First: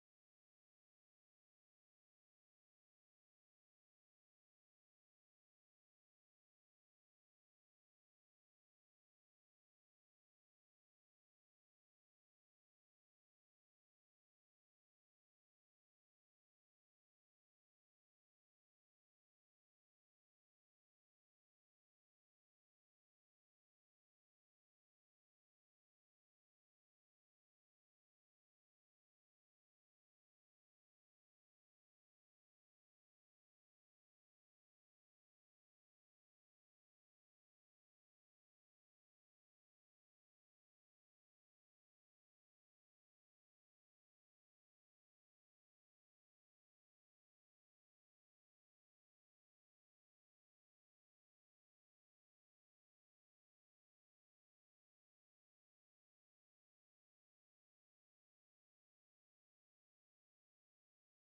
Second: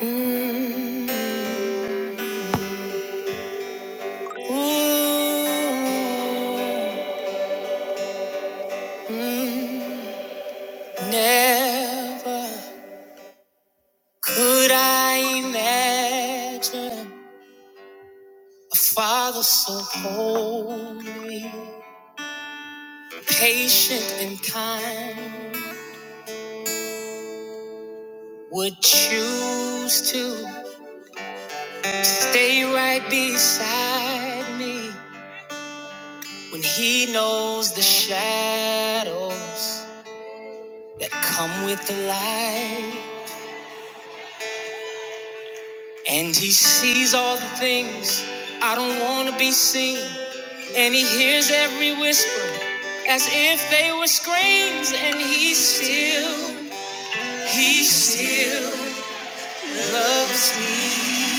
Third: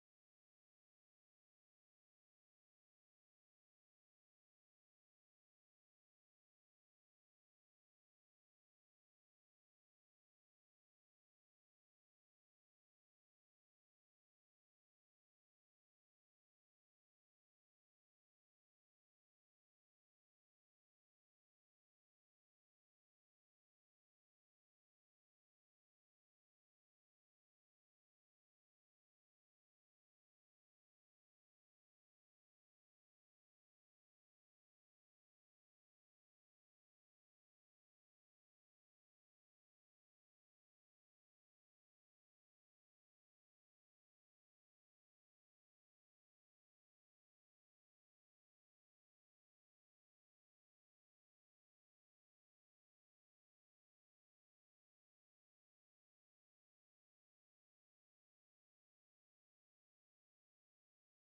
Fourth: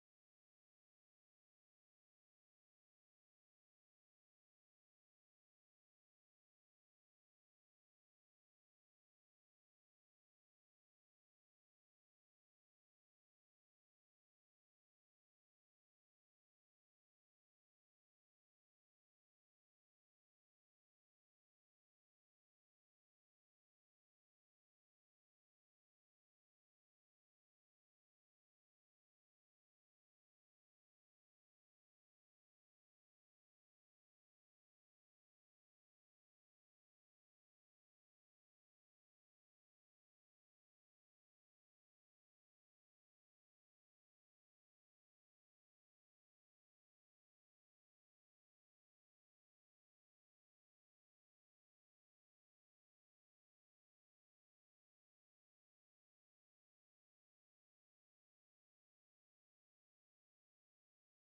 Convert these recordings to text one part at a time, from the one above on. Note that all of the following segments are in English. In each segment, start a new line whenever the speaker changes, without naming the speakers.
Mm, ooh, mm, Never could I imagine a father so holy, patient and kind, would choose to stay right beside me when he knows the shadows that come with the light. And he sees all the things I don't want to be seen. And he hears every whisper as if they were screams. And he still, he still loves me.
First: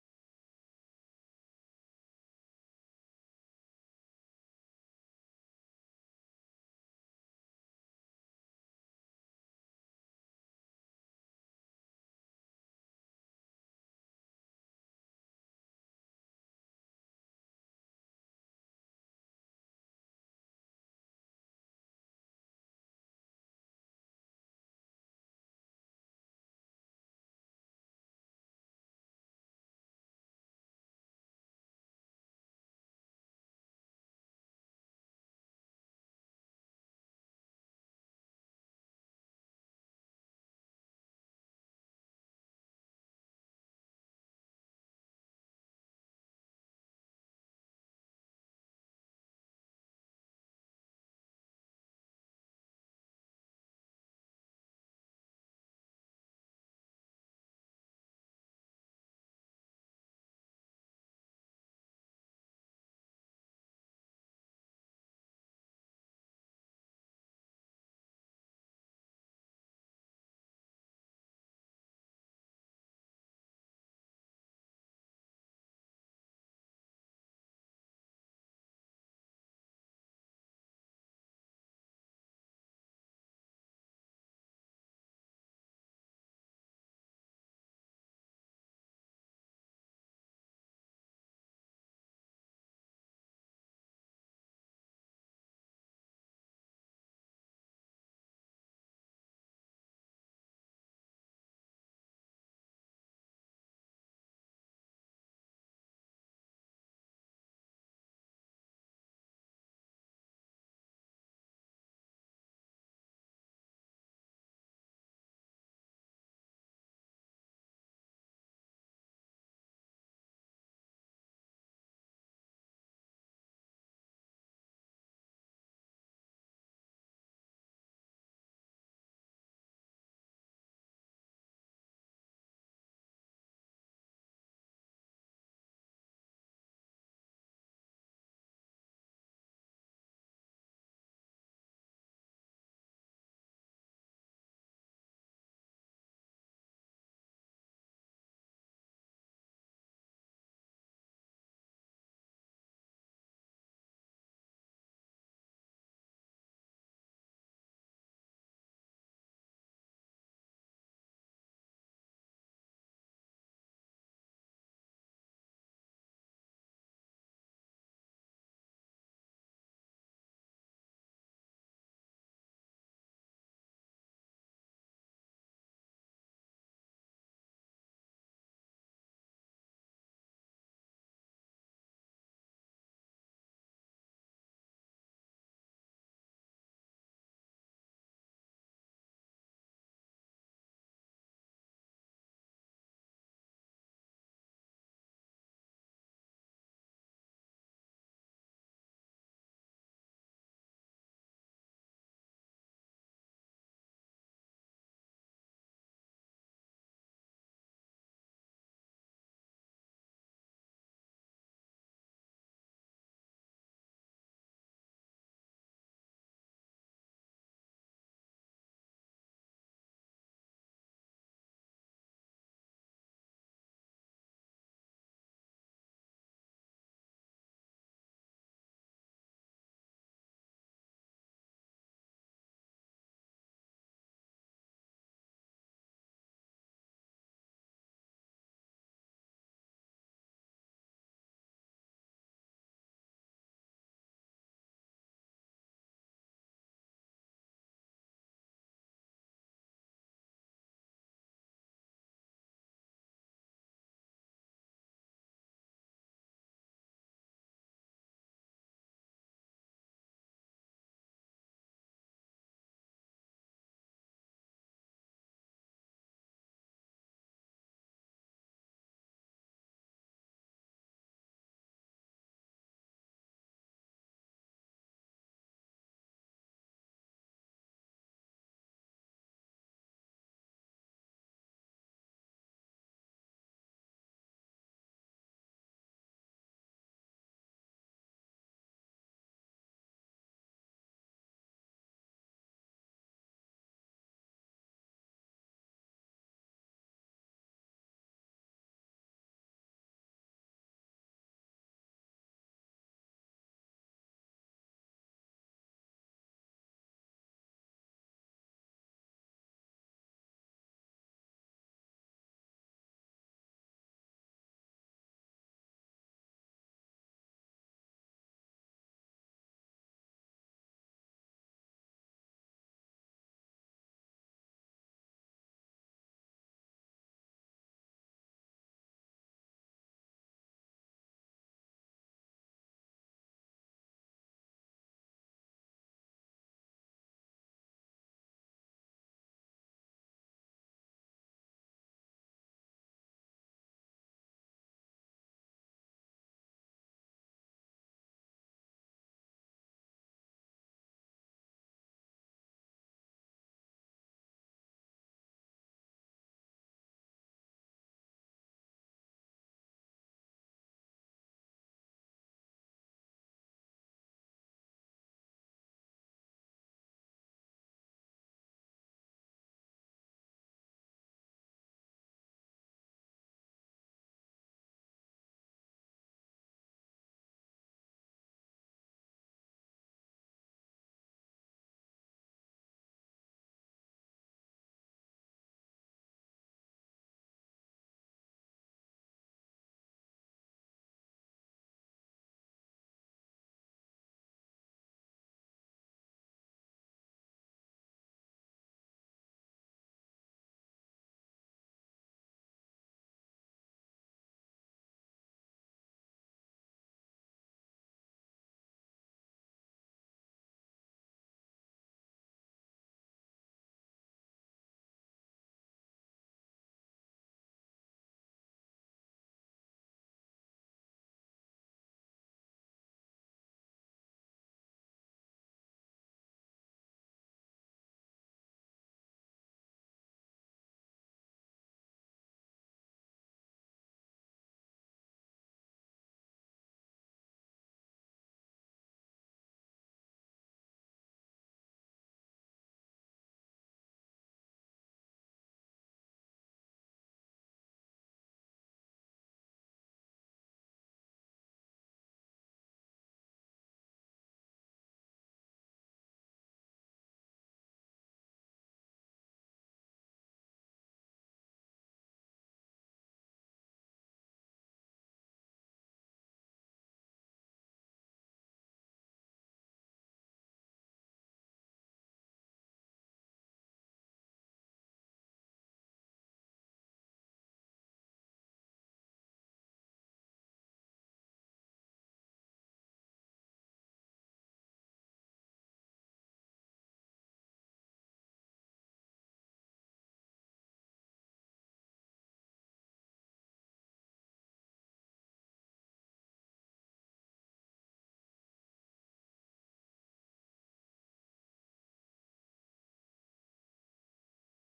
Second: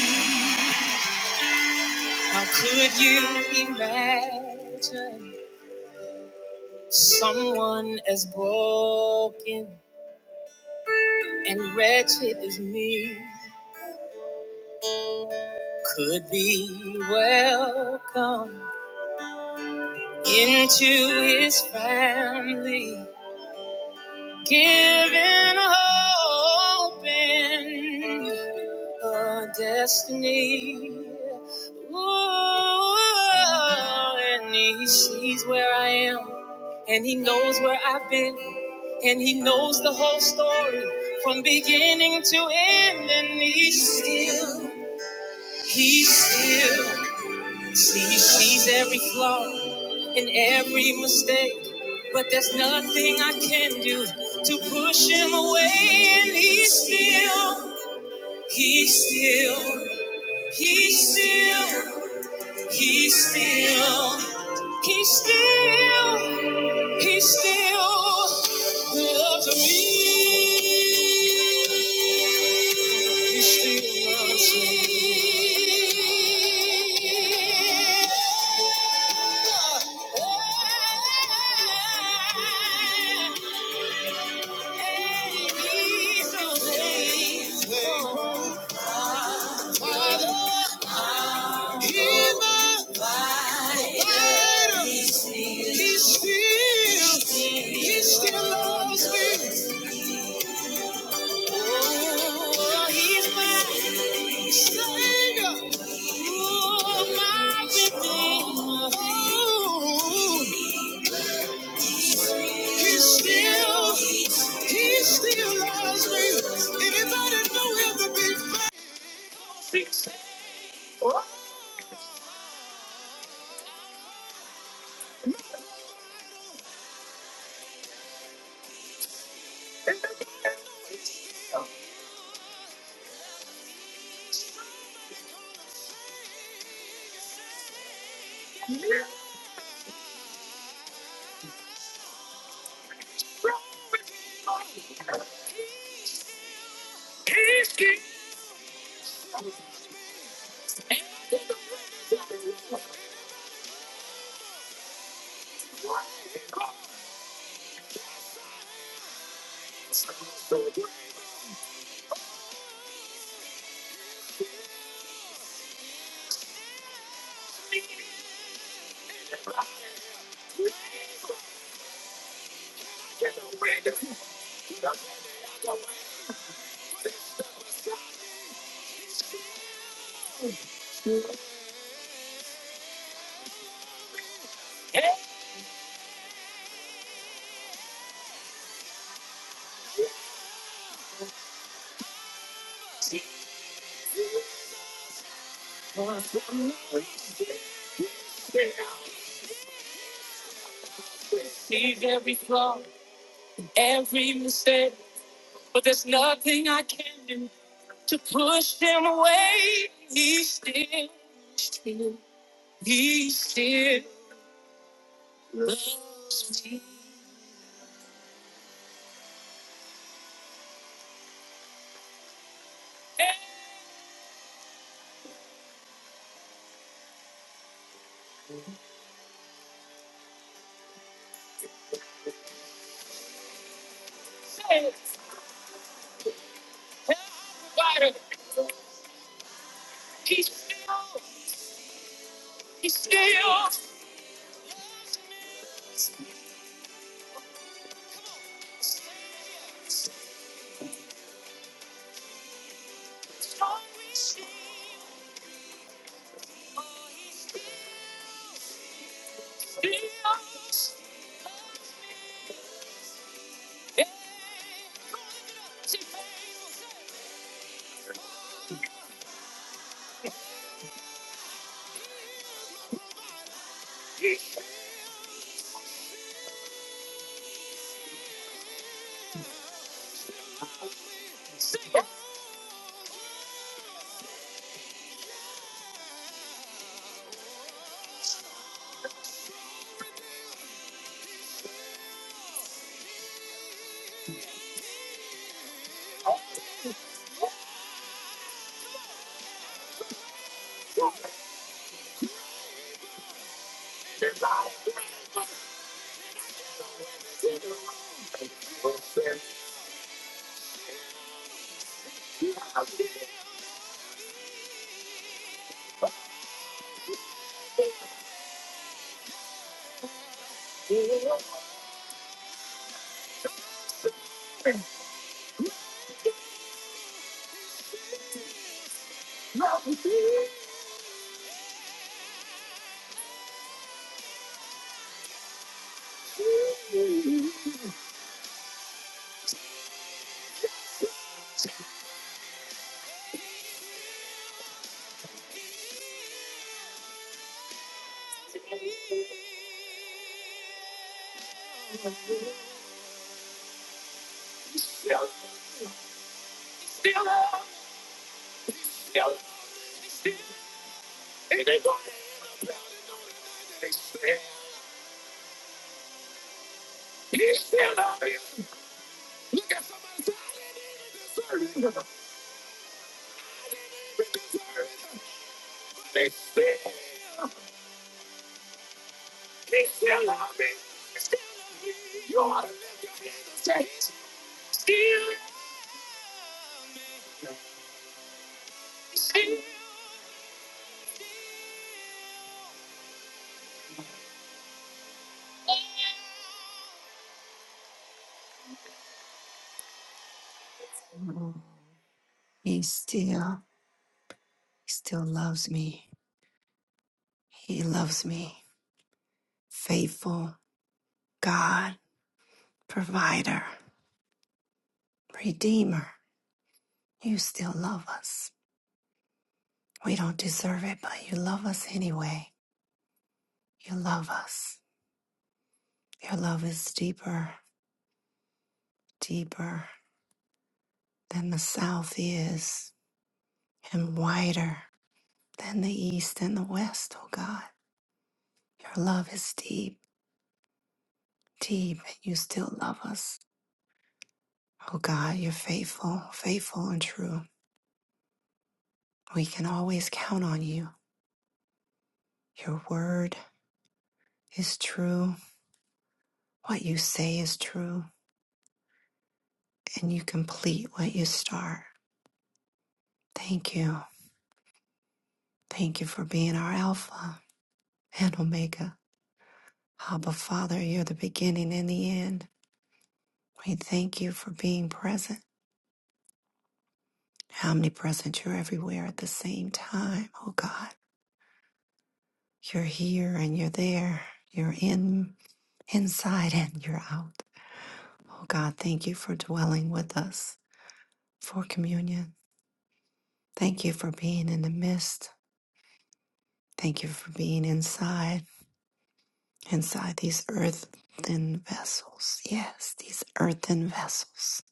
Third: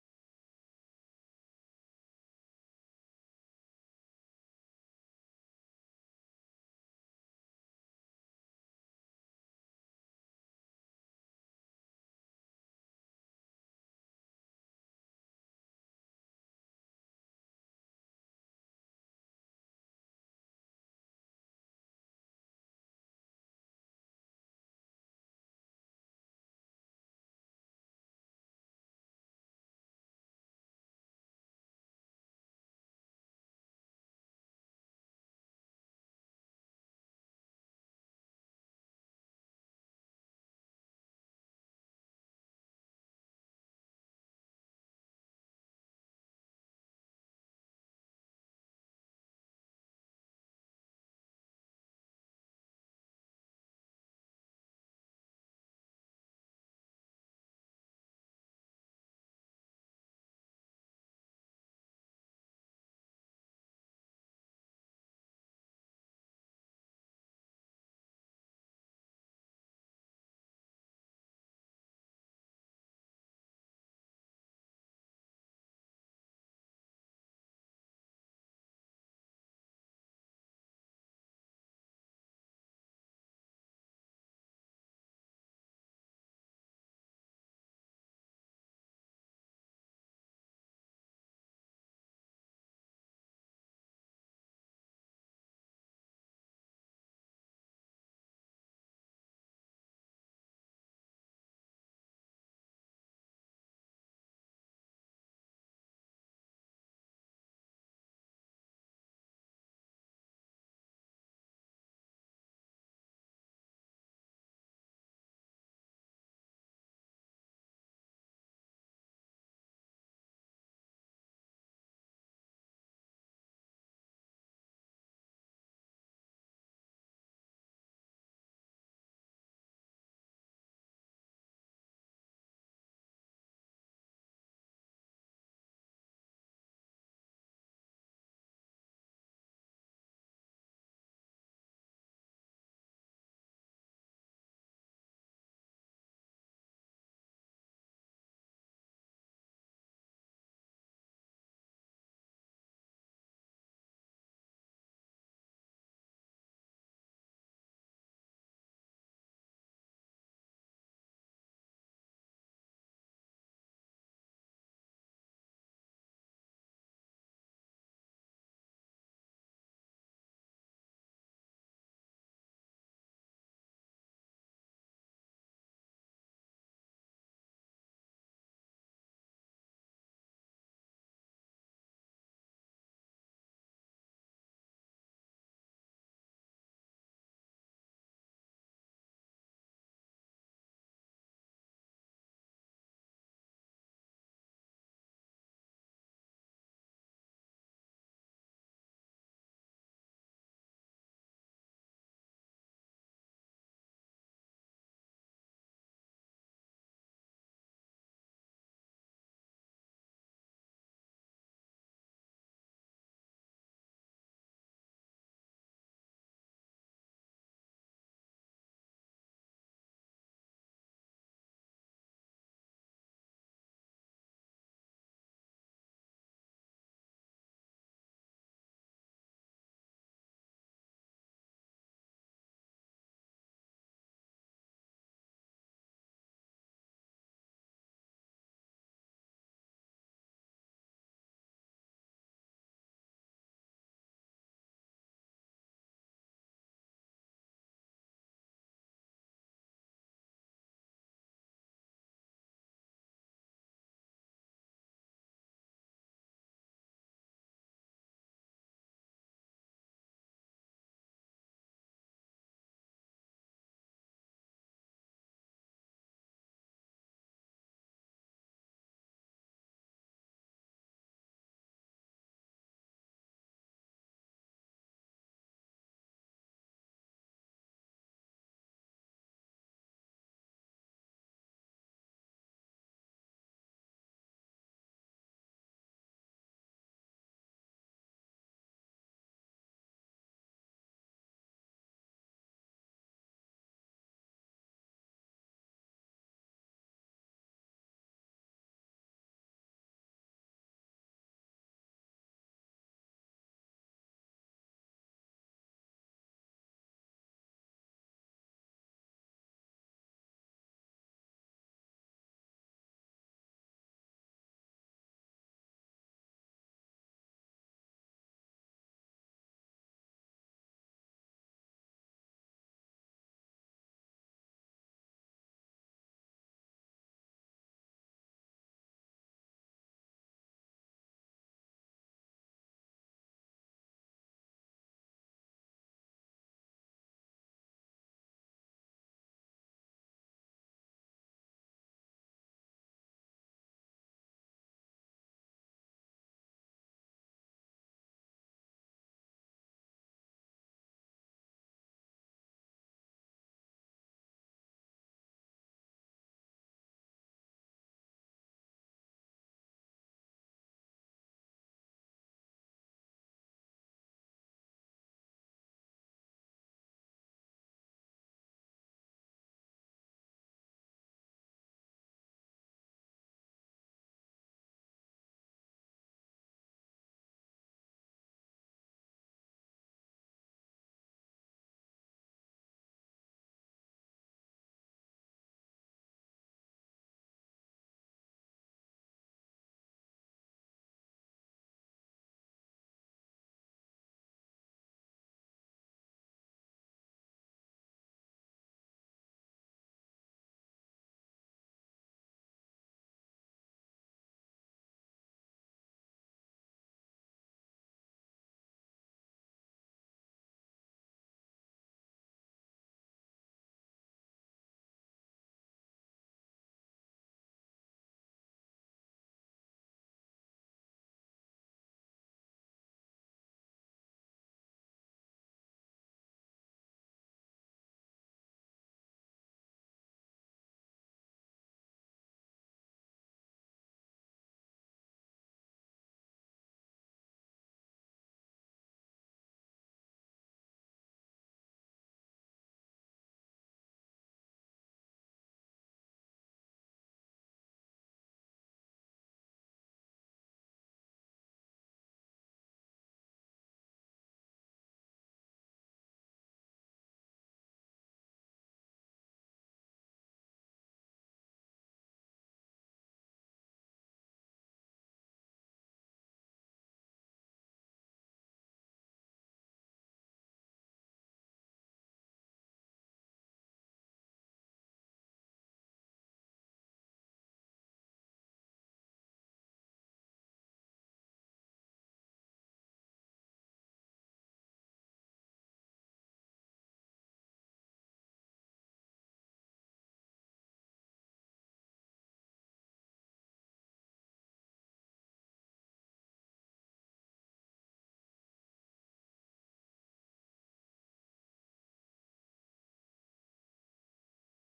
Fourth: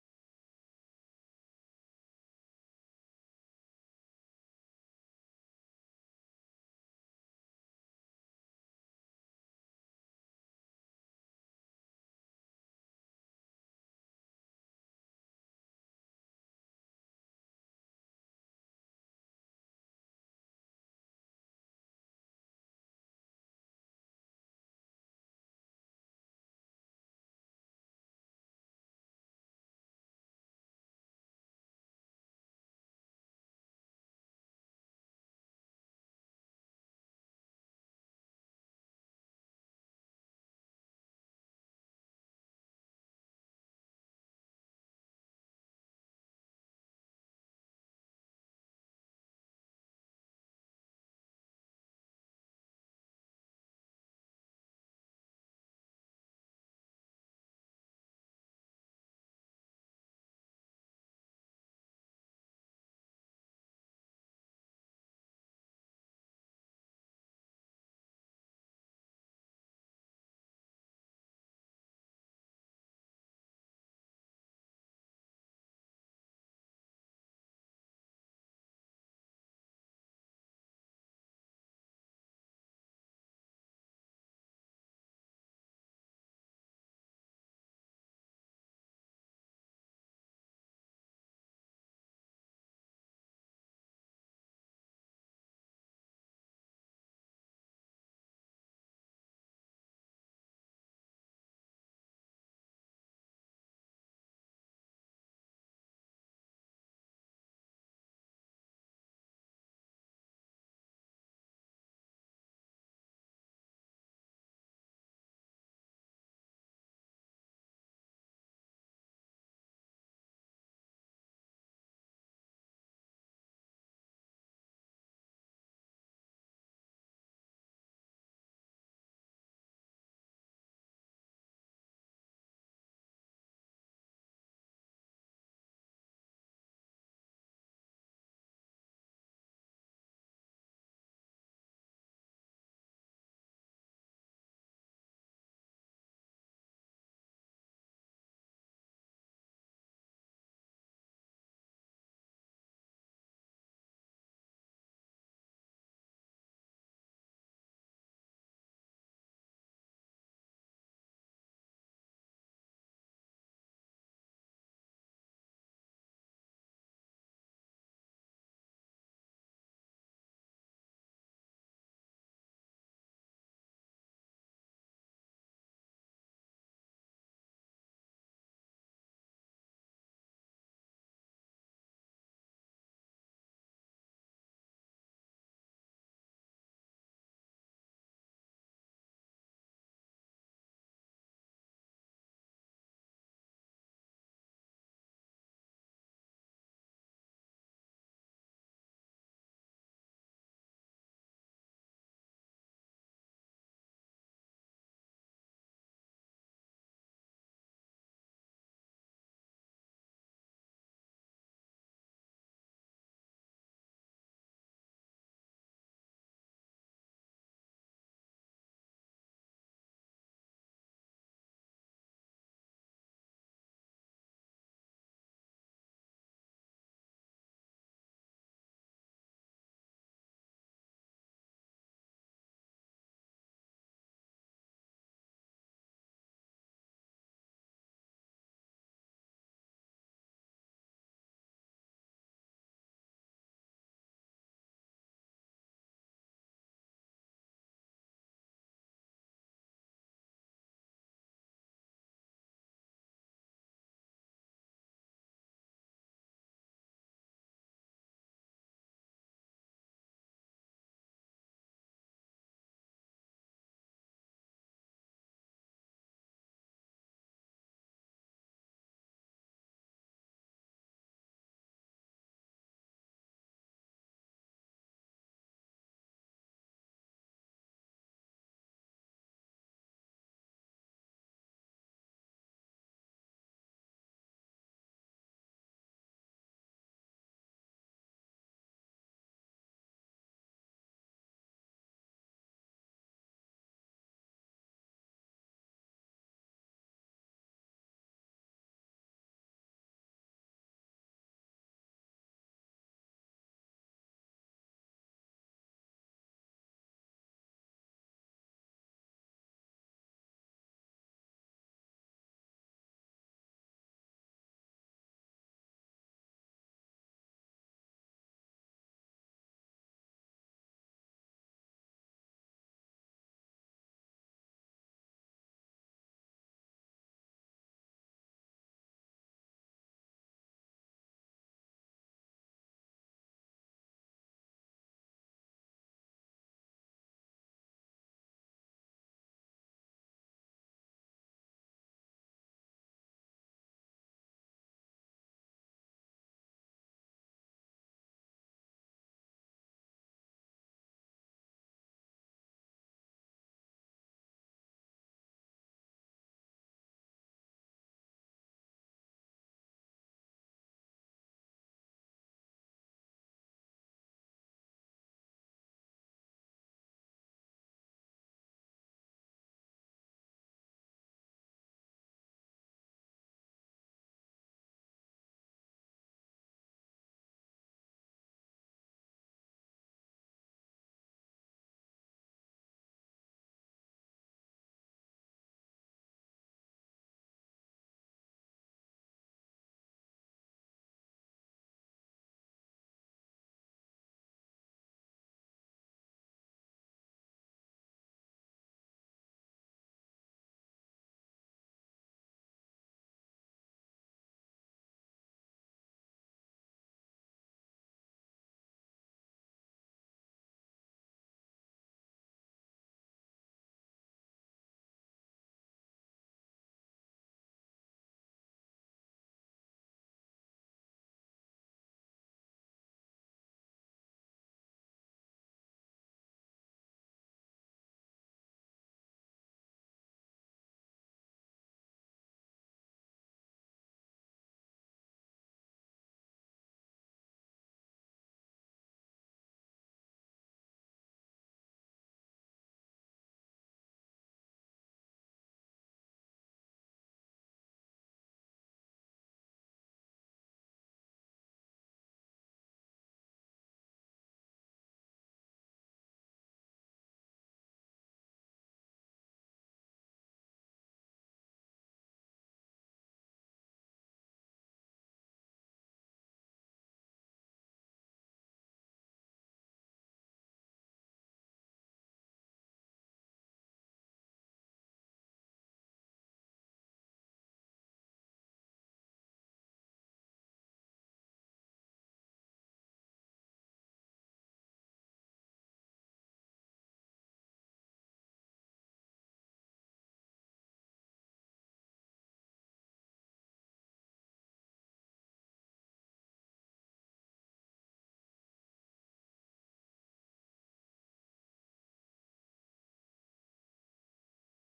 How could you imagine someone as broken and wretched as me could be welcome into his family? Giving hope in a destiny. Ooh, and he sees where I am, and he knows where I've been, and he knows the whole story from beginning to end, and he's still, he's still. See, He sees every flaw and every mistake, but there's nothing I can do to push him away. And he's still, he's still, he's still, he's still, he's still, he's still loves me. He still loves me. He still, he still loves me. Oh, he's my savior. He still, he still loves me. to Push them away. He still, he still, he still, he still loves me. He loves me. Faithful God, provider, redeemer. You still love us. We don't deserve it, but you love us anyway. You love us. Your love is deeper, deeper than the south is, and wider than the east and the west, oh God. Your love is deep. Deep, you still love us. Oh God, you're faithful, faithful and true. We can always count on you. Your word is true. What you say is true. And you complete what you start. Thank you. Thank you for being our Alpha and Omega. Abba, Father, you're the beginning and the end. We thank you for being present, omnipresent. You're everywhere at the same time. Oh God, you're here and you're there. You're in. inside and you're out. Oh God, thank you for dwelling with us for communion. Thank you for being in the midst. Thank you for being inside, inside these earthen vessels. Yes, these earthen vessels.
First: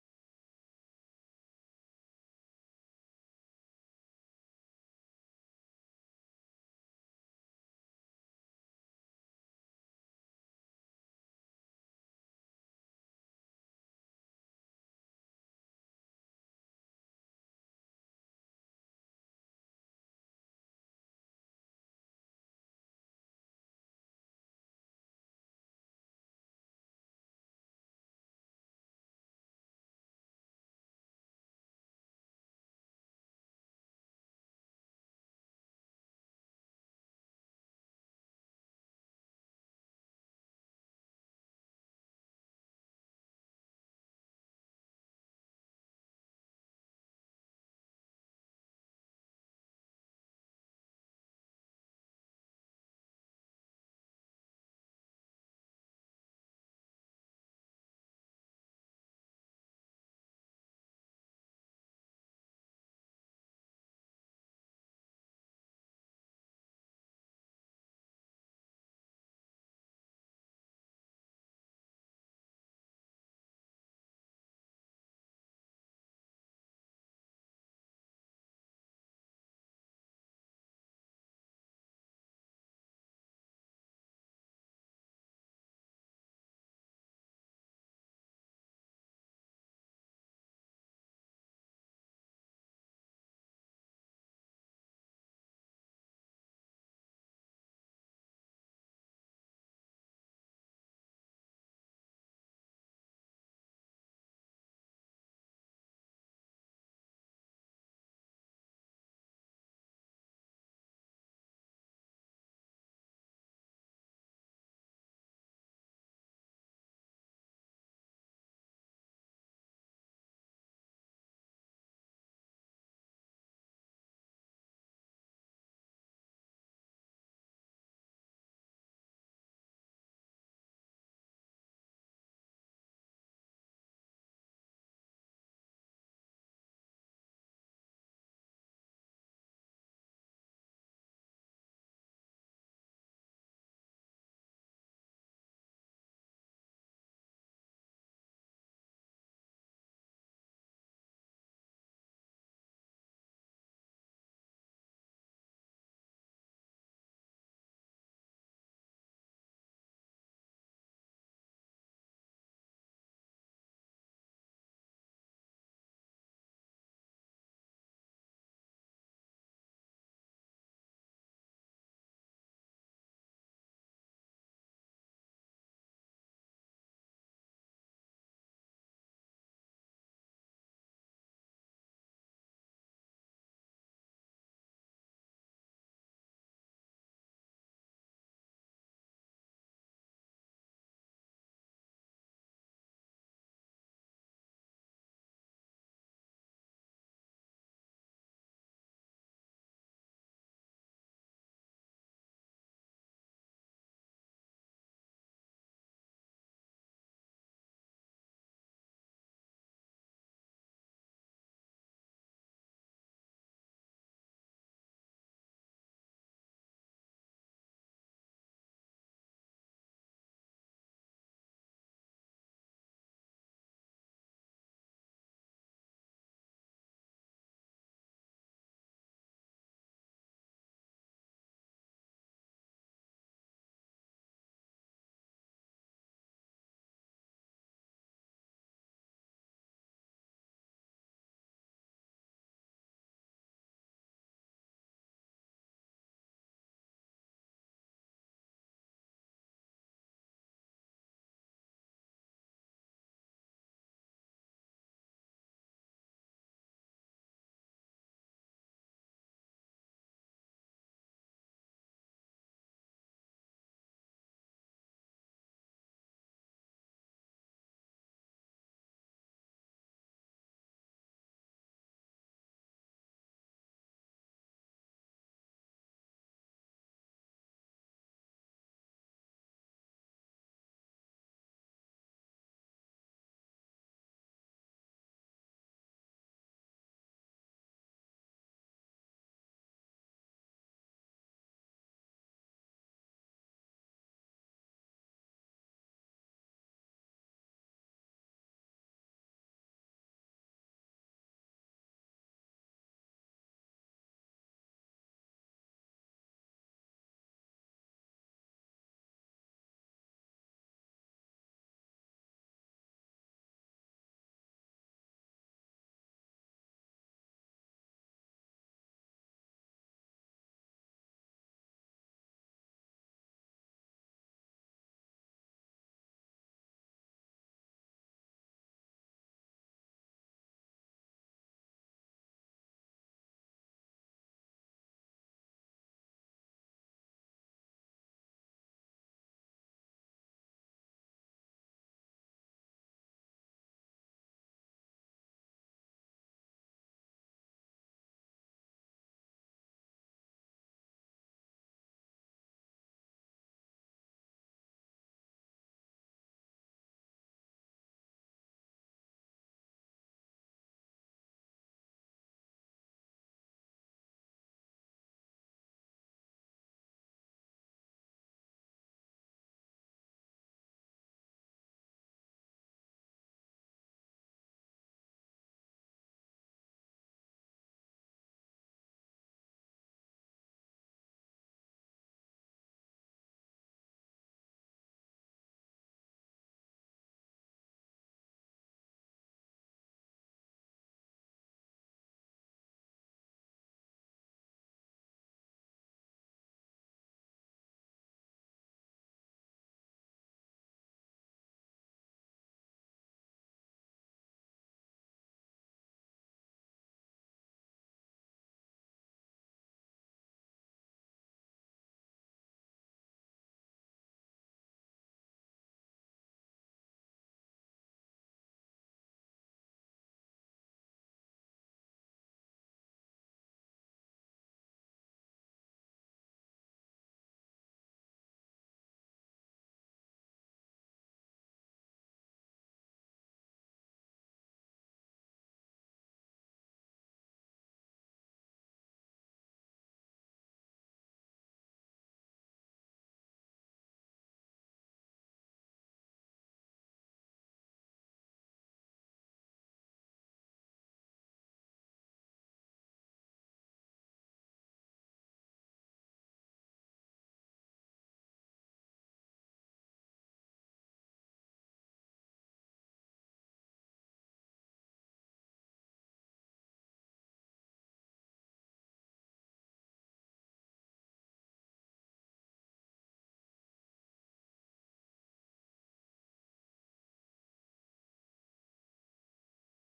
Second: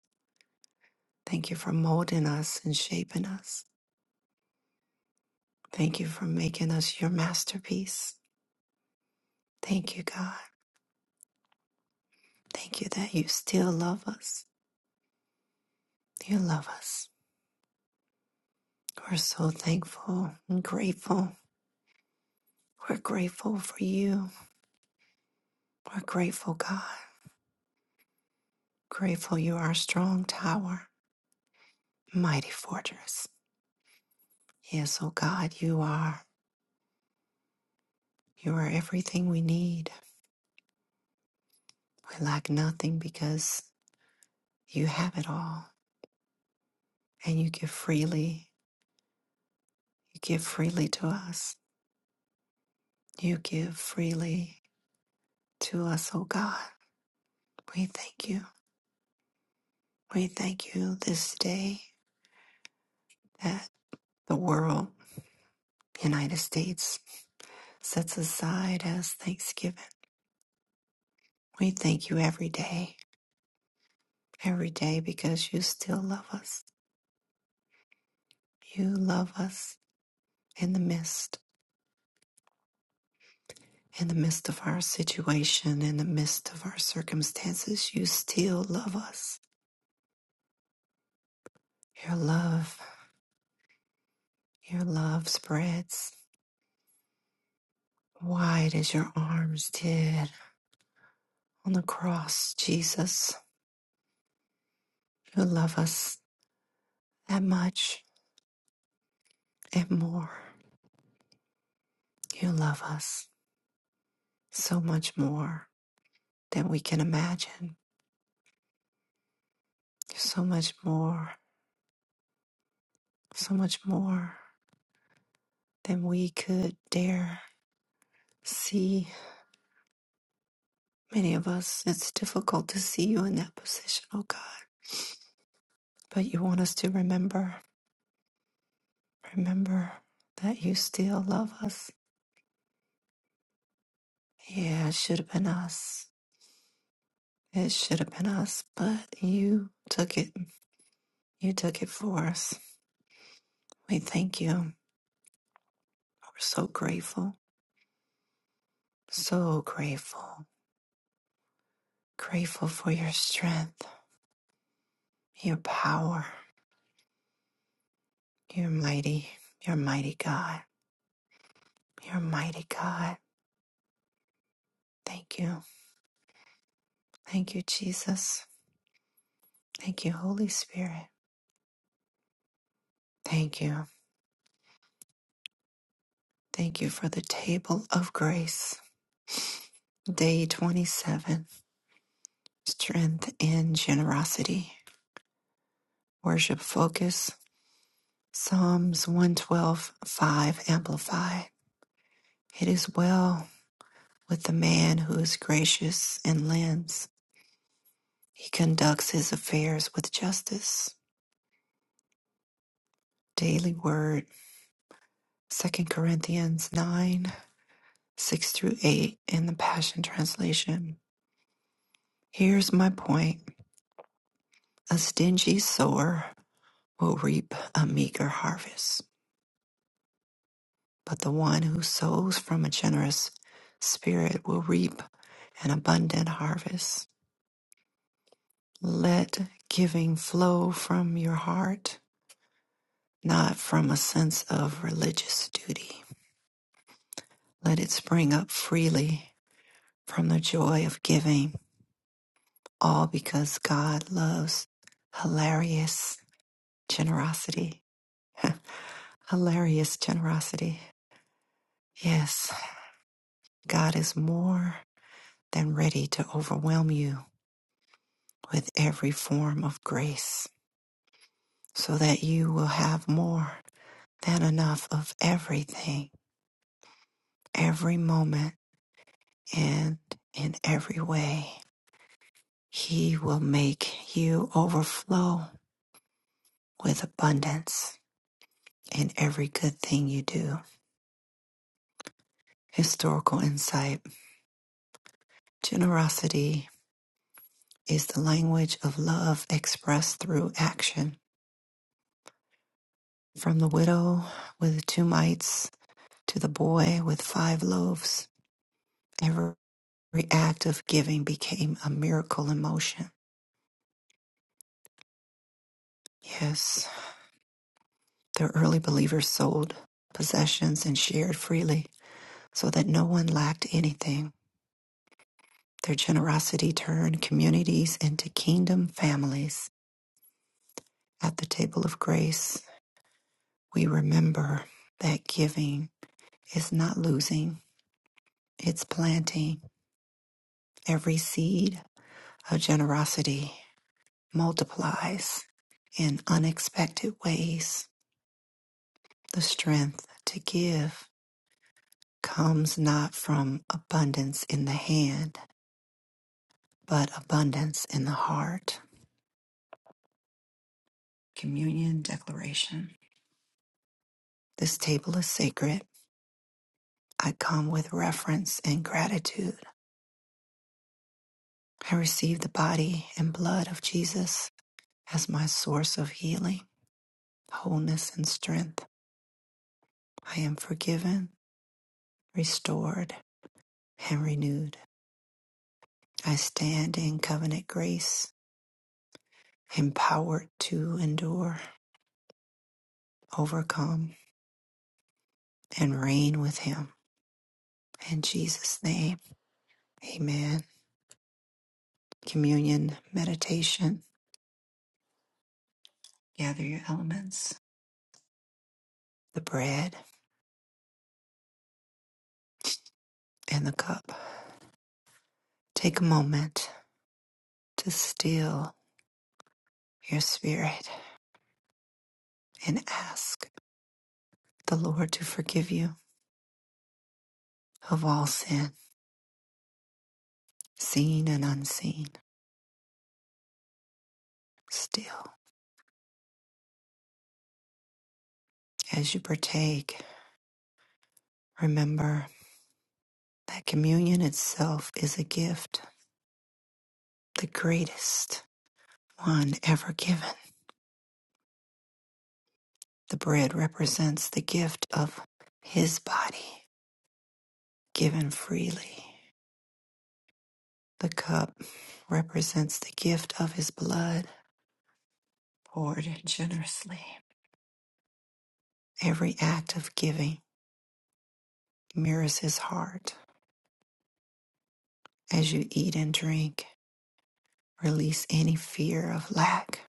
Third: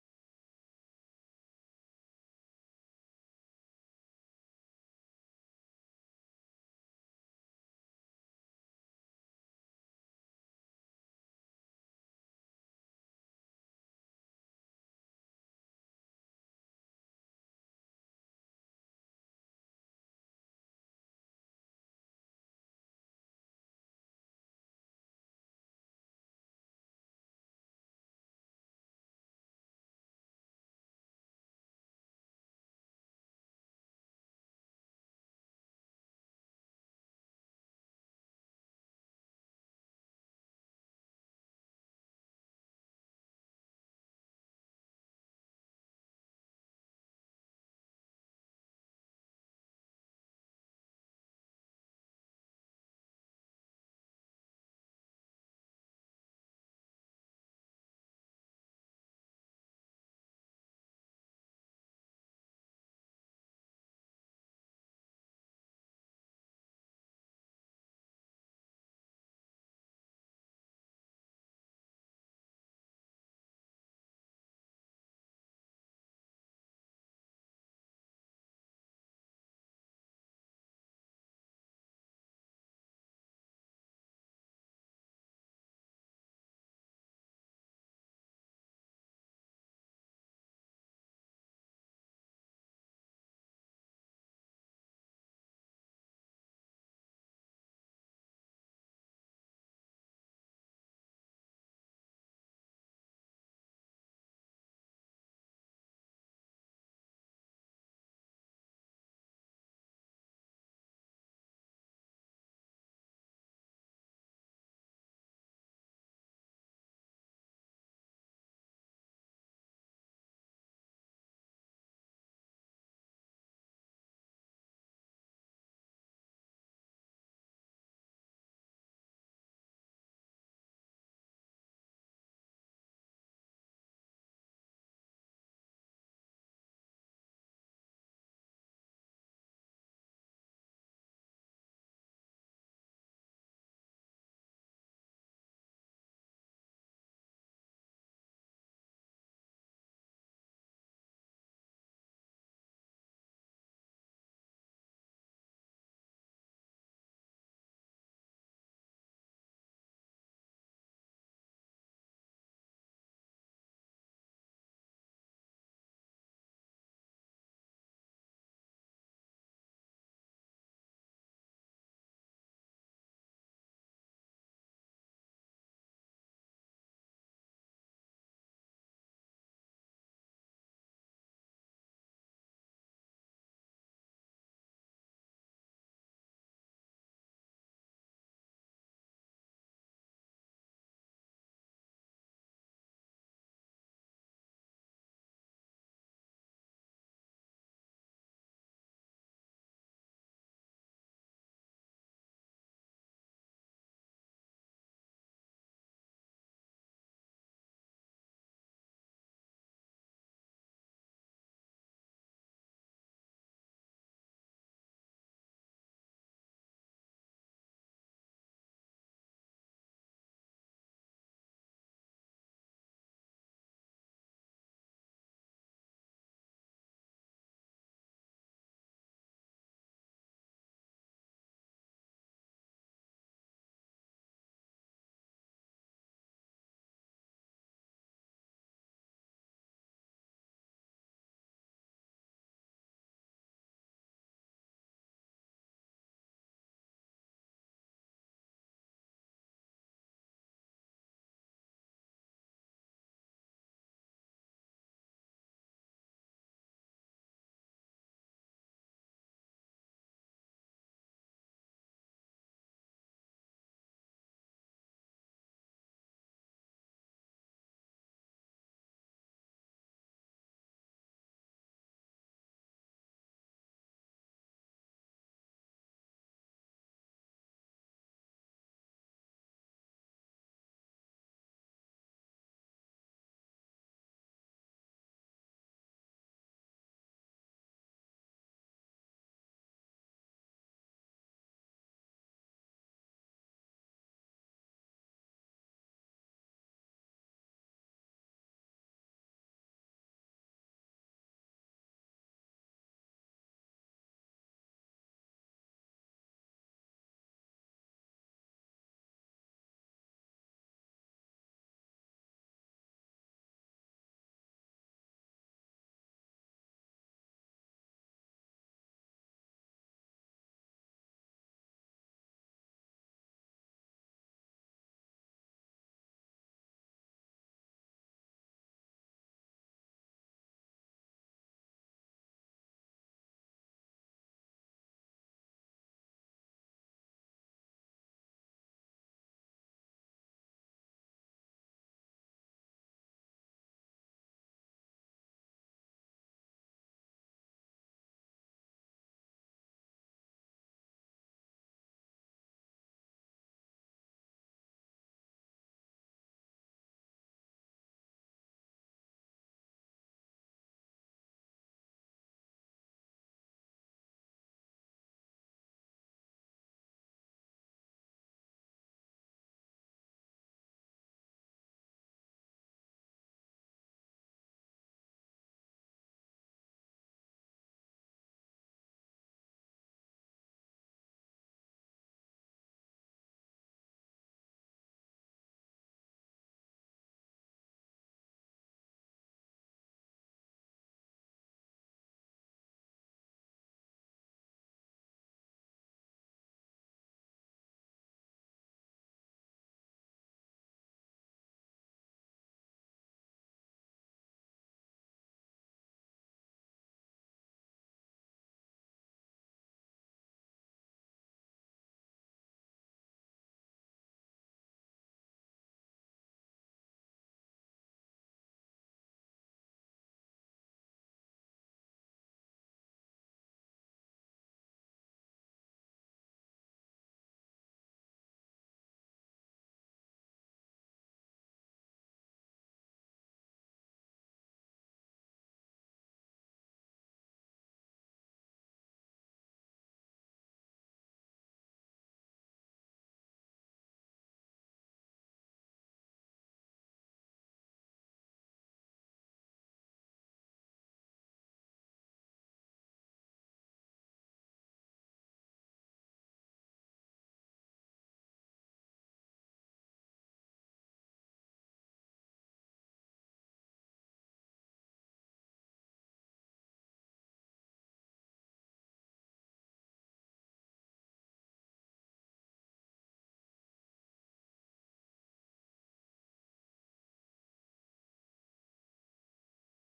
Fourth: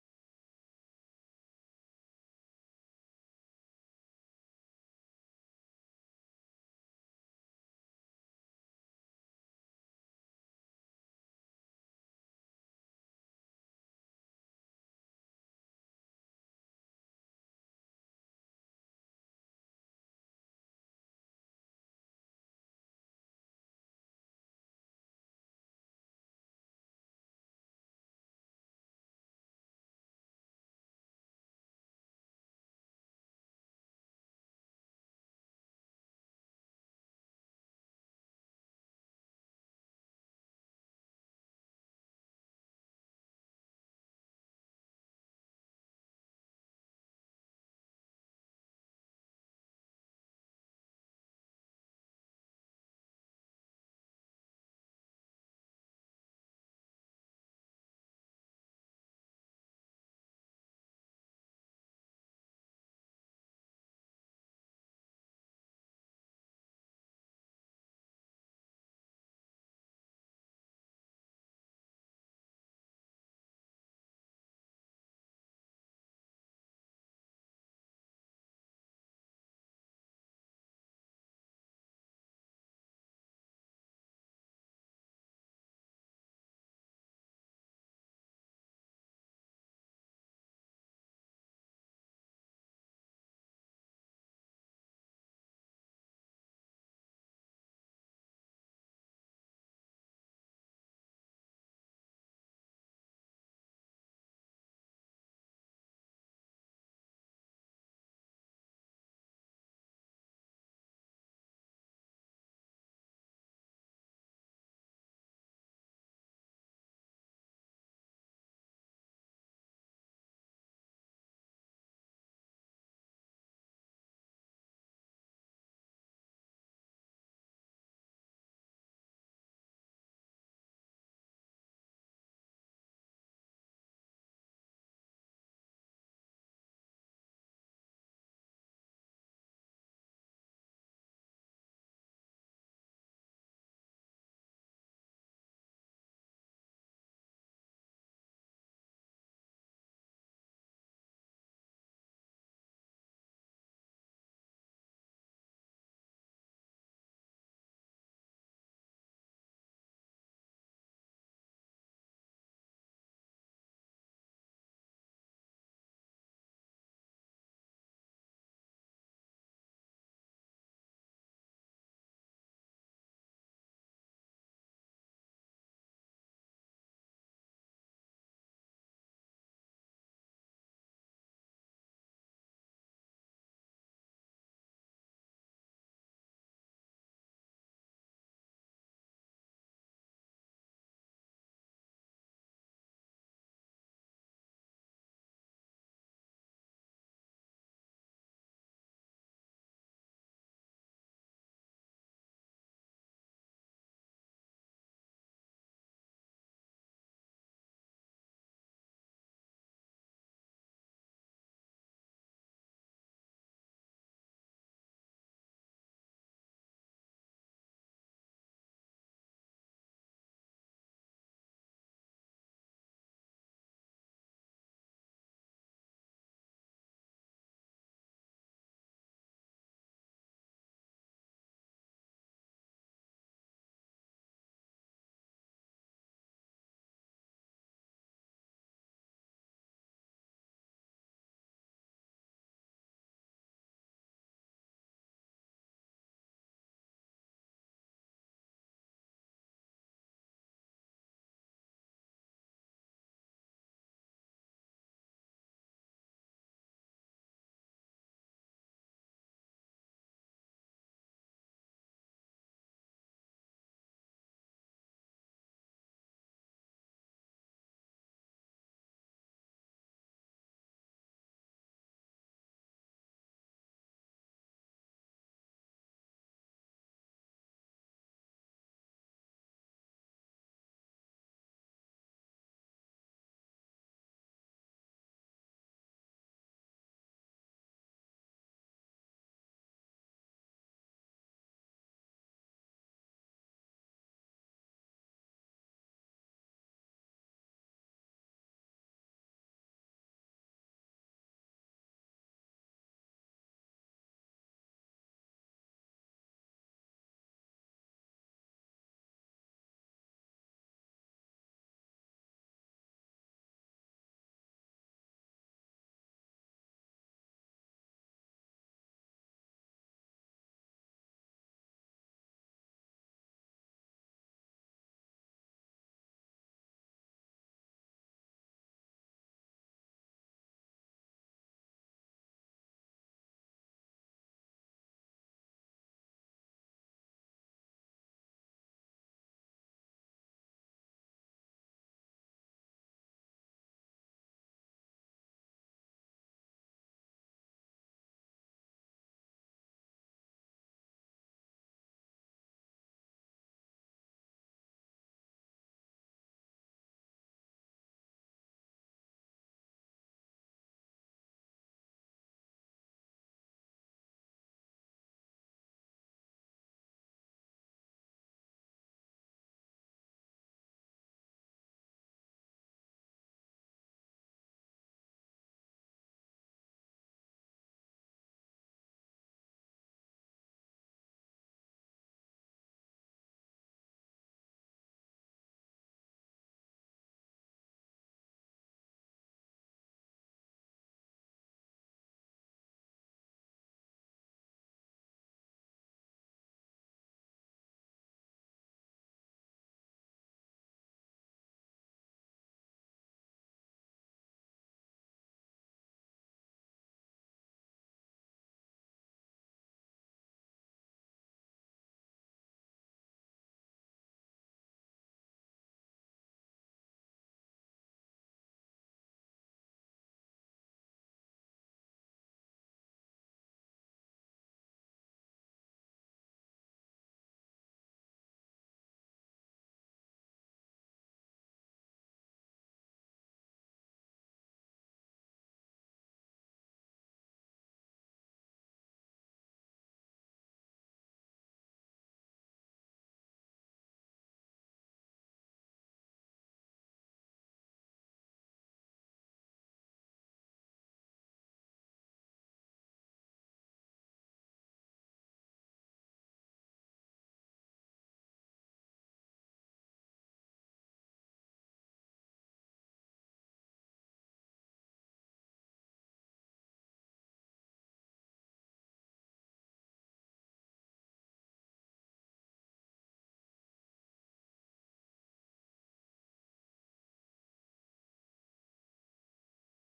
Thank you for molding us and shaping us. Thank you for making us your masterpiece. Thank you, God. Thank you that you still love us. You love us. We're so thankful and grateful. We're grateful for you. We're grateful, God. Grateful you are strong tower, mighty fortress. Yes, oh God, you are. You are everything we need. We lack nothing because you have it all and you give freely. You give freely to us. You give freely to us, oh God. We thank you. We thank you this day that the world, United States, sets aside as thanksgiving. We thank you every day every day because you still love us. You love us in the midst, in the midst of our situation, in the midst of our circumstances. You still love us. Your love, your love spreads wide as your arms did on the cross, Jesus. You love us that much and more. You love us so much more than we can imagine. So much more, so much more. than we could dare see. Many of us, it's difficult to see you in that position, oh God. But you want us to remember, remember that you still love us. Yeah, it should have been us. It should have been us, but you took it. You took it for us. We thank you. We're so grateful, so grateful, grateful for your strength, your power, your mighty, your mighty God, your mighty God. Thank you. Thank you, Jesus. Thank you, Holy Spirit. Thank you. Thank you for the table of grace. Day 27 Strength and Generosity. Worship Focus. Psalms one twelve five. 5 Amplify. It is well with the man who is gracious and lends. He conducts his affairs with justice. Daily Word. Second Corinthians 9 6 through 8 in the Passion Translation. Here's my point a stingy sower will reap a meager harvest, but the one who sows from a generous spirit will reap an abundant harvest. Let giving flow from your heart, not from a sense of religious duty. Let it spring up freely from the joy of giving, all because God loves hilarious generosity. Hilarious generosity. Yes. God is more than ready to overwhelm you with every form of grace so that you will have more than enough of everything, every moment, and in every way. He will make you overflow with abundance in every good thing you do. Historical insight generosity is the language of love expressed through action. From the widow with the two mites To the boy with five loaves, every act of giving became a miracle in motion. Yes, the early believers sold possessions and shared freely so that no one lacked anything. Their generosity turned communities into kingdom families. At the table of grace, we remember that giving is not losing, it's planting every seed of generosity multiplies in unexpected ways. The strength to give comes not from abundance in the hand, but abundance in the heart. Communion Declaration. This table is sacred. I come with reverence and gratitude. I receive the body and blood of Jesus as my source of healing, wholeness, and strength. I am forgiven, restored, and renewed. I stand in covenant grace, empowered to endure, overcome, and reign with Him. In Jesus' name, amen. Communion, meditation, gather your elements, the bread and the cup. Take a moment to still your spirit and ask the Lord to forgive you of all sin, seen and unseen. Still, as you partake, remember. that communion itself is a gift, the greatest one ever given. The bread represents the gift of his body given freely. The cup represents the gift of his blood poured generously. Every act of giving mirrors his heart. As you eat and drink, release any fear of lack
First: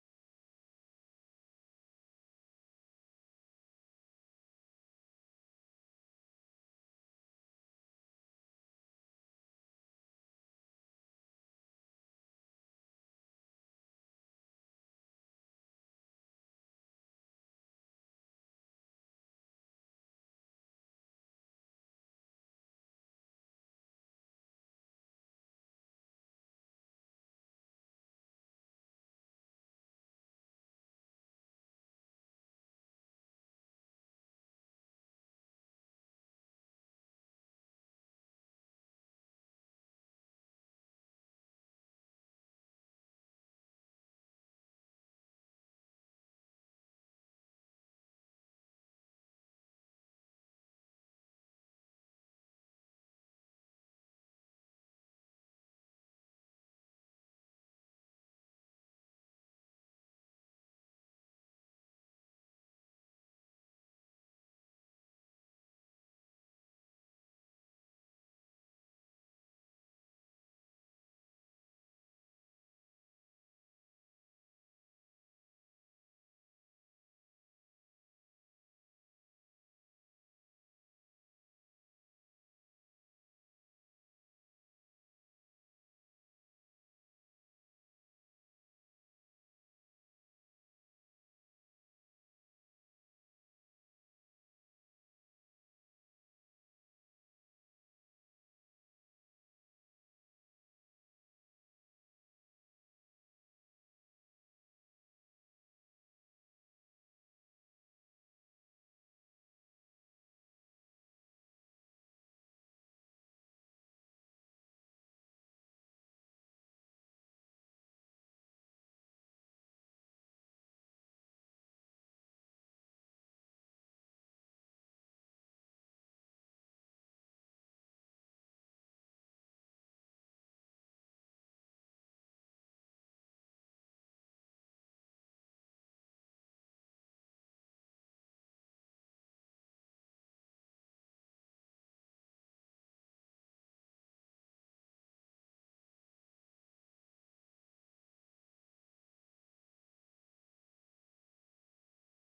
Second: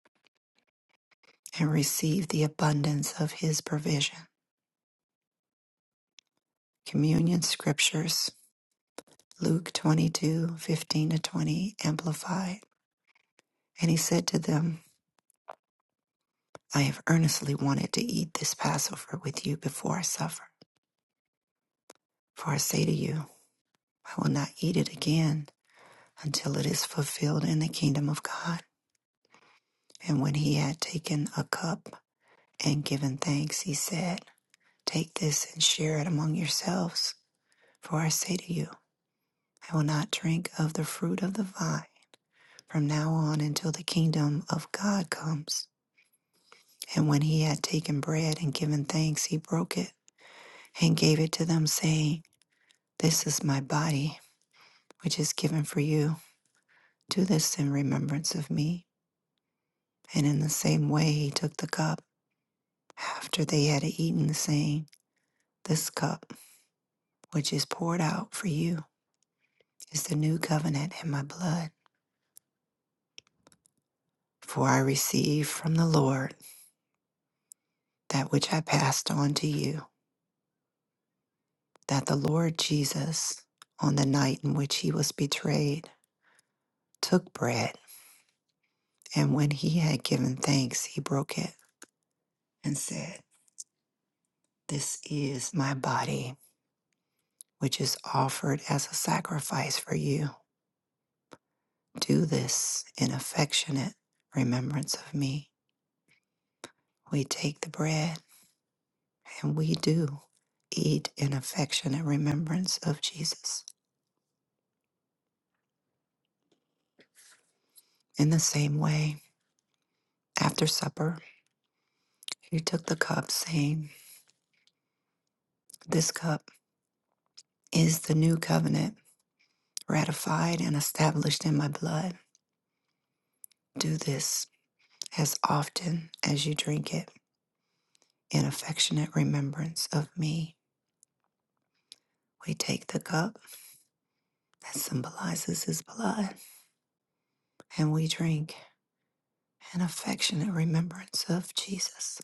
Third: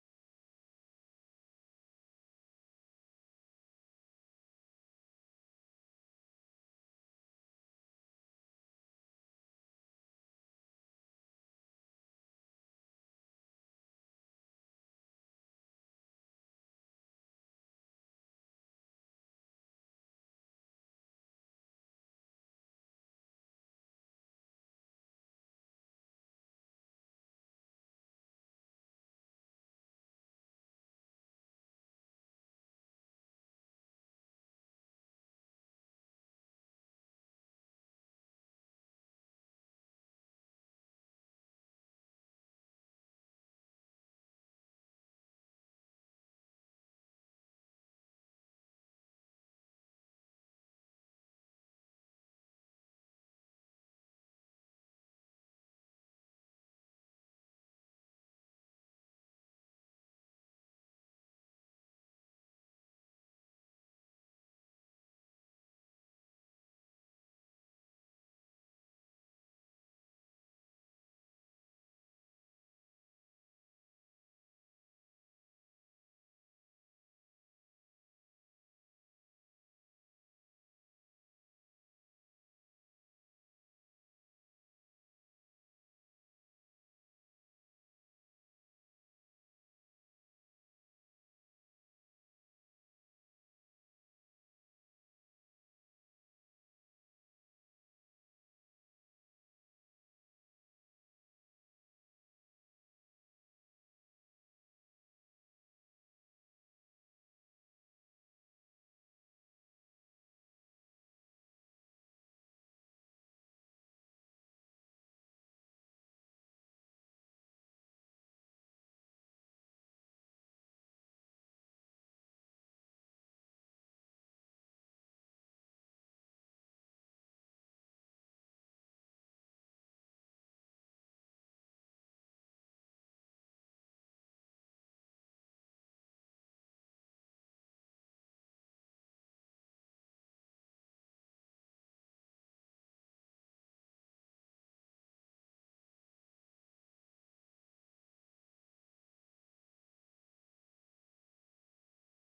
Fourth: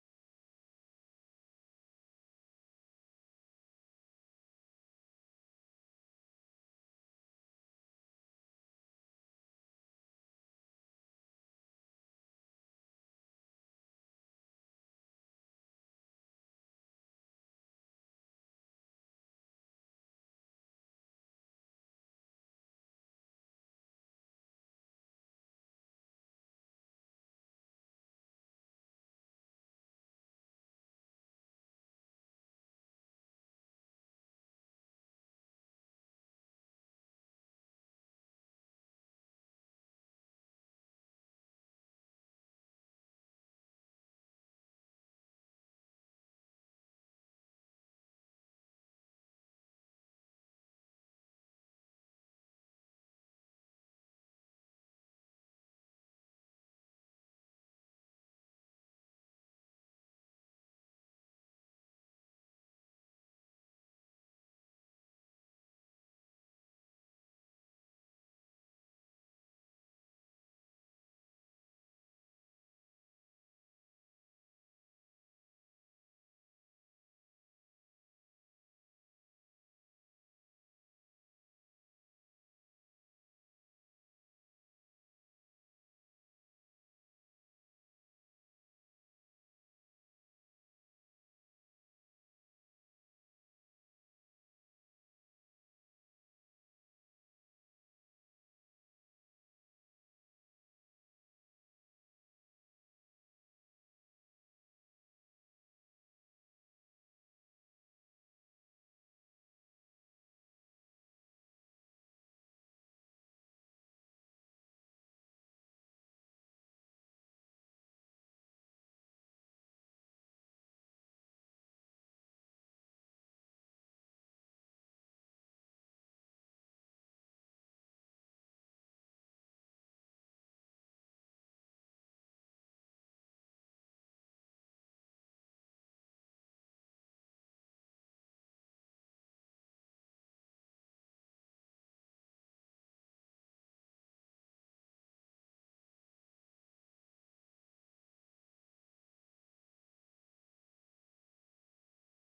and receive the abundance of his provision. Communion scriptures Luke 2215 to 20, Amplified. And he said to them, I have earnestly wanted to eat this Passover with you before I suffer. For I say to you, I will not eat it again until it is fulfilled in the kingdom of God. And when he had taken a cup and given thanks, he said, Take this and share it among yourselves. For I say to you, I will not drink of the fruit of the vine from now on until the kingdom of God comes. And when he had taken bread and given thanks, he broke it and gave it to them, saying, This is my body, which is given for you. Do this in remembrance of me. And in the same way, he took the cup after they had eaten, saying, This cup, which is poured out for you, is the new covenant in my blood. For I received from the Lord that which I passed on to you, that the Lord Jesus, on the night in which he was betrayed, took bread. And when he had given thanks, he broke it and said, This is my body, which is offered as a sacrifice for you. Do this in affectionate remembrance of me. We take the bread and we do eat in affectionate remembrance of Jesus. In the same way, after supper, he took the cup, saying, This cup is the new covenant ratified and established in my blood. Do this As often as you drink it in affectionate remembrance of me, we take the cup that symbolizes his blood and we drink in affectionate remembrance of Jesus.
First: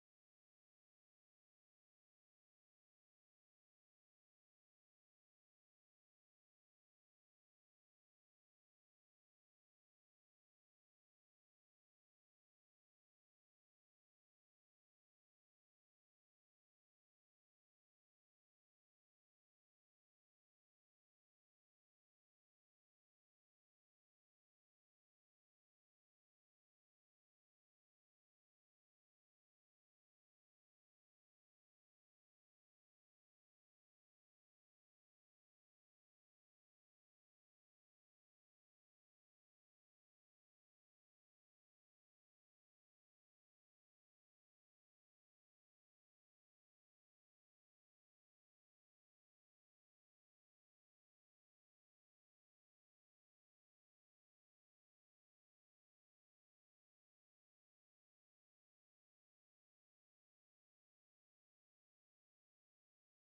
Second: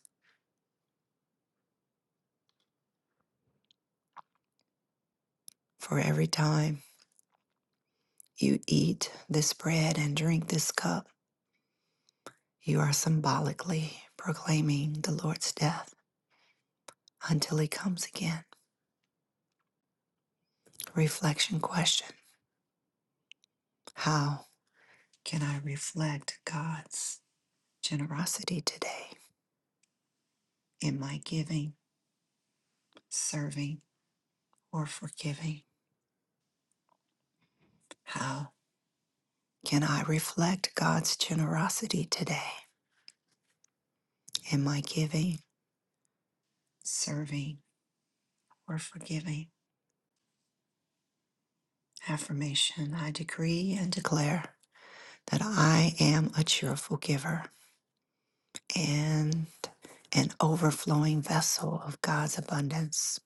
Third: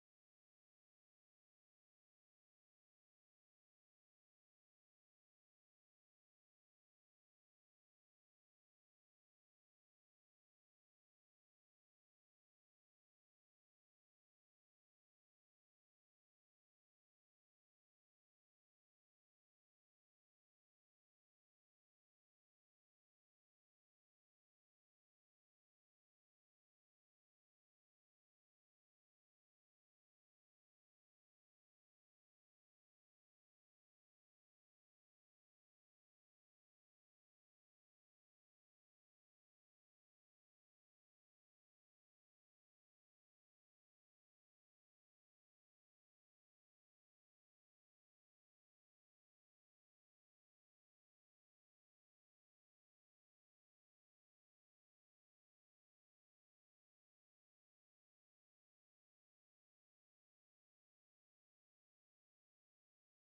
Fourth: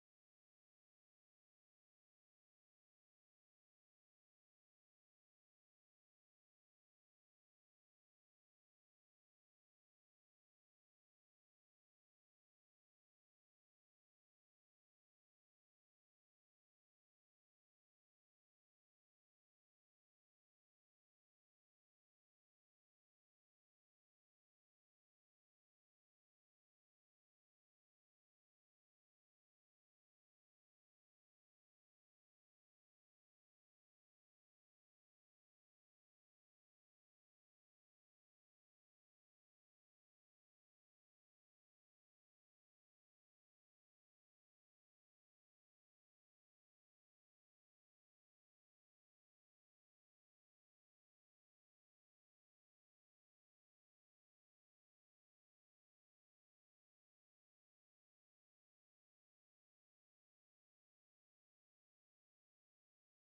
For every time you eat this bread and drink this cup, you are symbolically proclaiming the Lord's death until he comes again. Reflection question How can I reflect God's generosity today in my giving, serving, or forgiving? How can I reflect God's generosity today in my giving, serving, or forgiving? Affirmation I decree and declare that I am a cheerful giver and an overflowing vessel of God's abundance.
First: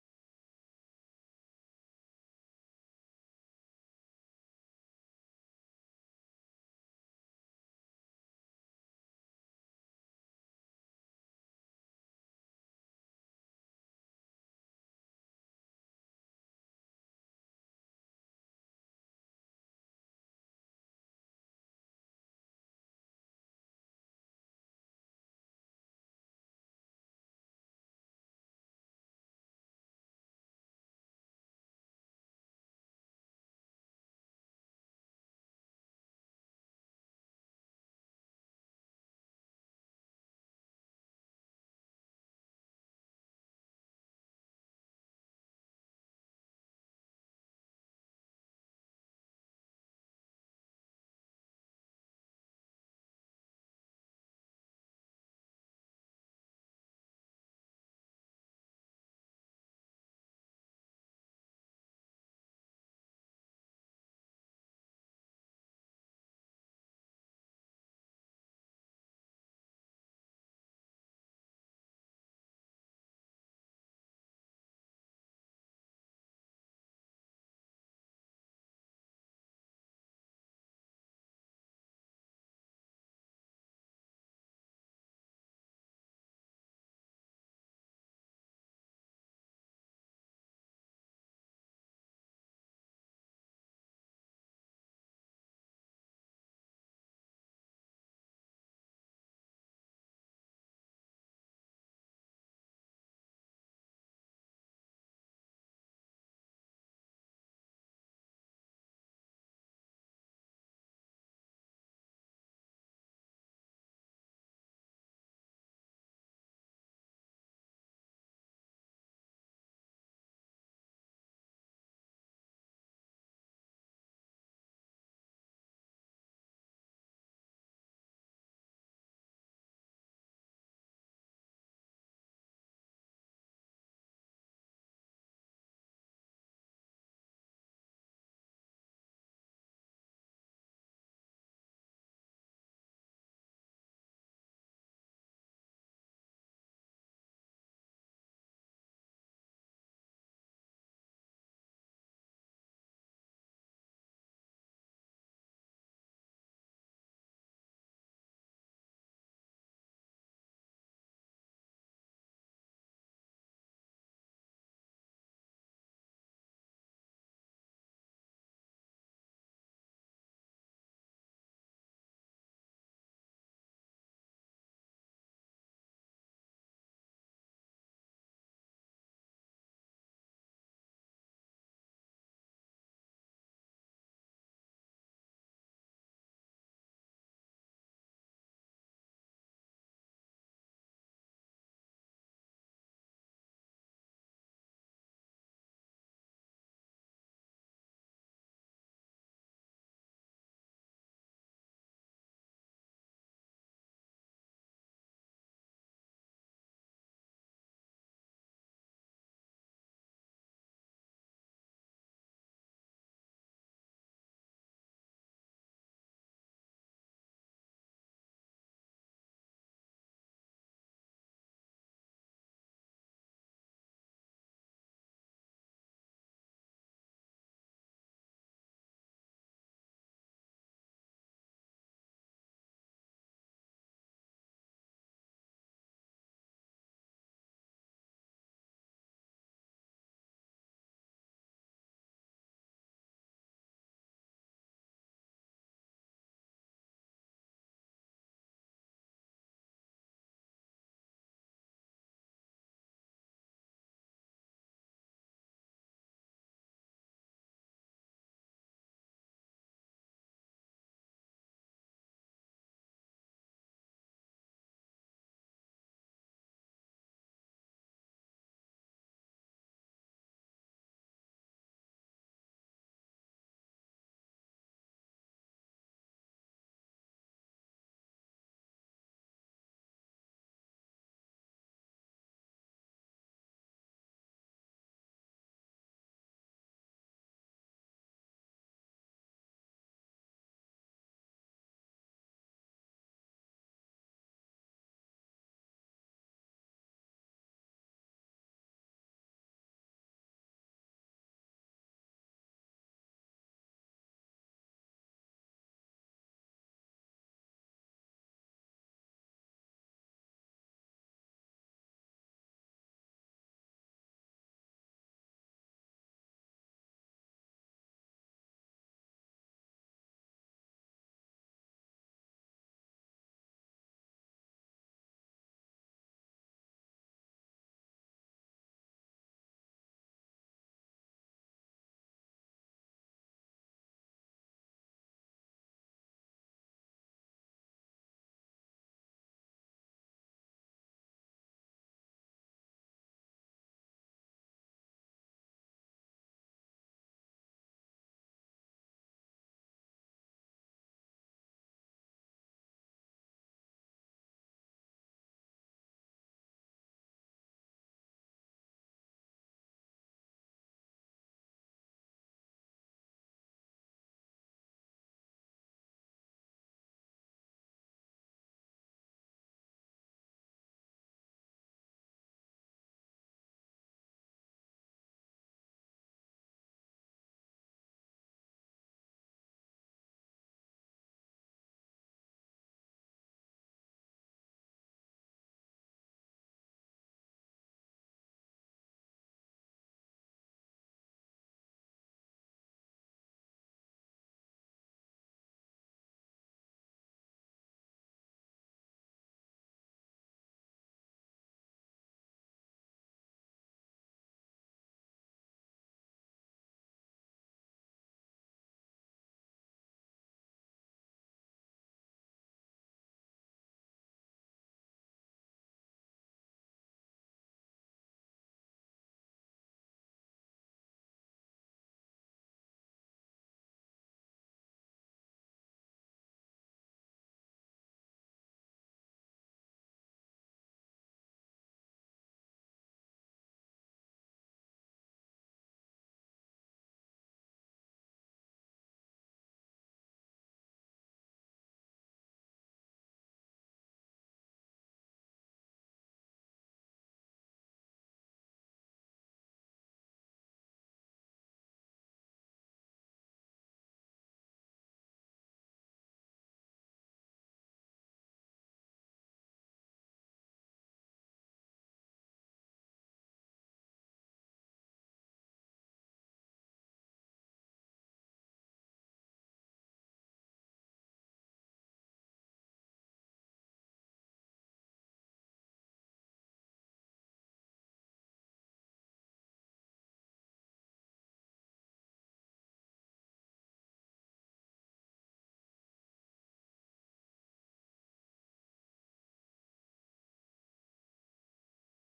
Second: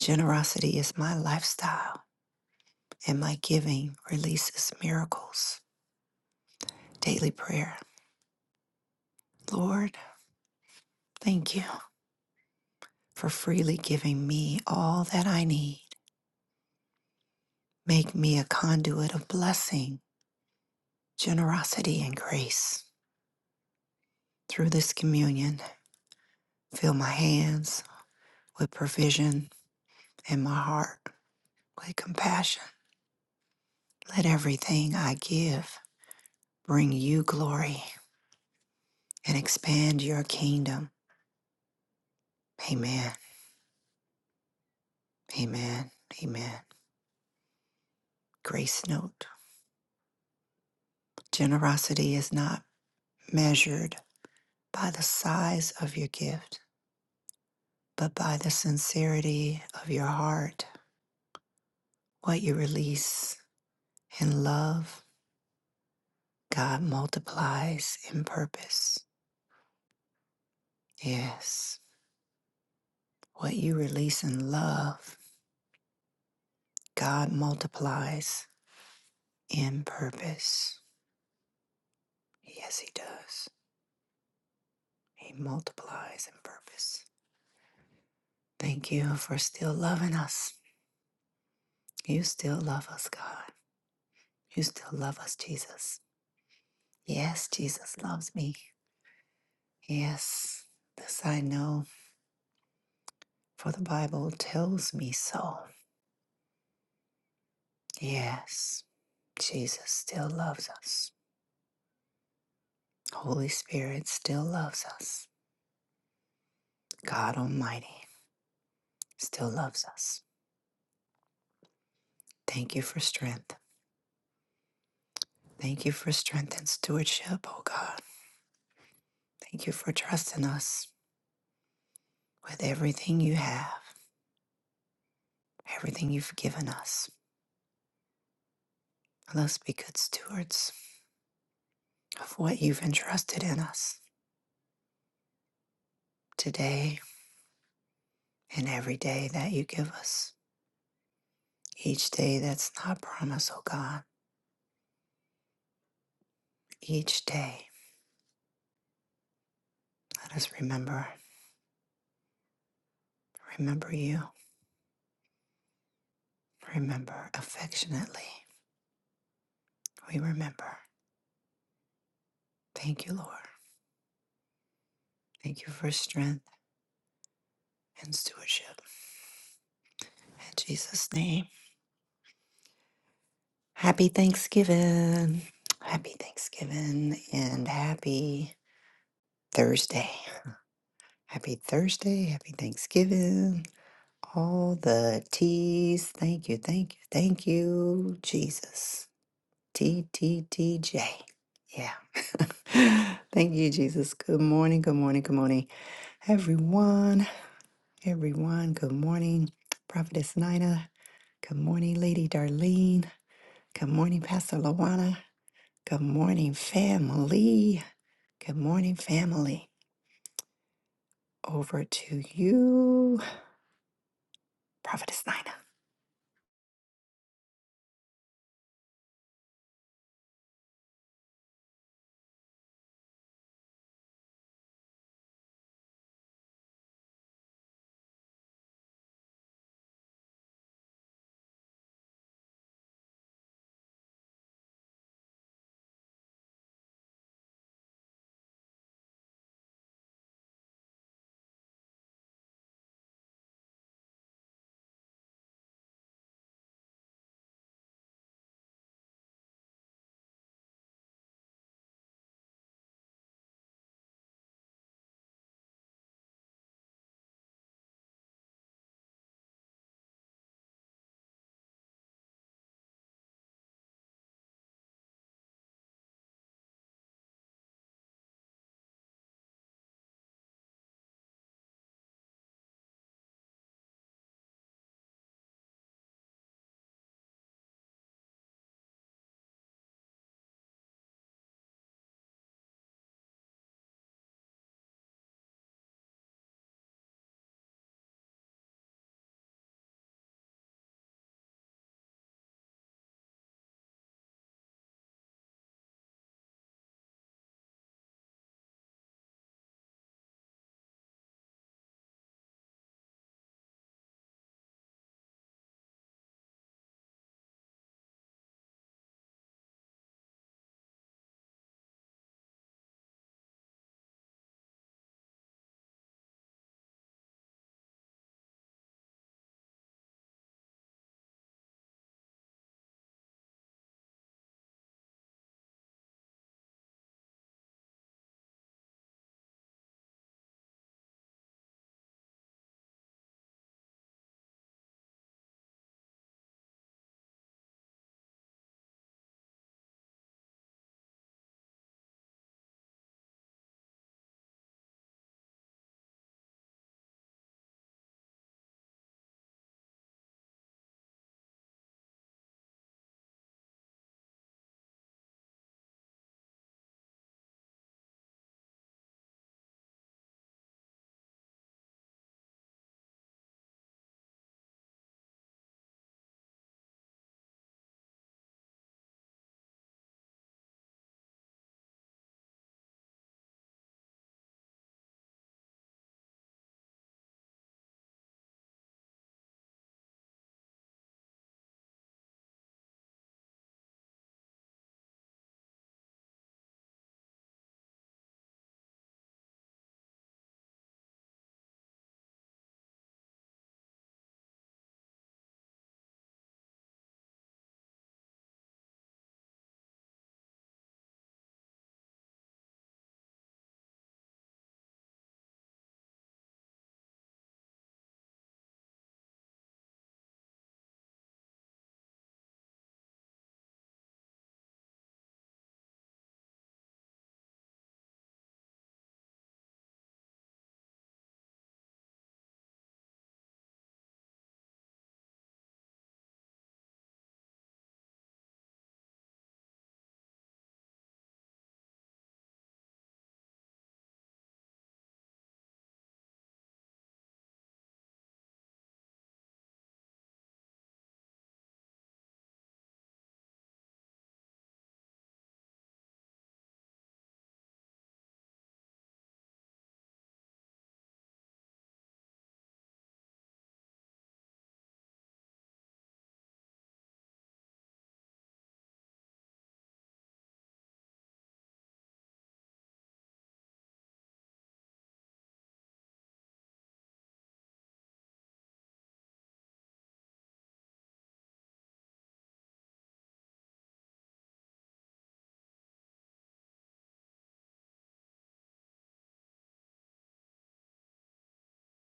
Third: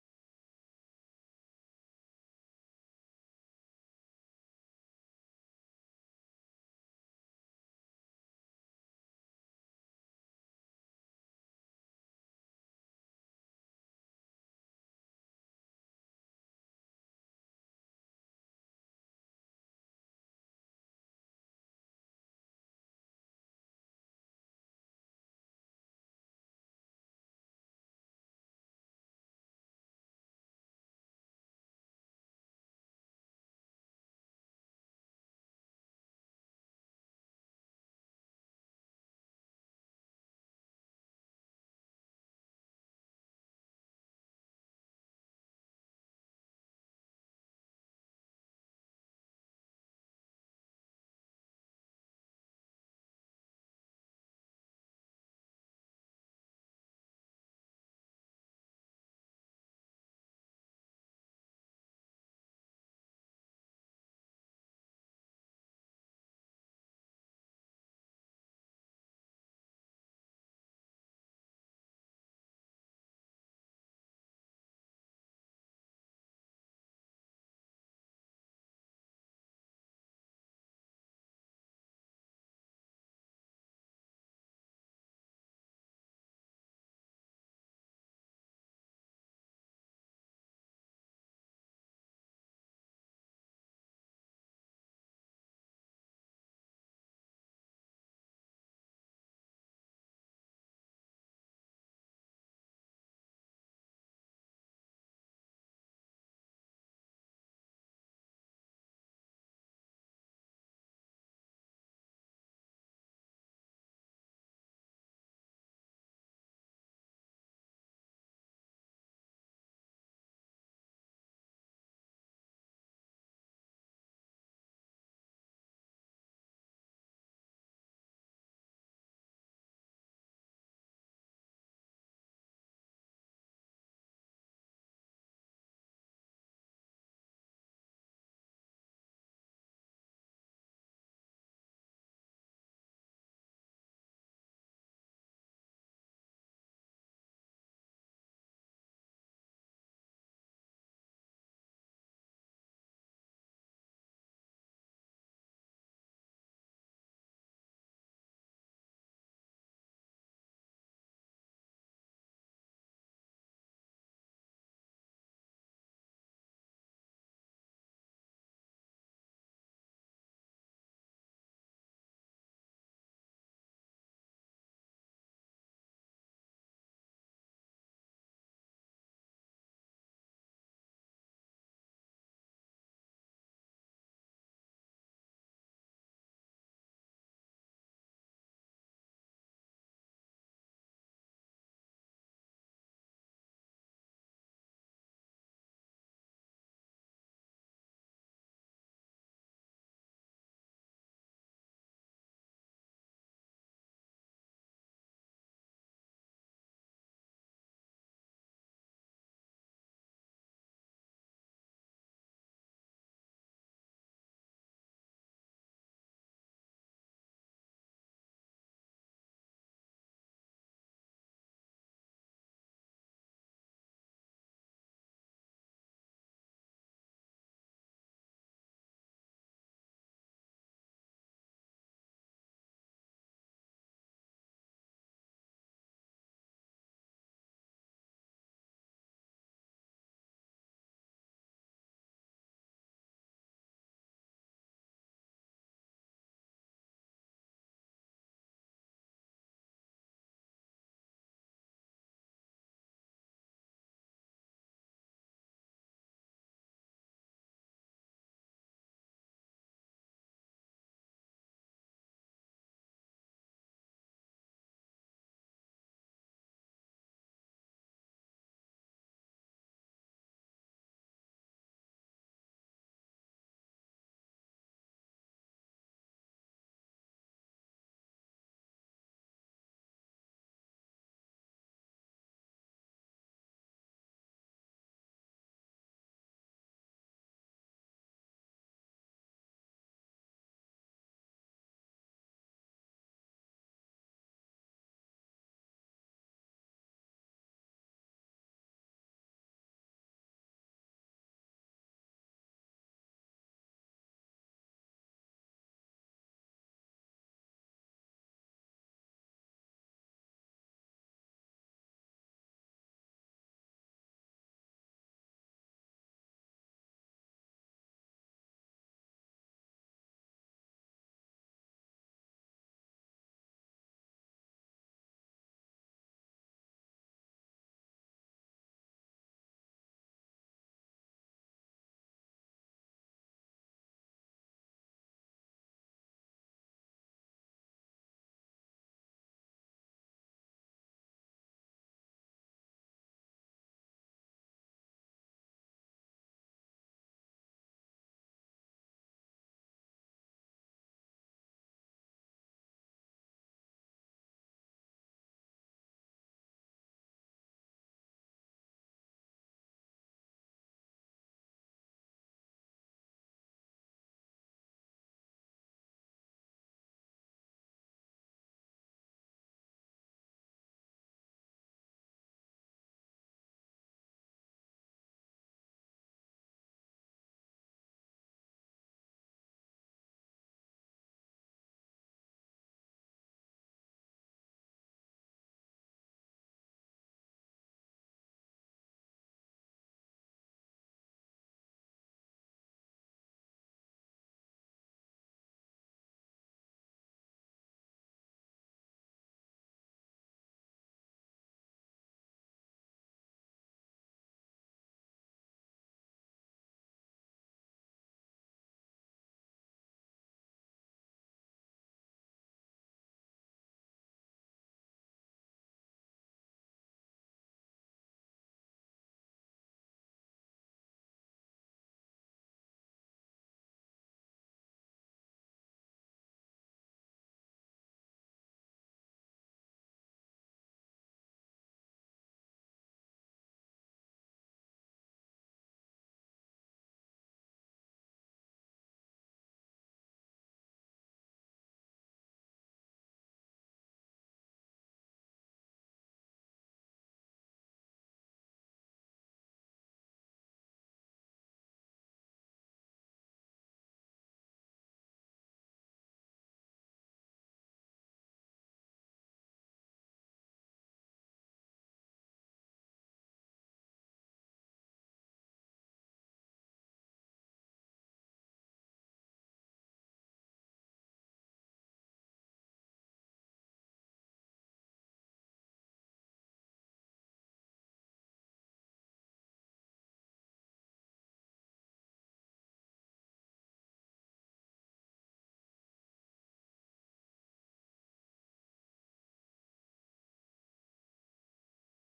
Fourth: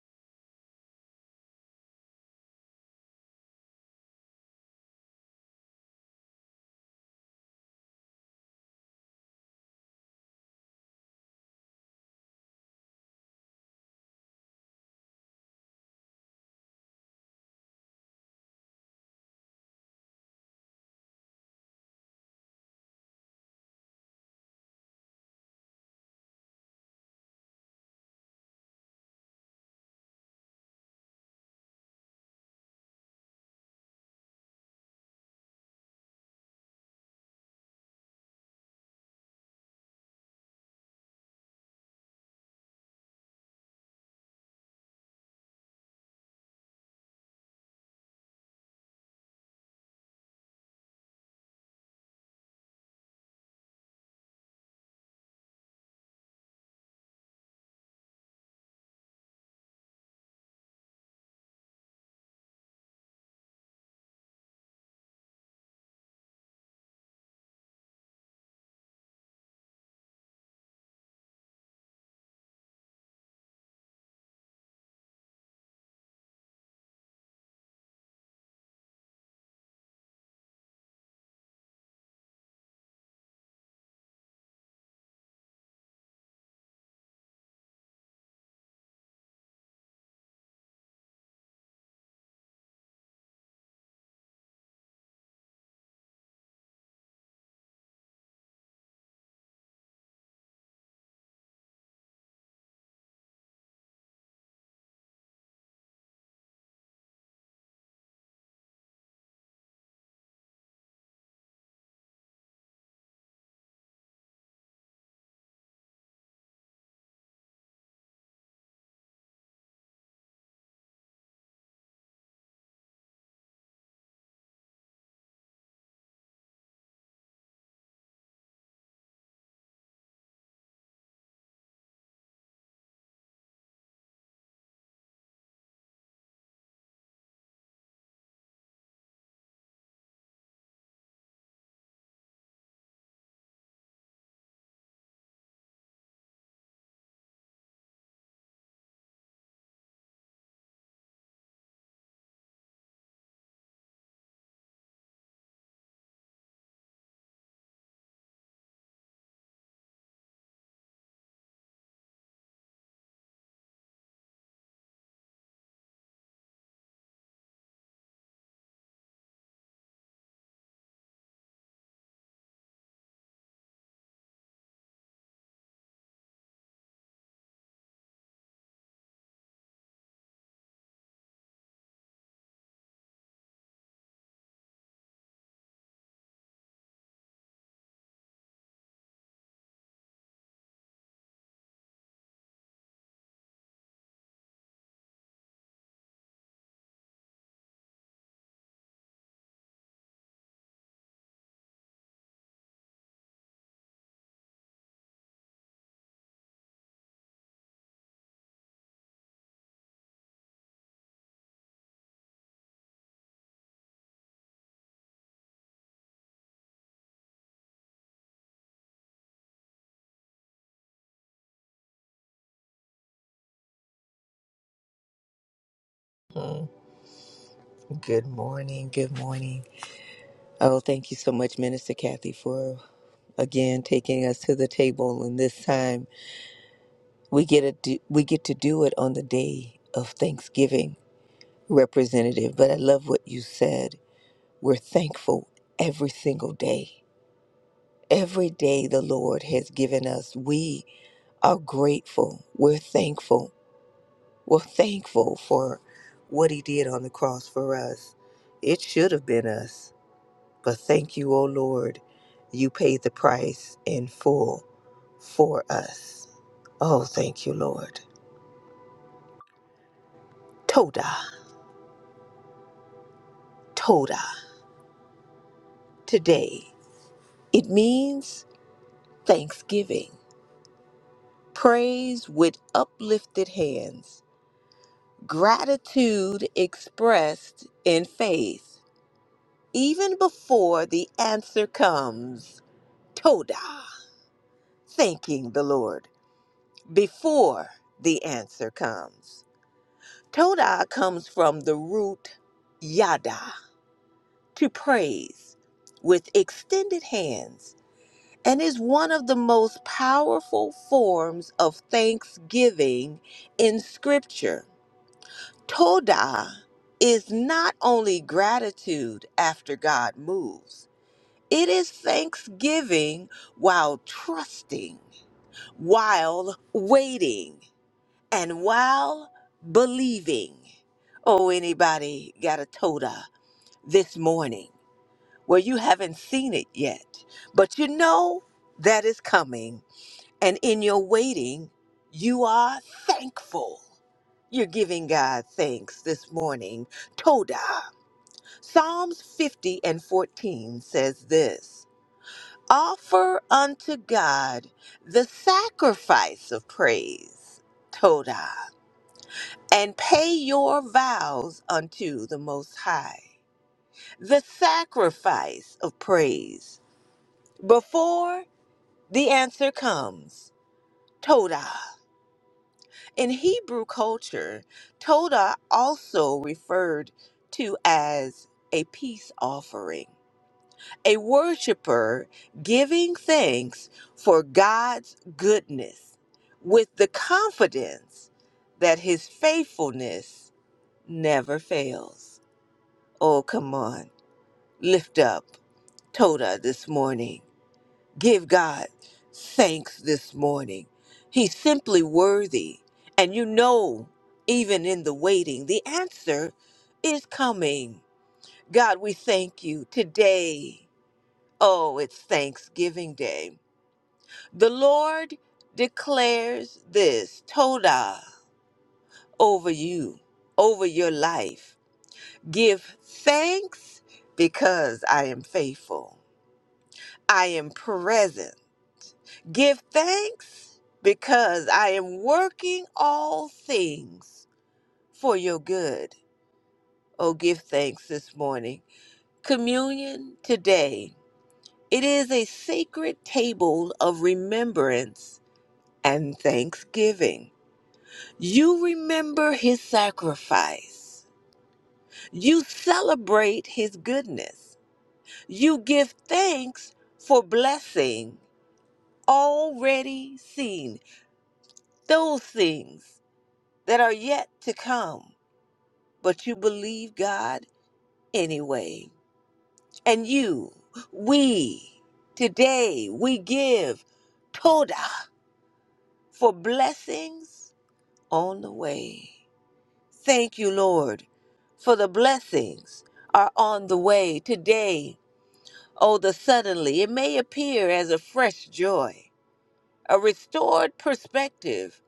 Generosity is my lifestyle, and my giving releases miracles. Daily prayer. Lord, thank you for freely giving me all that I need Make me a conduit of blessing, generosity, and grace. Through this communion, fill my hands with provision and my heart with compassion. Let everything I give bring you glory and expand your kingdom. Amen. Amen. Amen. Grace note Generosity is not measured by the size of your gift, but by the sincerity of your heart, what you release In love, God multiplies in purpose. Yes, what you release in love, God multiplies in purpose. Yes, He does. He multiplies in purpose. Thank you for still loving us. You still love us, God. You still love us, Jesus. Yes, Jesus loves me. Yes, this I know, for the Bible tells me so. Yes, Jesus still loves us. Holy Spirit still loves us. God Almighty still loves us. Thank you for strength. Thank you for strength and stewardship, oh God. Thank you for trusting us with everything you have, everything you've given us. Let us be good stewards of what you've entrusted in us today and every day that you give us. Each day that's not promised, oh God. Each day, let us remember, remember you, remember affectionately We remember. Thank you, Lord. Thank you for strength and stewardship. In Jesus' name. Happy Thanksgiving. Happy Thanksgiving and happy Thursday. Happy Thursday. Happy Thanksgiving. All the T's. Thank you. Thank you. Thank you, Jesus. T T T J. Yeah. Thank you, Jesus. Good morning. Good morning. Good morning, everyone. everyone. Good morning, Prophetess Nina. Good morning, Lady Darlene. Good morning, Pastor Lawana. Good morning, family. Good morning, family. Over to you, Prophetess Nina.
Good morning. Good morning. Oh, thank you so much, Minister Kathy, for again taking us to the table. And this time, we get a do, we get to do it on the day of Thanksgiving, Representative. But I love what you said. We're thankful every single day. Every day the Lord has given us, we are grateful. We're thankful. We're thankful for what He did on the cross for us. It should have been us But thank you, O Lord, you paid the price in full for us. Oh, thank you, Lord. Toda, Toda, today. It means thanksgiving, praise with uplifted hands, gratitude expressed in faith, even before the answer comes. Toda, thanking the Lord before the answer comes. Toda comes from the root yada, to praise, with extended hands, and is one of the most powerful forms of thanksgiving in Scripture. Toda is not only gratitude after God moves, it is thanksgiving while trusting, while waiting. And while believing, oh, anybody got a toda this morning where you haven't seen it yet, but you know that is coming. And in your waiting, you are thankful. You're giving God thanks this morning. Toda. Psalms 50 and 14 says this Offer unto God the sacrifice of praise. Toda and pay your vows unto the Most High, the sacrifice of praise, before the answer comes. Todah. In Hebrew culture, Todah also referred to as a peace offering, a worshiper giving thanks for God's goodness with the confidence that his faithfulness never fails. Oh, come on. Lift up Toda this morning. Give God thanks this morning. He's simply worthy. And you know, even in the waiting, the answer is coming. God, we thank you today. Oh, it's Thanksgiving Day. The Lord declares this Toda over you, over your life. Give thanks because I am faithful. I am present. Give thanks because I am working all things for your good. Oh, give thanks this morning. Communion today. It is a sacred table of remembrance and thanksgiving. You remember his sacrifice. You celebrate his goodness. You give thanks for blessing already seen those things that are yet to come, but you believe God anyway. And you, we, today, we give Toda for blessings on the way. Thank you, Lord, for the blessings are on the way today. Oh, the suddenly, it may appear as a fresh joy, a restored perspective,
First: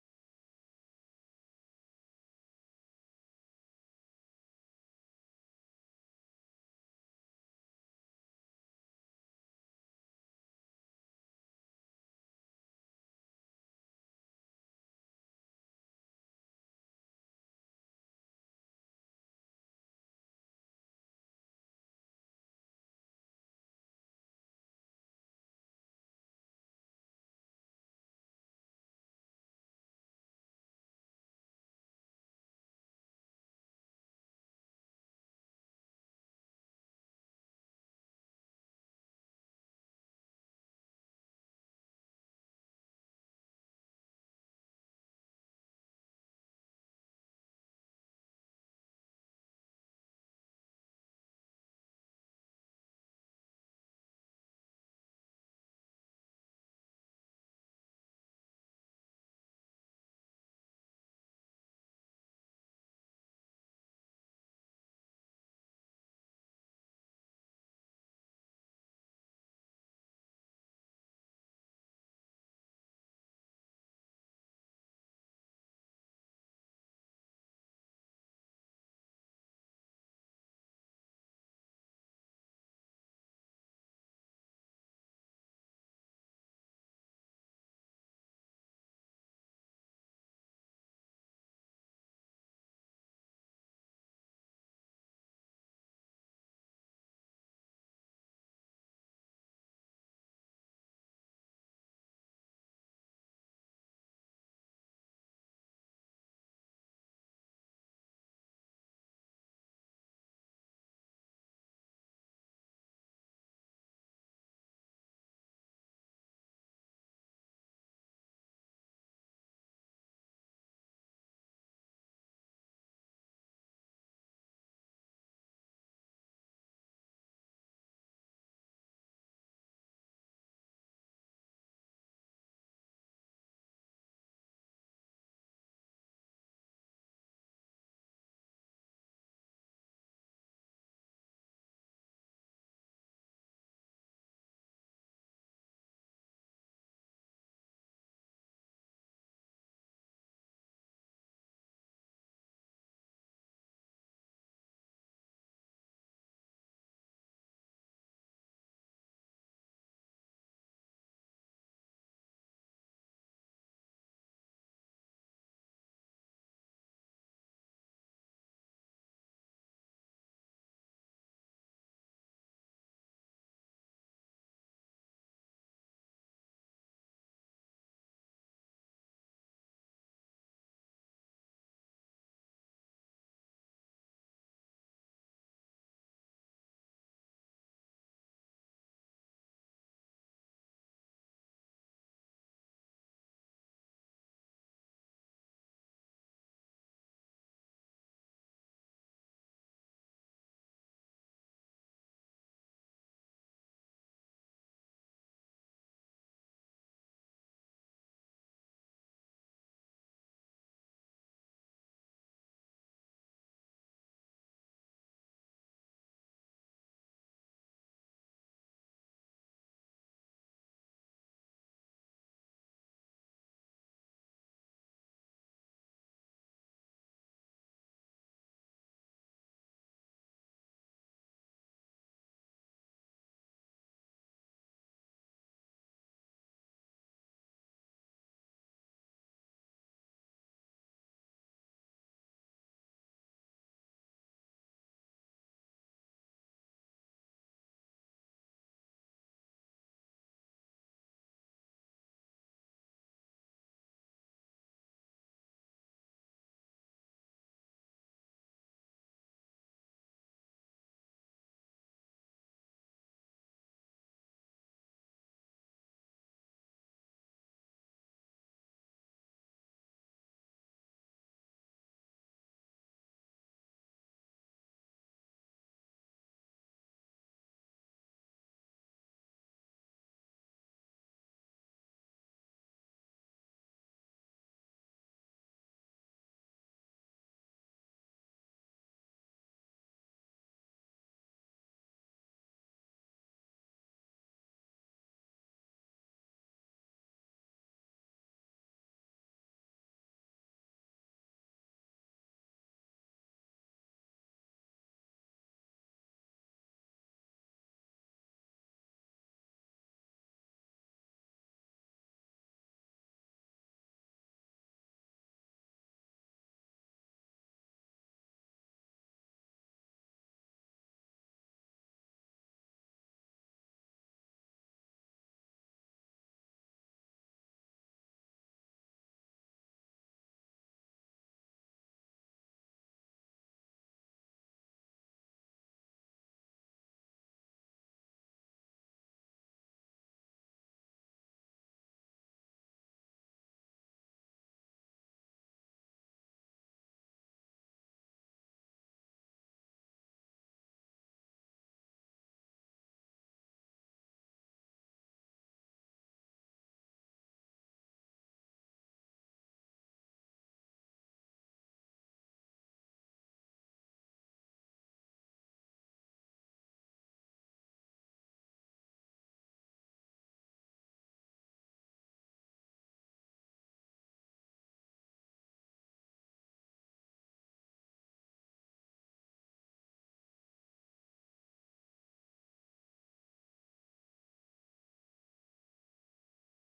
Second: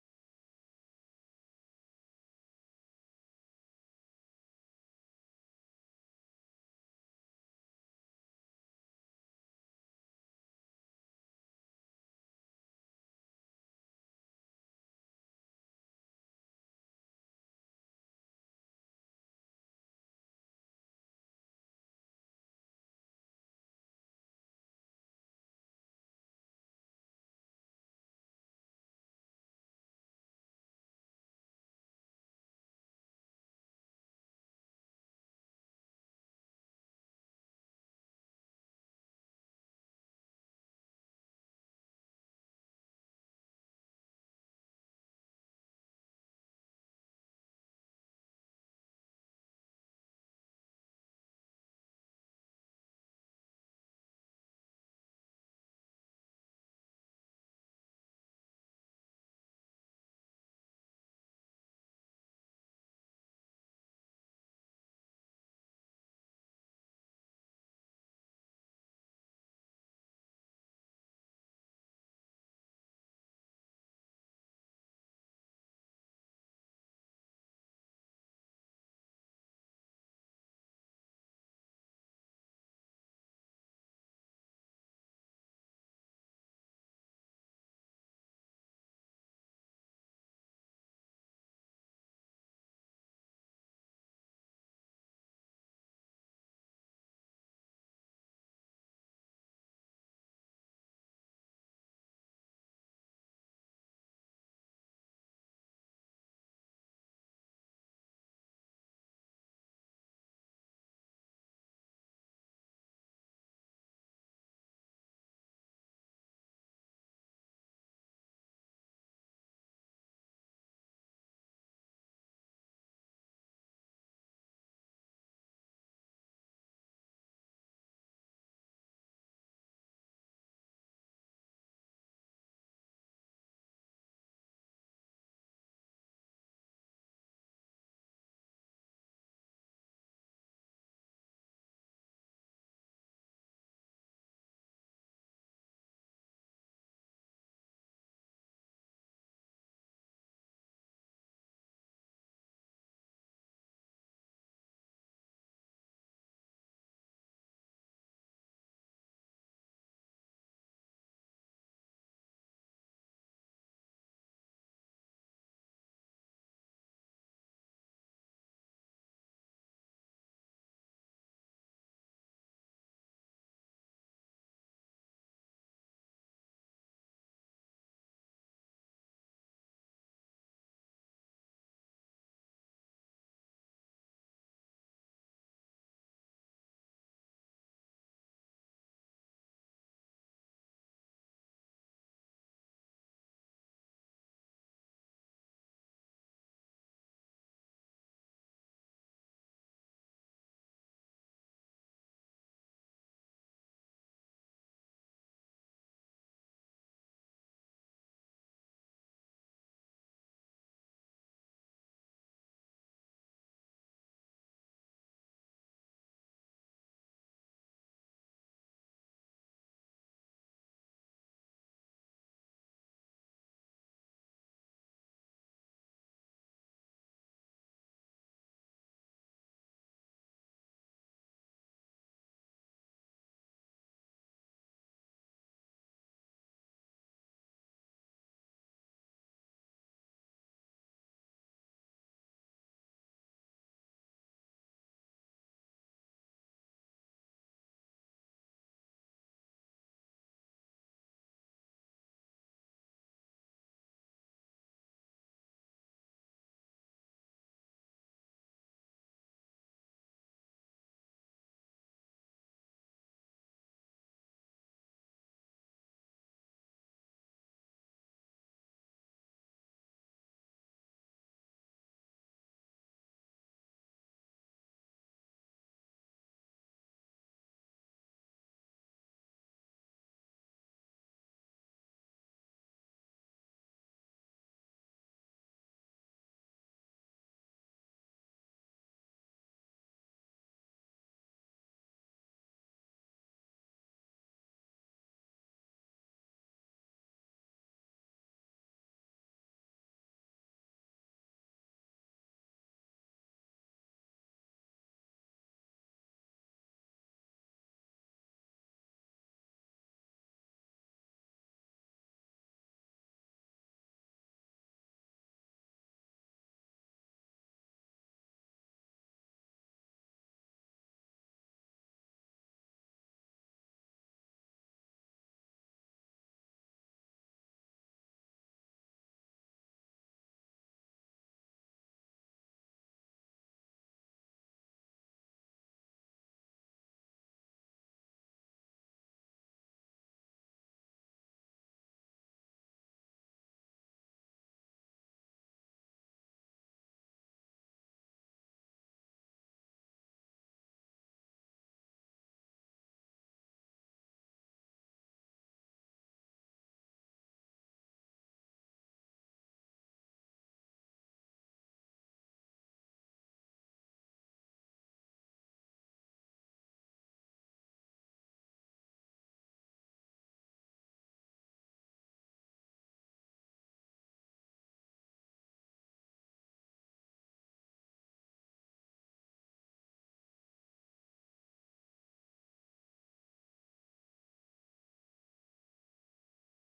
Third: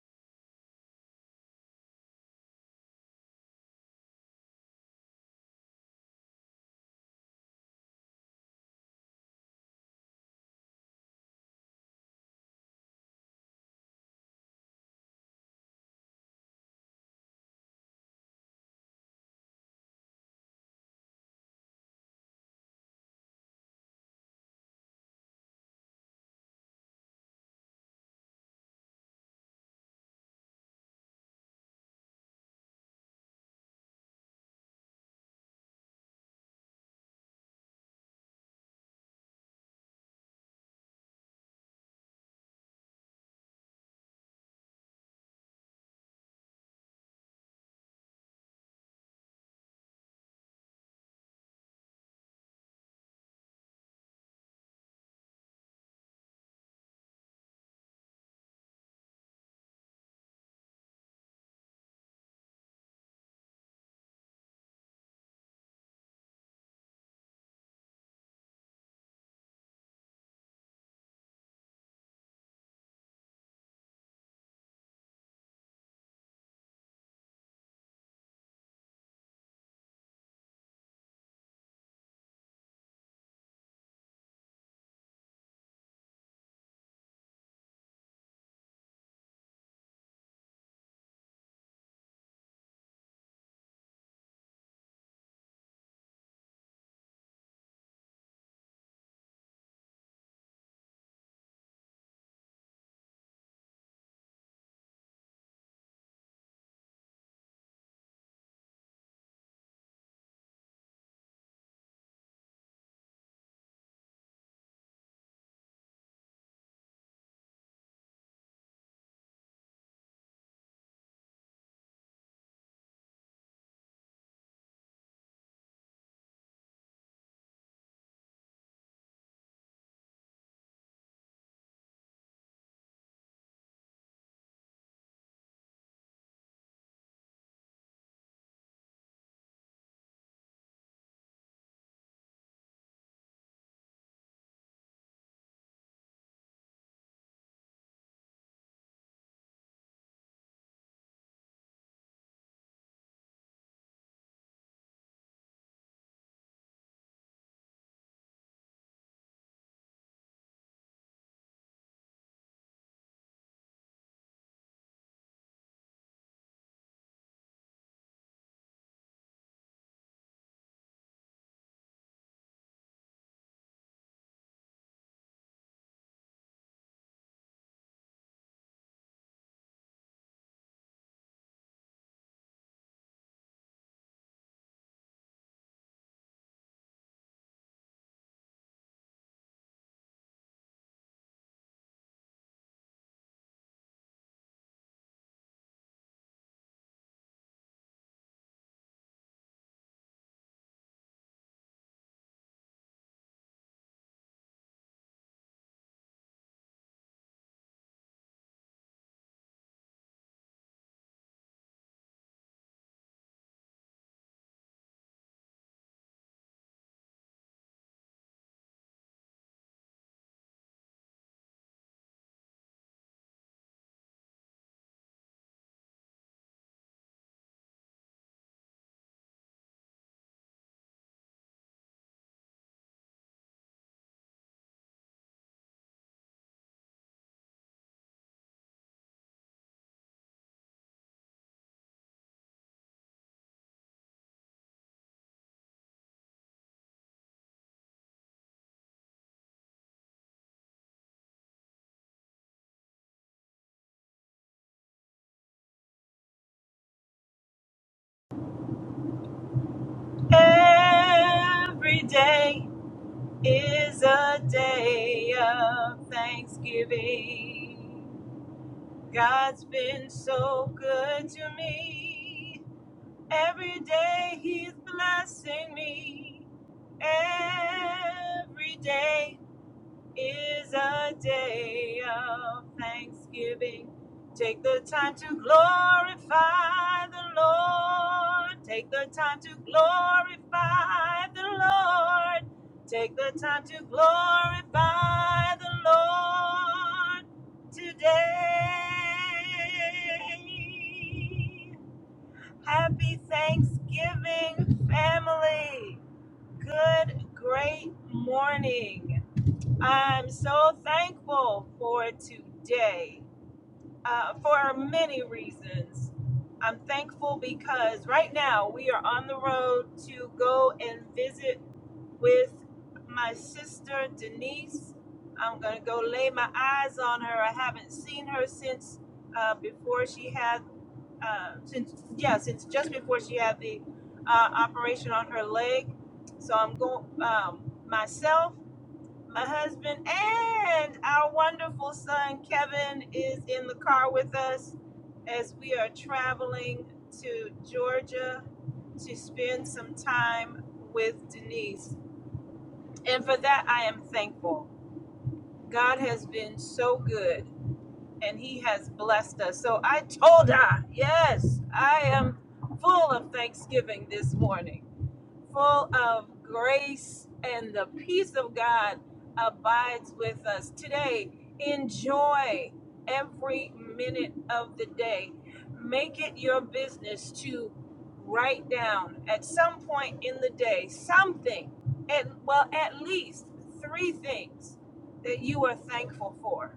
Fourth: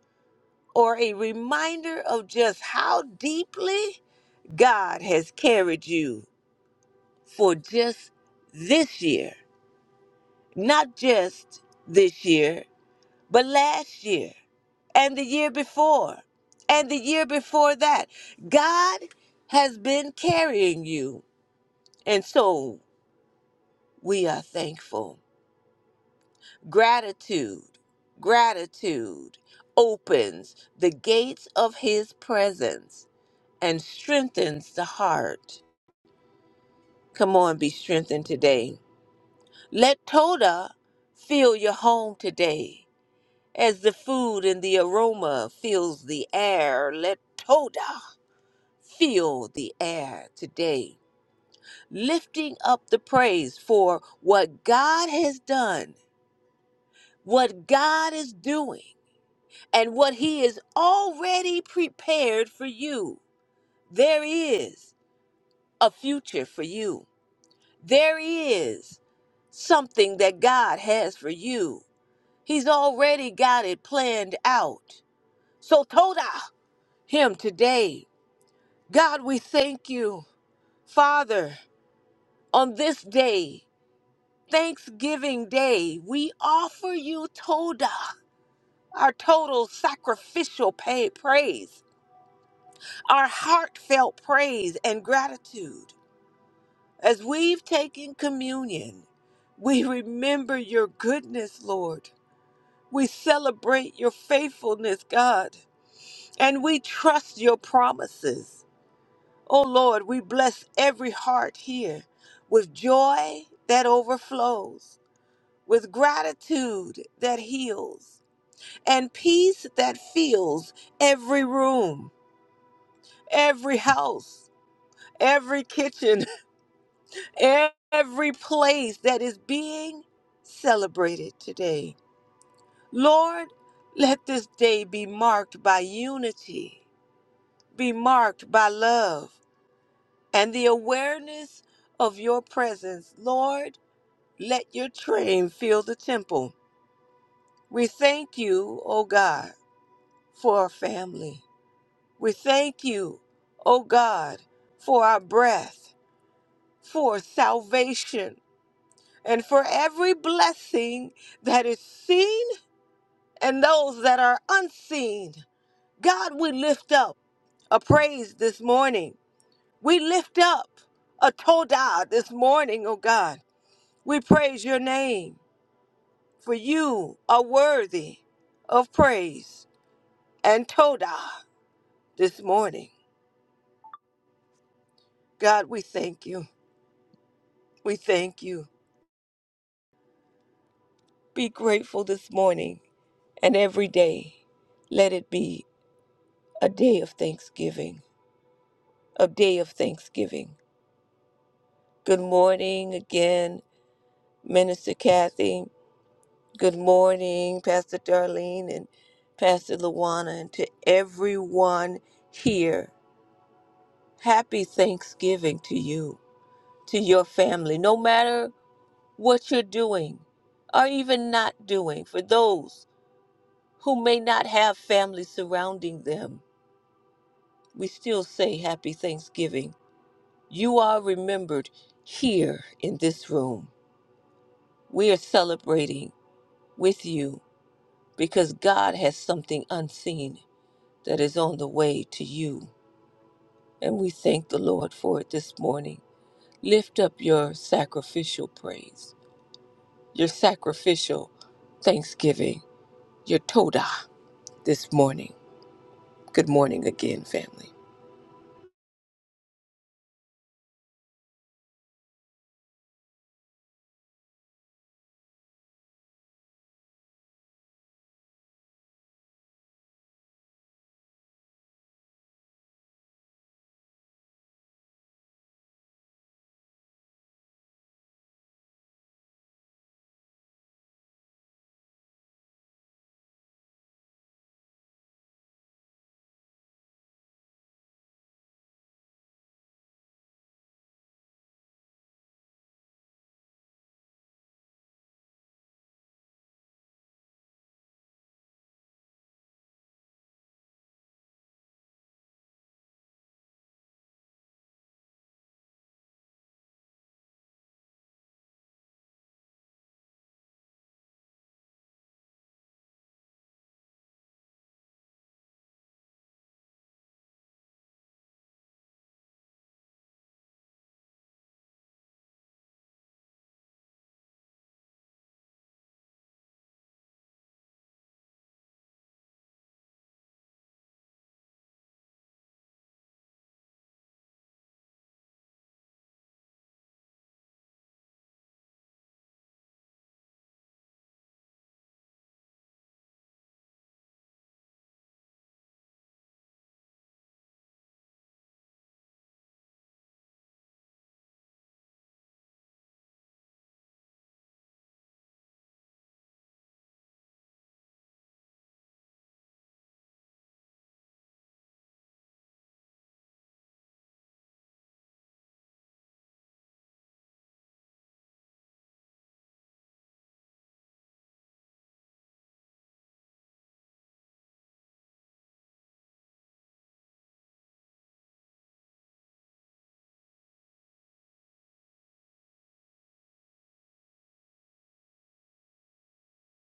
or a reminder of just how deeply God has carried you for just this year, not just this year, but last year and the year before and the year before that. God has been carrying you. And so we are thankful. Gratitude, gratitude opens the gates of his presence and strengthens the heart. Come on, be strengthened today. Let Toda fill your home today. As the food and the aroma fills the air, let Toda fill the air today, lifting up the praise for what God has done, what God is doing, and what He is already prepared for you. There is a future for you. There is something that God has for you. He's already got it planned out. So Toda Him today God, we thank you. Father, on this day, Thanksgiving Day, we offer you Toda, our total sacrificial pay, praise, our heartfelt praise and gratitude. As we've taken communion, we remember your goodness, Lord. We celebrate your faithfulness, God, and we trust your promises. Oh Lord, we bless every heart here with joy that overflows, with gratitude that heals, and peace that fills every room, every house, every kitchen, every place that is being celebrated today. Lord, let this day be marked by unity, be marked by love, and the awareness of your presence, Lord. Let your train fill the temple. We thank you, O God, for our family. We thank you, O God, for our breath, for salvation, and for every blessing that is seen and those that are unseen. God, we lift up a praise this morning. We lift up a todah this morning, O God. We praise your name. for you are worthy of praise and Todah this morning. God, we thank you. We thank you. Be grateful this morning and every day. Let it be a day of thanksgiving, a day of thanksgiving. Good morning again, Minister Kathy. Good morning, Pastor Darlene and Pastor Luana, and to everyone here. Happy Thanksgiving to you. to your family, no matter what you're doing or even not doing. For those who may not have family surrounding them, we still say Happy Thanksgiving. You are remembered here in this room. We are celebrating with you because God has something unseen that is on the way to you. And we thank the Lord for it this morning. Lift up your sacrificial praise, your sacrificial thanksgiving your Toda this morning. Good morning again, family.
Every day is a day of thanksgiving. God's been so good to me. Every day He's blessing me. Every day is a day of thanksgiving. Take the time to glorify the Lord. Take the time to glorify the Lord. Take the time to glorify the Lord today. Happy Thanksgiving, family. Good, great morning. I'm so thankful for today uh, for many reasons. I'm thankful because right now we are on the road to go and visit with my sister Denise. I'm going to go lay my eyes on her. I haven't seen her since uh, before she had, uh, since, yeah, since just before she had the uh, operation on her leg. So I'm going, um, myself my husband, and our wonderful son Kevin is in the car with us as we are traveling to Georgia to spend some time with Denise. And for that, I am thankful. God has been so good and He has blessed us. So I told her, yes, I am full of thanksgiving this morning full of grace and the peace of God abides with us today. Enjoy every minute of the day. Make it your business to write down at some point in the day something, and well, at least three things that you are thankful for.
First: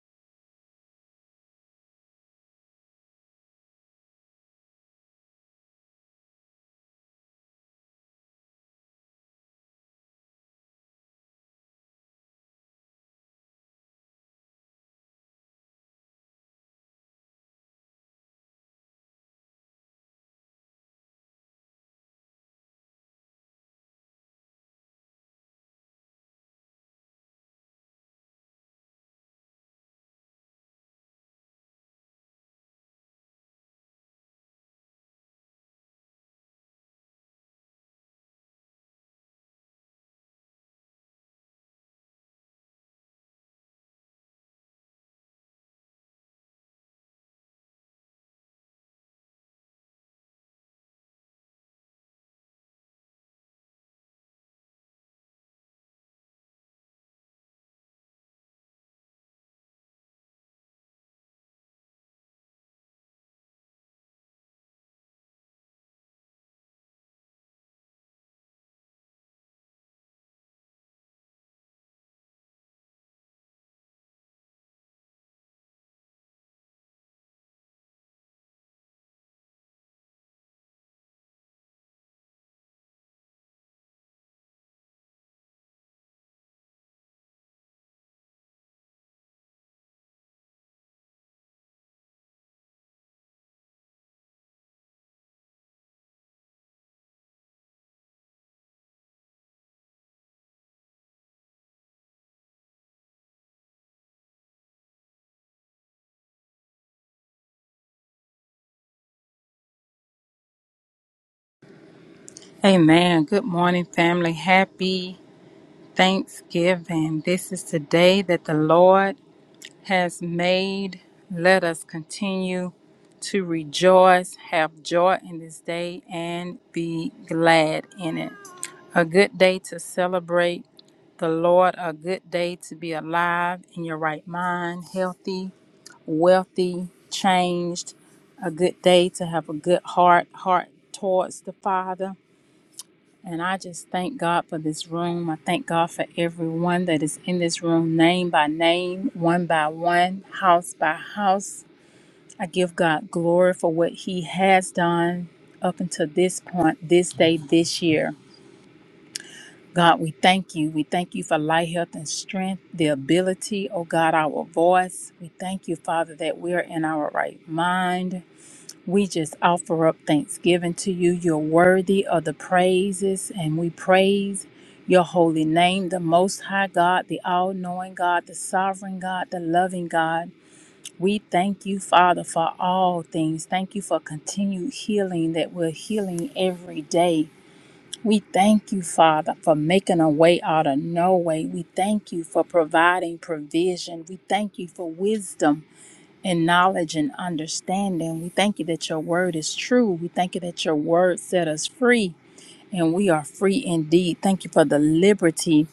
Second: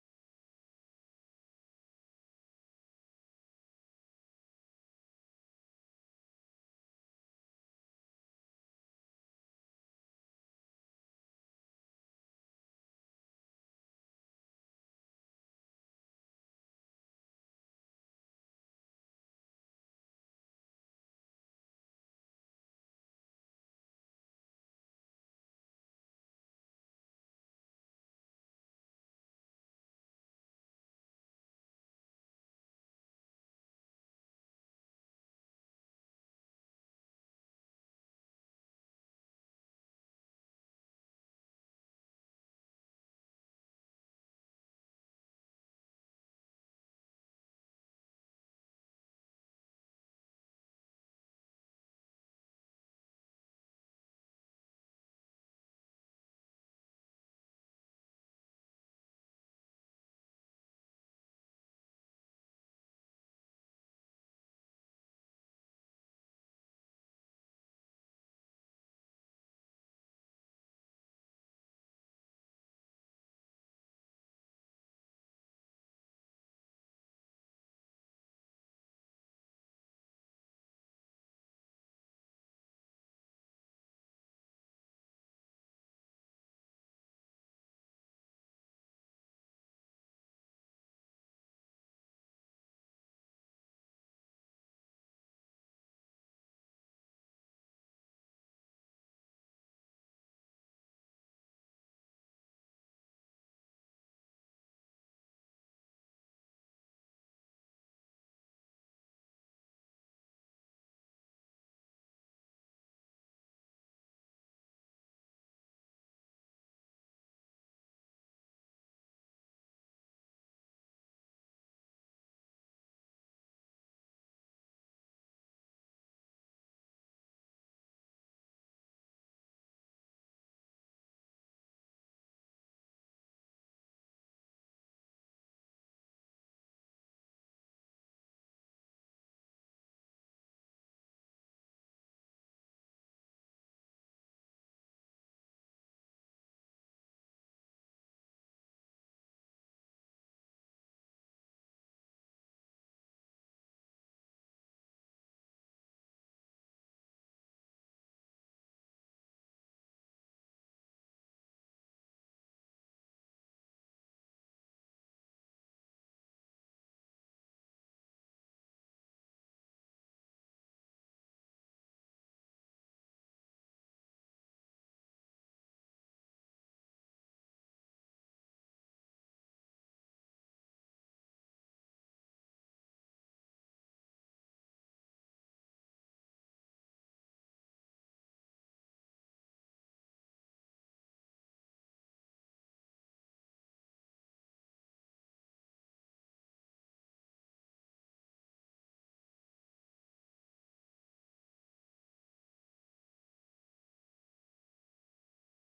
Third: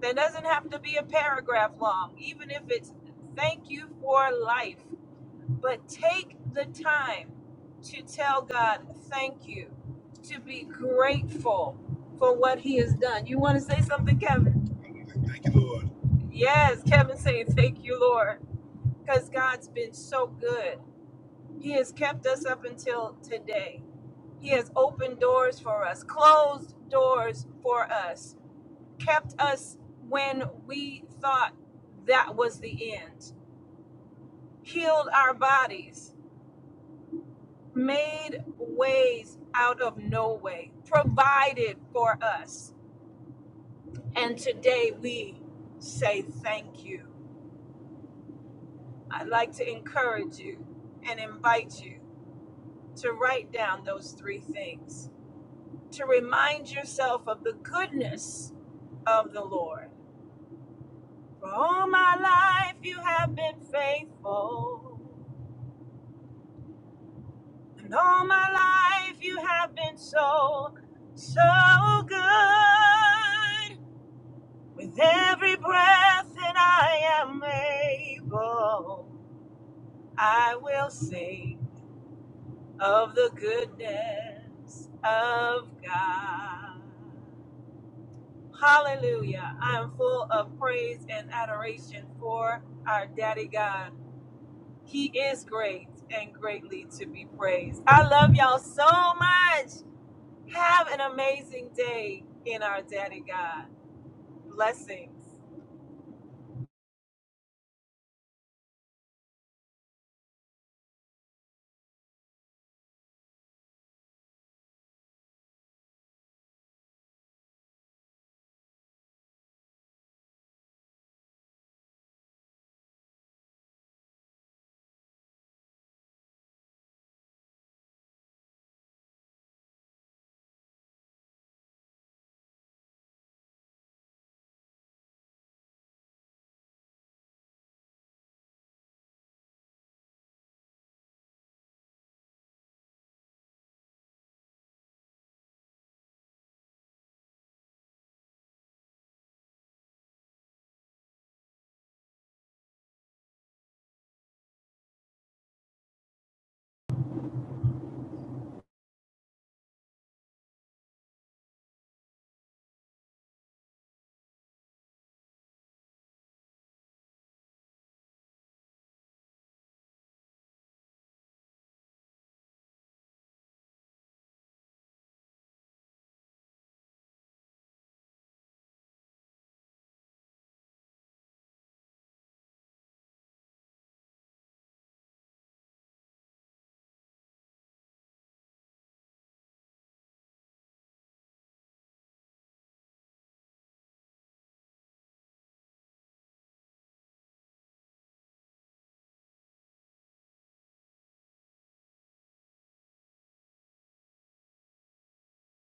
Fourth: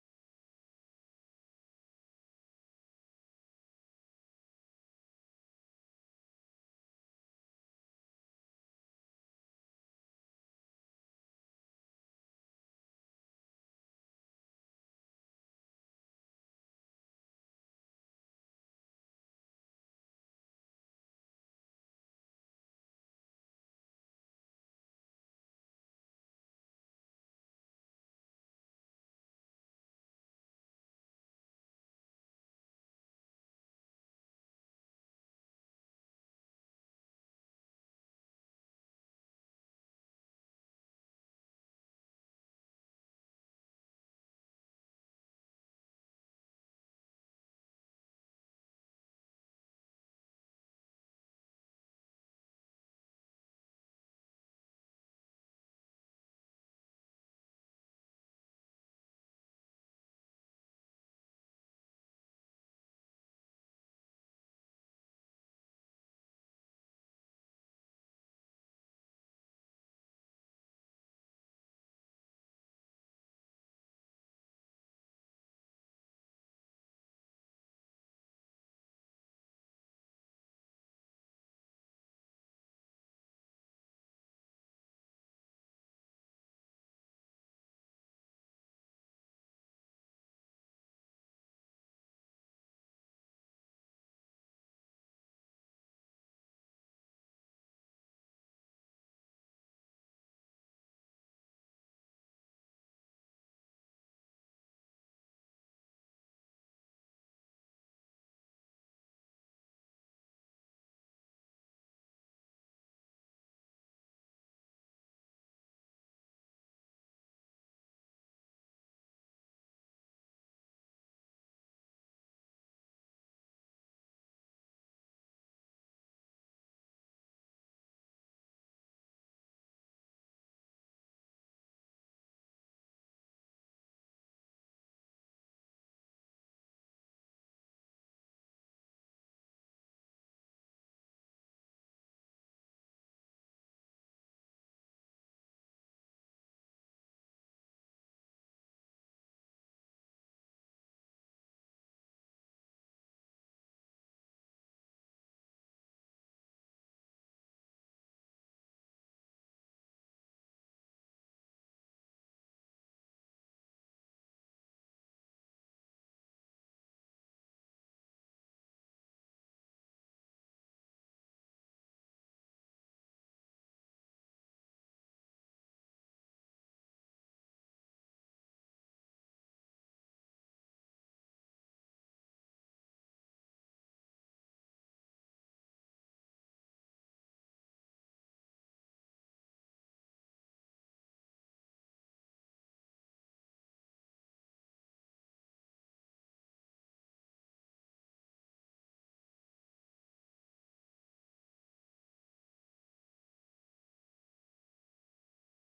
That doesn't have to be a paragraph long, even if it's thank you for life but take the time to tell God thank you, to be grateful for what He has done. You want to say something, Kevin? Thank you, Lord. Yes, Kevin saying thank you, Lord, because God's been so good. He has kept us up until today. He has opened doors for us, closed doors for us, kept us when we thought that was the end, healed our bodies, made ways out of no way, provided for us. And today we say thank you. I'd like to encourage you and invite you to write down those three things, to remind yourself of the goodness of the Lord. For all my life you have been faithful, and all my life you have been so, so good. With every breath that I am able, I will sing of the goodness of God. Hallelujah. I am full of praise and adoration for our daddy God. He is great and greatly to be praised. I love y'all so much. Have an amazing day in our daddy God. Blessings.
Amen. Good morning, family. Happy Thanksgiving. This is the day that the Lord has made. Let us continue to rejoice, have joy in this day, and be glad in it. A good day to celebrate the Lord, a good day to be alive in your right mind, healthy, wealthy, changed, a good day to have a good heart, heart towards the Father and I just thank God for this room. I thank God for everyone that is in this room, name by name, one by one, house by house. I give God glory for what He has done up until this point, this day, this year. God, we thank you. We thank you for light, health, and strength, the ability, oh God, our voice. We thank you, Father, that we are in our right mind. We just offer up thanksgiving to you. You're worthy of the praises, and we praise your holy name, the Most High God, the All Knowing God, the Sovereign God, the Loving God. We thank you, Father, for all things. Thank you for continued healing that we're healing every day. We thank you, Father, for making a way out of no way. We thank you for providing provision. We thank you for wisdom. And knowledge and understanding. We thank you that your word is true. We thank you that your word set us free, and we are free indeed. Thank you for the liberty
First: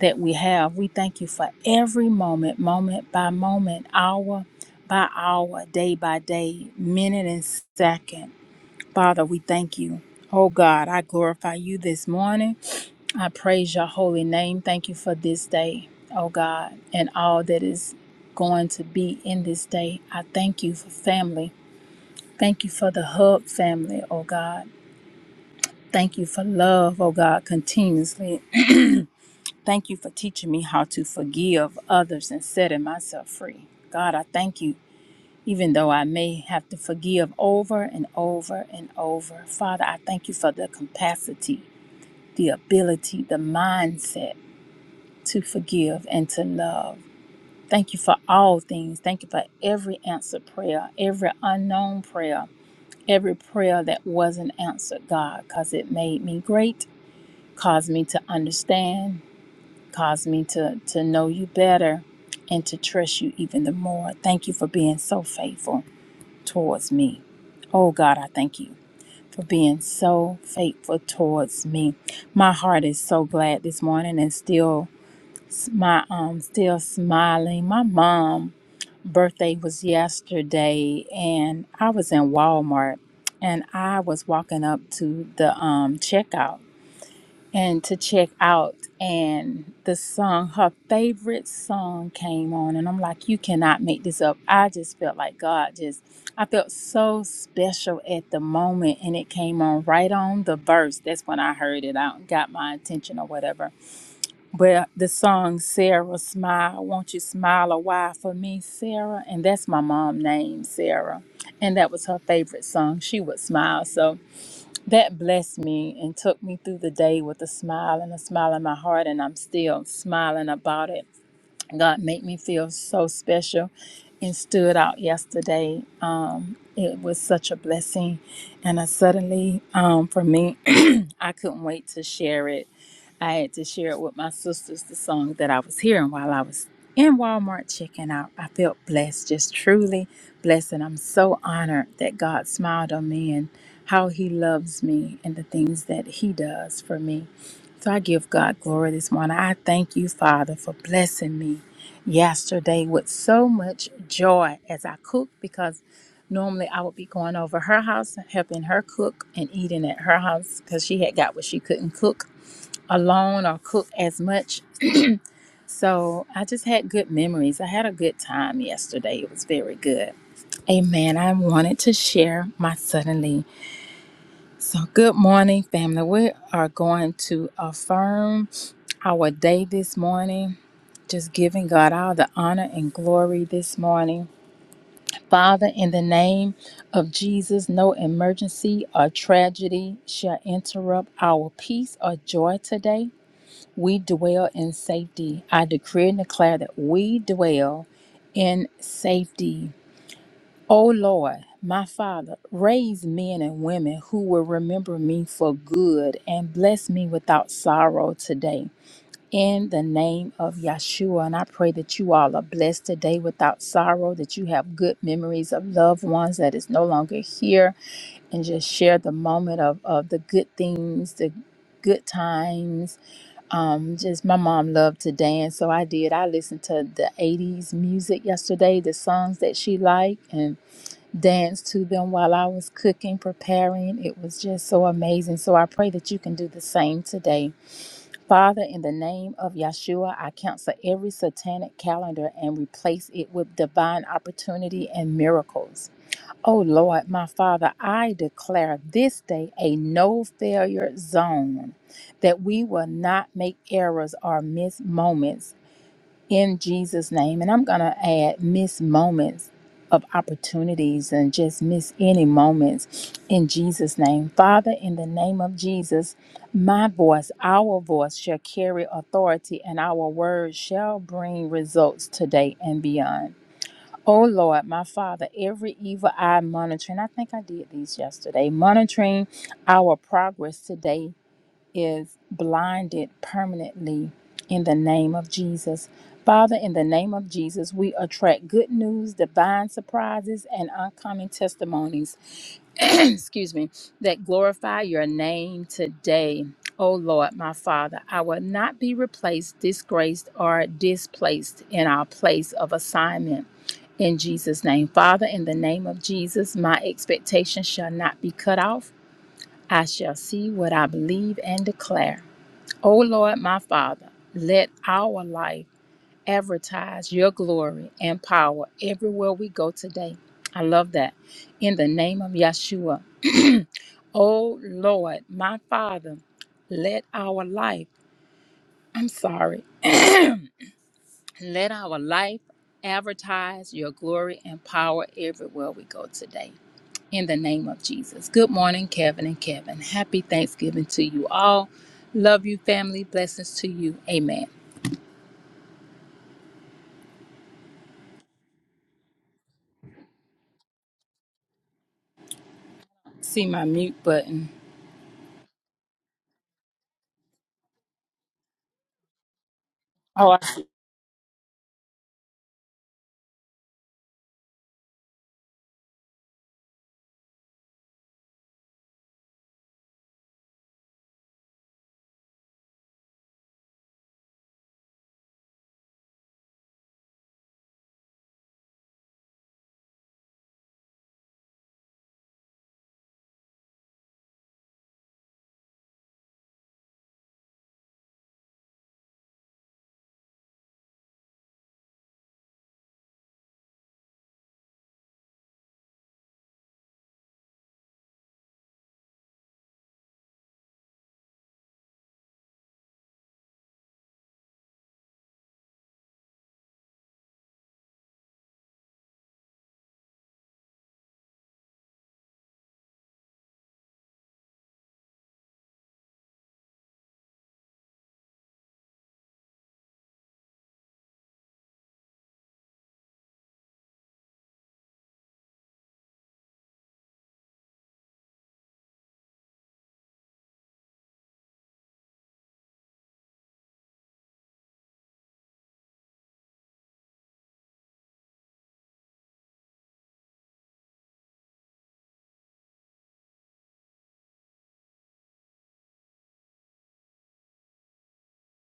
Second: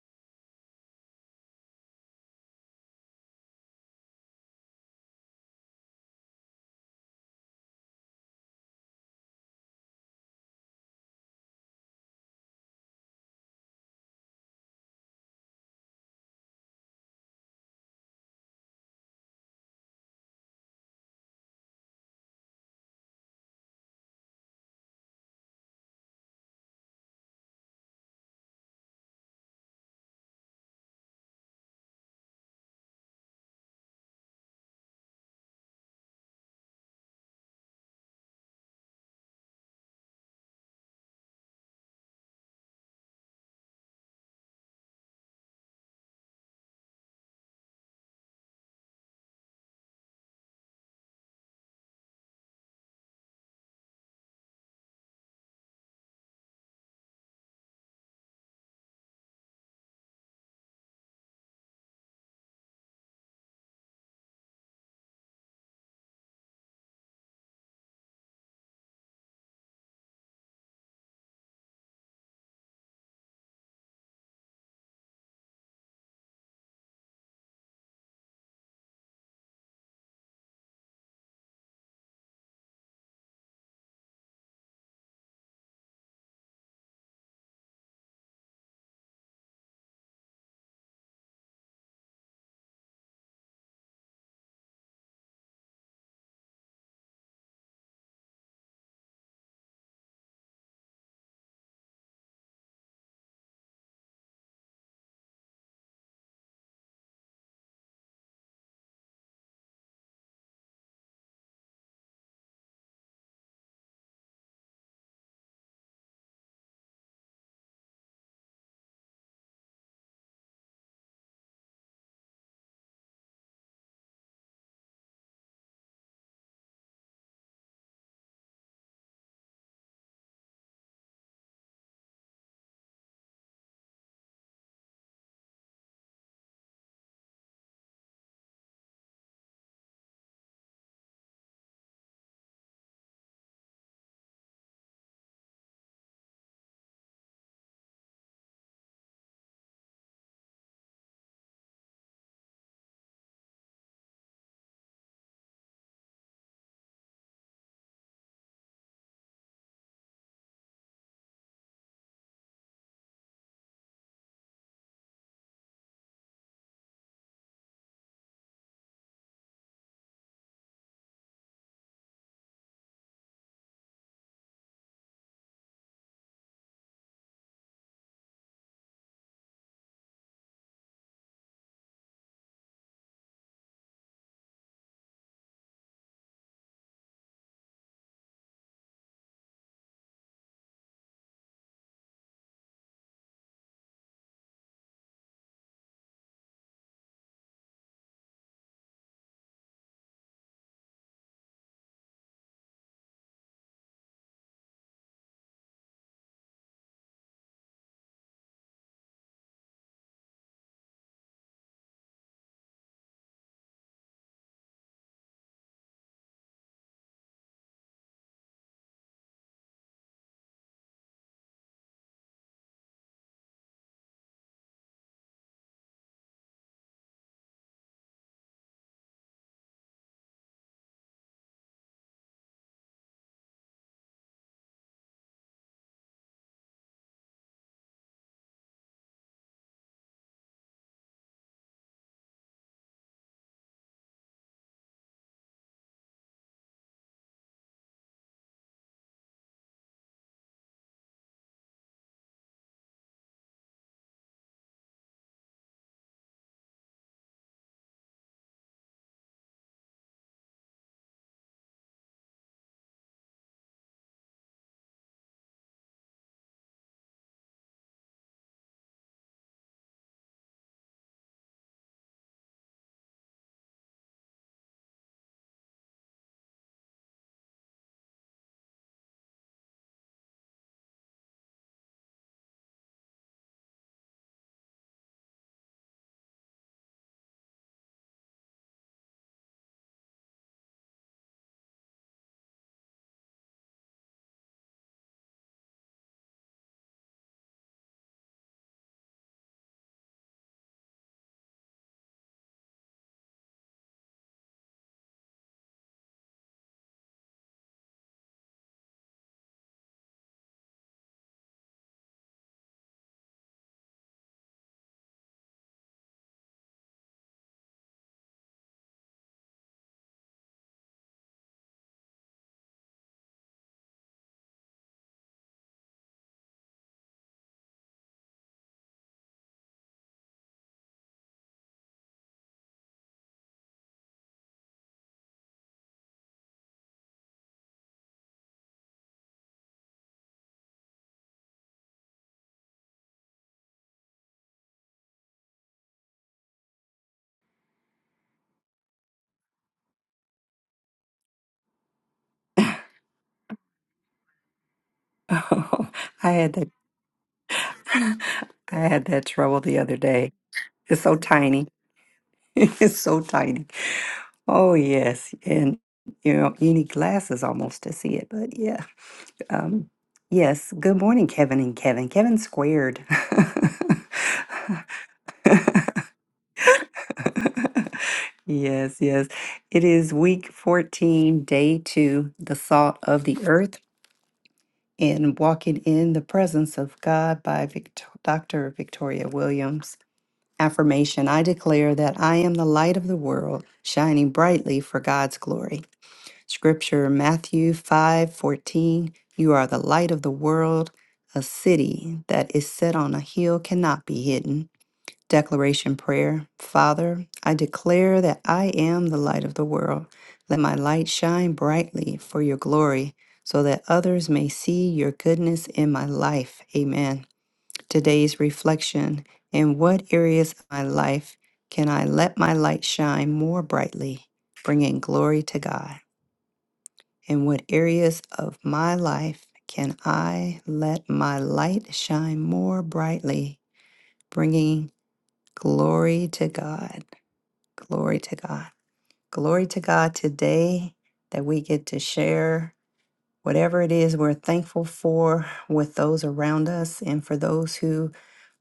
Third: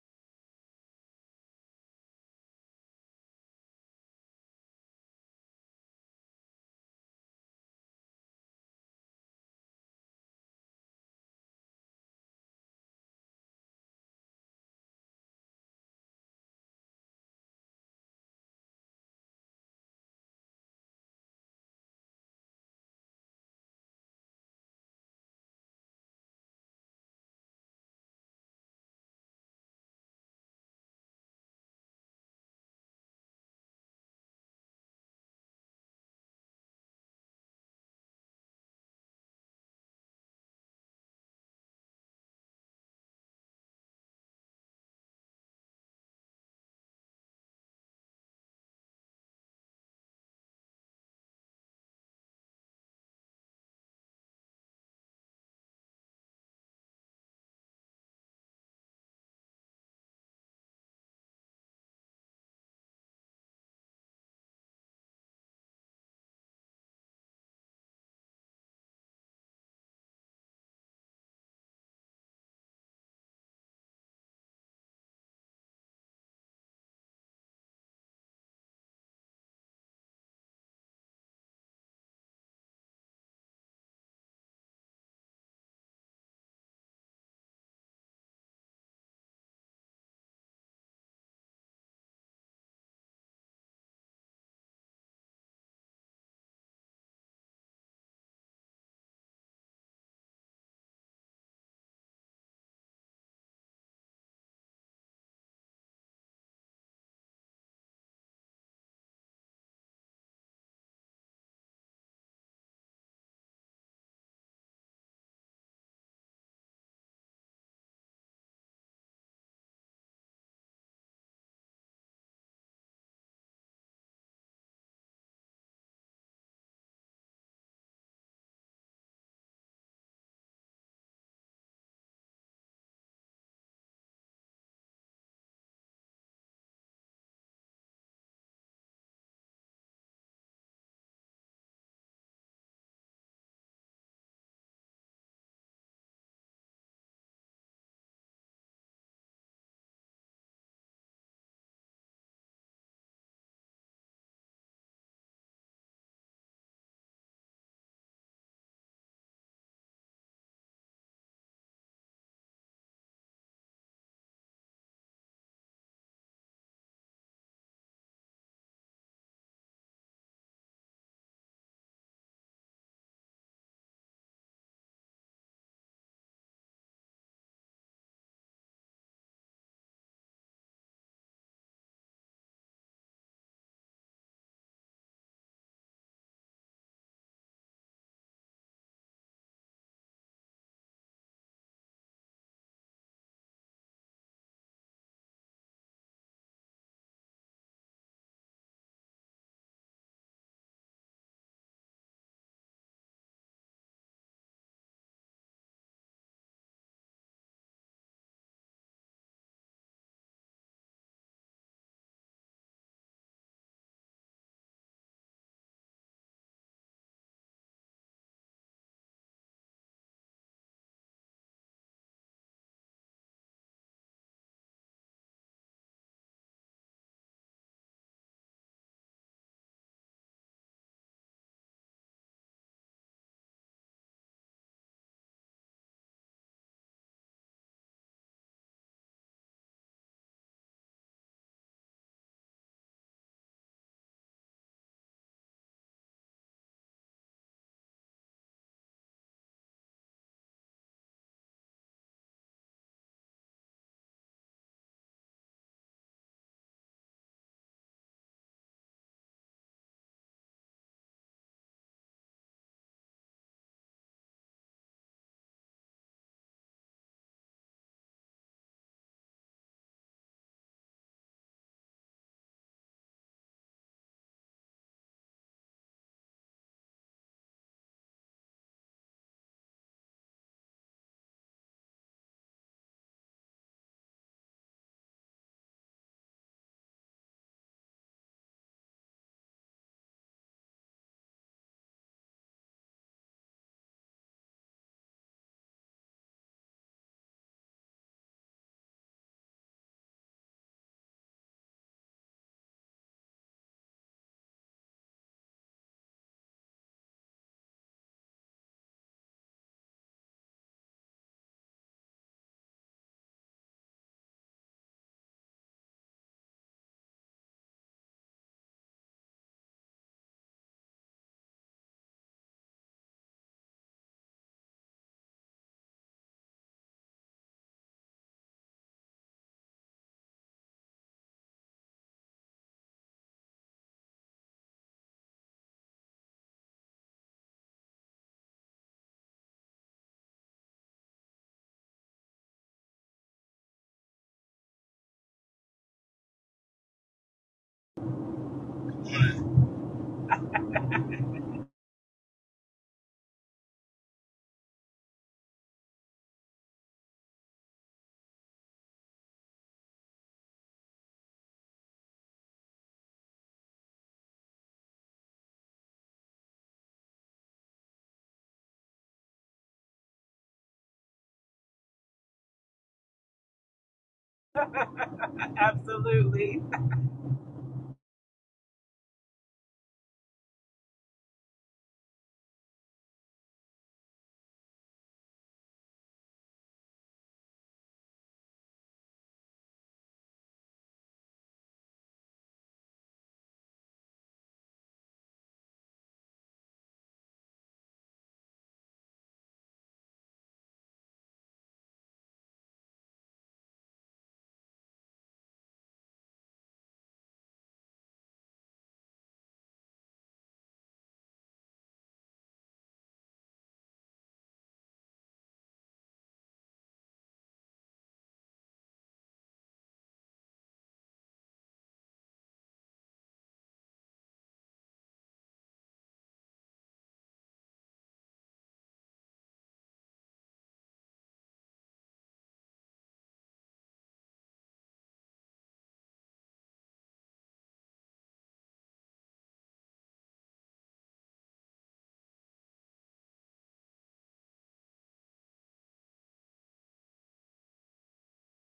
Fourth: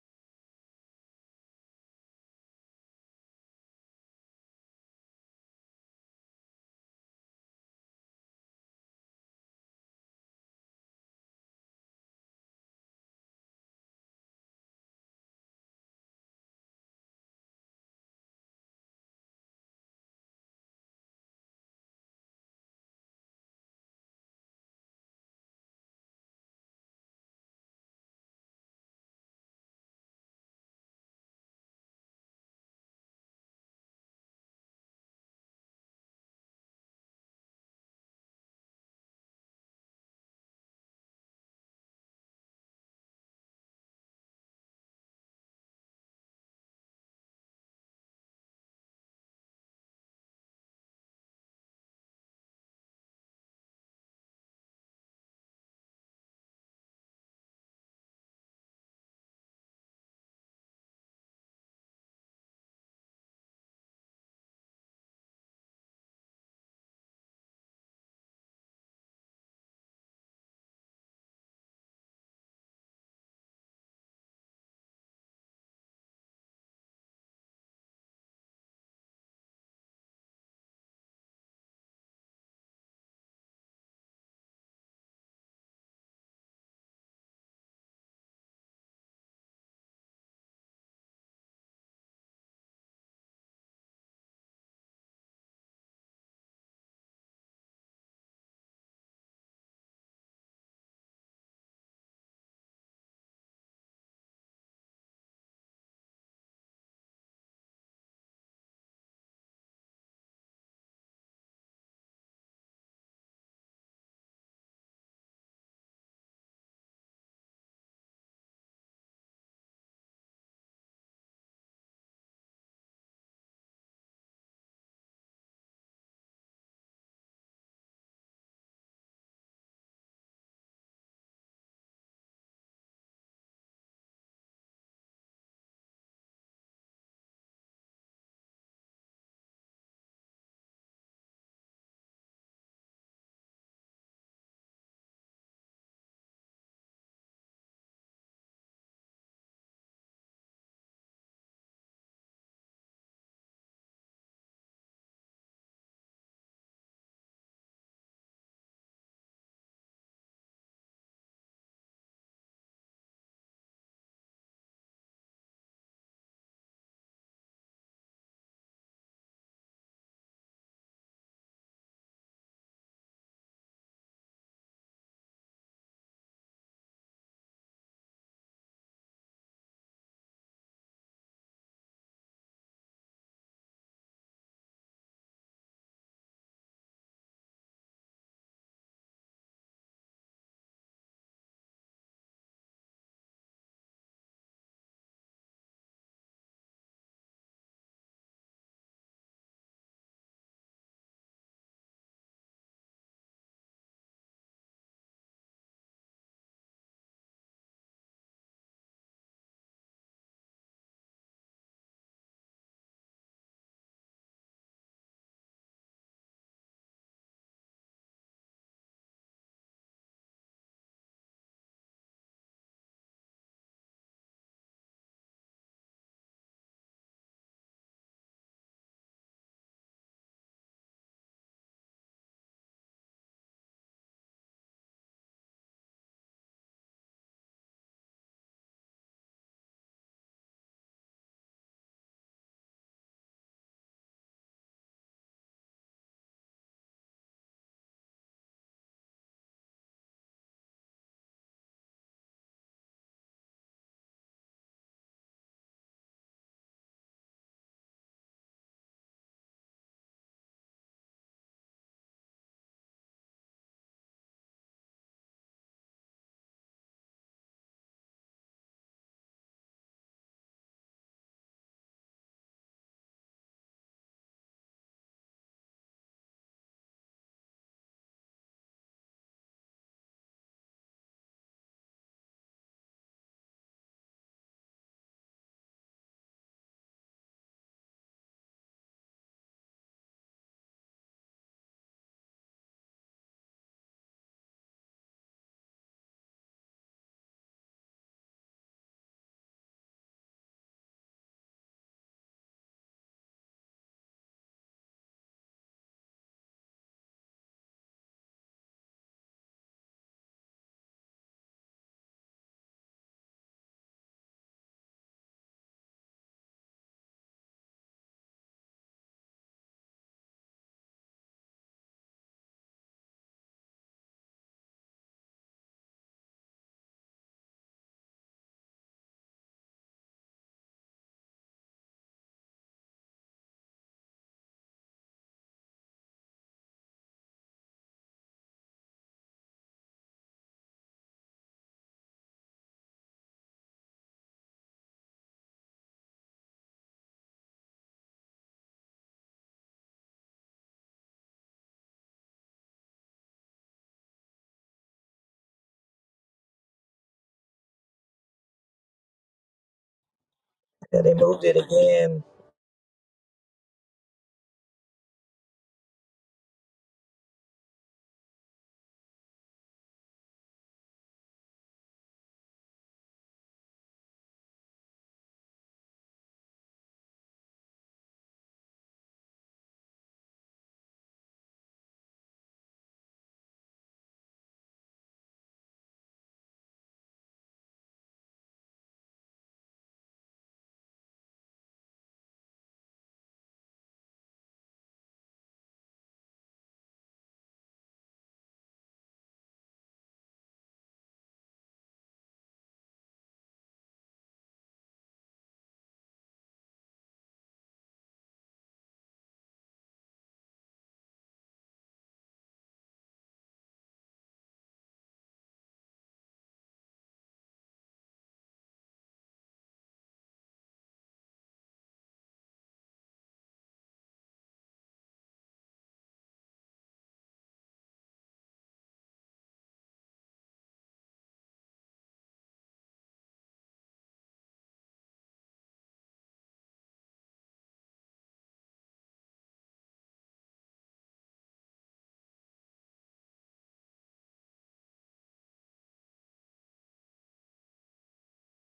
that we have. We thank you for every moment, moment by moment, hour by hour, day by day, minute and second. Father, we thank you. Oh God, I glorify you this morning. I praise your holy name. Thank you for this day, oh God, and all that is going to be in this day. I thank you for family. Thank you for the hub family, oh God. Thank you for love, oh God, continuously. Thank you for teaching me how to forgive others and setting myself free. God, I thank you, even though I may have to forgive over and over and over. Father, I thank you for the capacity, the ability, the mindset to forgive and to love. Thank you for all things. Thank you for every answered prayer, every unknown prayer, every prayer that wasn't answered, God, because it made me great, caused me to understand, caused me to, to know you better, and to trust you even the more. Thank you for being so faithful towards me. Oh, God, I thank you for being so faithful towards me. My heart is so glad this morning and still my um still smiling. My mom birthday was yesterday and I was in Walmart and I was walking up to the um checkout and to check out and the song her favorite song came on and I'm like you cannot make this up. I just felt like God just I felt so special at the moment and it came on right on the verse. That's when I heard it out and got my attention or whatever but the song Sarah Smile, Won't You Smile a While for Me, Sarah? And that's my mom's name, Sarah. And that was her favorite song. She would smile. So that blessed me and took me through the day with a smile and a smile in my heart. And I'm still smiling about it. God made me feel so special and stood out yesterday. Um, it was such a blessing. And I suddenly, um, for me, I couldn't wait to share it. I had to share it with my sisters, the song that I was hearing while I was in Walmart checking out. I felt blessed, just truly blessed. And I'm so honored that God smiled on me and how He loves me and the things that He does for me. So I give God glory this morning. I thank you, Father, for blessing me yesterday with so much joy as I cooked because normally I would be going over her house, helping her cook and eating at her house because she had got what she couldn't cook alone or cook as much. So I just had good memories. I had a good time yesterday. It was very good. Amen. I wanted to share my suddenly. So, good morning, family. We are going to affirm our day this morning, just giving God all the honor and glory this morning. Father, in the name of Jesus, no emergency or tragedy shall interrupt our peace or joy today. We dwell in safety. I decree and declare that we dwell in safety. O Lord, my Father, raise men and women who will remember me for good and bless me without sorrow today. In the name of Yeshua, and I pray that you all are blessed today without sorrow, that you have good memories of loved ones that is no longer here, and just share the moment of, of the good things, the good times. Um, just my mom loved to dance, so I did. I listened to the 80s music yesterday, the songs that she liked, and dance to them while I was cooking, preparing. It was just so amazing. So I pray that you can do the same today. Father, in the name of Yeshua, I cancel every satanic calendar and replace it with divine opportunity and miracles. Oh Lord, my Father, I declare this day a no failure zone that we will not make errors or miss moments in Jesus' name. And I'm going to add miss moments of opportunities and just miss any moments in Jesus' name. Father, in the name of Jesus, my voice, our voice shall carry authority, and our words shall bring results today and beyond. Oh Lord, my Father, every evil eye monitoring, I think I did these yesterday, monitoring our progress today is blinded permanently in the name of Jesus. Father, in the name of Jesus, we attract good news, divine surprises, and uncommon testimonies, excuse me, that glorify your name today. Oh Lord, my Father, I will not be replaced, disgraced, or displaced in our place of assignment. In Jesus' name, Father, in the name of Jesus, my expectation shall not be cut off. I shall see what I believe and declare. O Lord my Father, let our life advertise your glory and power everywhere we go today. I love that. In the name of Yeshua. O Lord my Father, let our life, I'm sorry, let our life advertise your glory and power everywhere we go today. In the name of Jesus. Good morning, Kevin and Kevin. Happy Thanksgiving to you all. Love you, family. Blessings to you. Amen. See my mute button.
Oh, I had that. I had that trouble the other day.
Oh, I
Yeah,
It's
they
so
moved it
tiny.
again.
it's so tiny. Oh yes, and you know you need glasses almost to see it. But yeah, um, yes. Good morning, Kevin and Kevin. Kevin squared.
Absolutely.
yes, yes. It is week fourteen, day two, the salt of the earth, and walking in the presence of God by Victor- Dr. Victoria Williams. Affirmation I declare that I am the light of the world, shining brightly for God's glory. Scripture Matthew 5 14 You are the light of the world. A city that is set on a hill cannot be hidden. Declaration Prayer Father, I declare that I am the light of the world. Let my light shine brightly for your glory, so that others may see your goodness in my life. Amen today's reflection. In what areas of my life can I let my light shine more brightly, bringing glory to God? In what areas of my life can I let my light shine more brightly, bringing glory to God? Glory to God. Glory to God today that we get to share Whatever it is we're thankful for with those around us and for those who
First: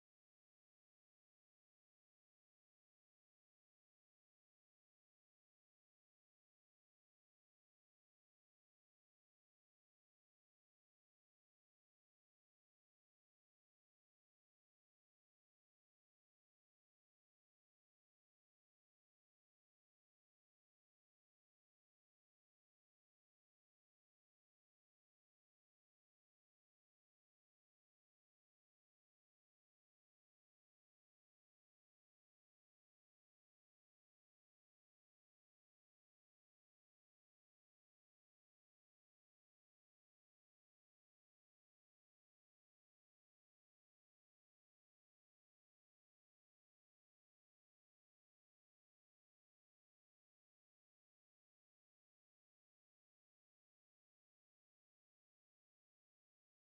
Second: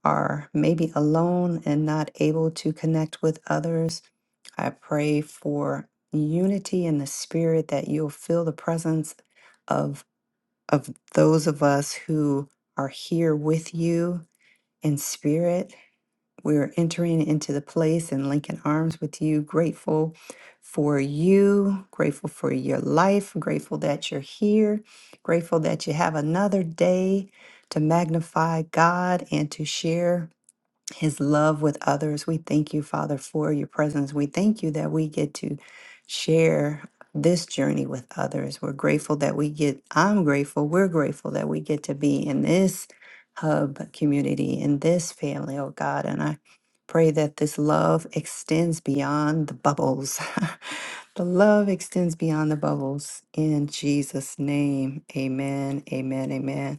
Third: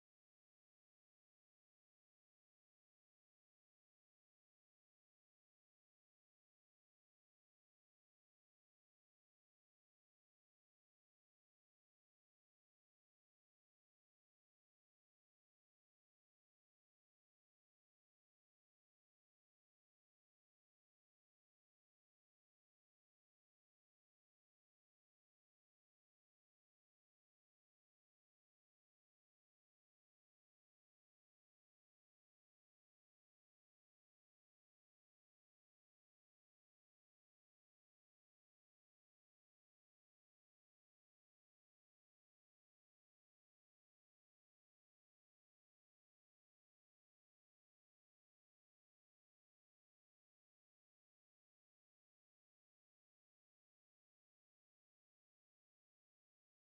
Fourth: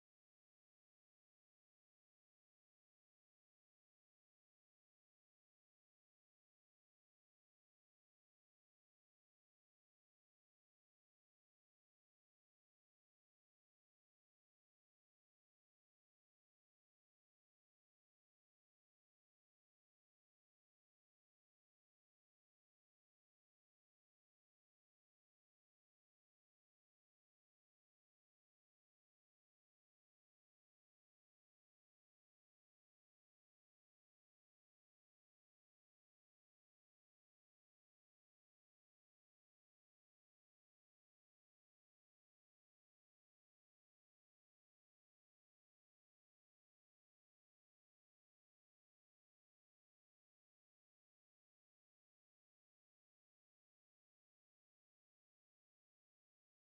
are maybe alone and not able to connect with others, I pray for unity in the spirit that you'll feel the presence of of those of us who are here with you in spirit we're entering into the place and linking arms with you, grateful for you, grateful for your life, grateful that you're here, grateful that you have another day to magnify God and to share his love with others. We thank you, Father, for your presence. We thank you that we get to share this journey with others. We're grateful that we get, I'm grateful, we're grateful that we get to be in this hub community, in this family, oh God. And I pray that this love extends beyond the bubbles. the love extends beyond the bubbles. In Jesus' name, amen, amen, amen.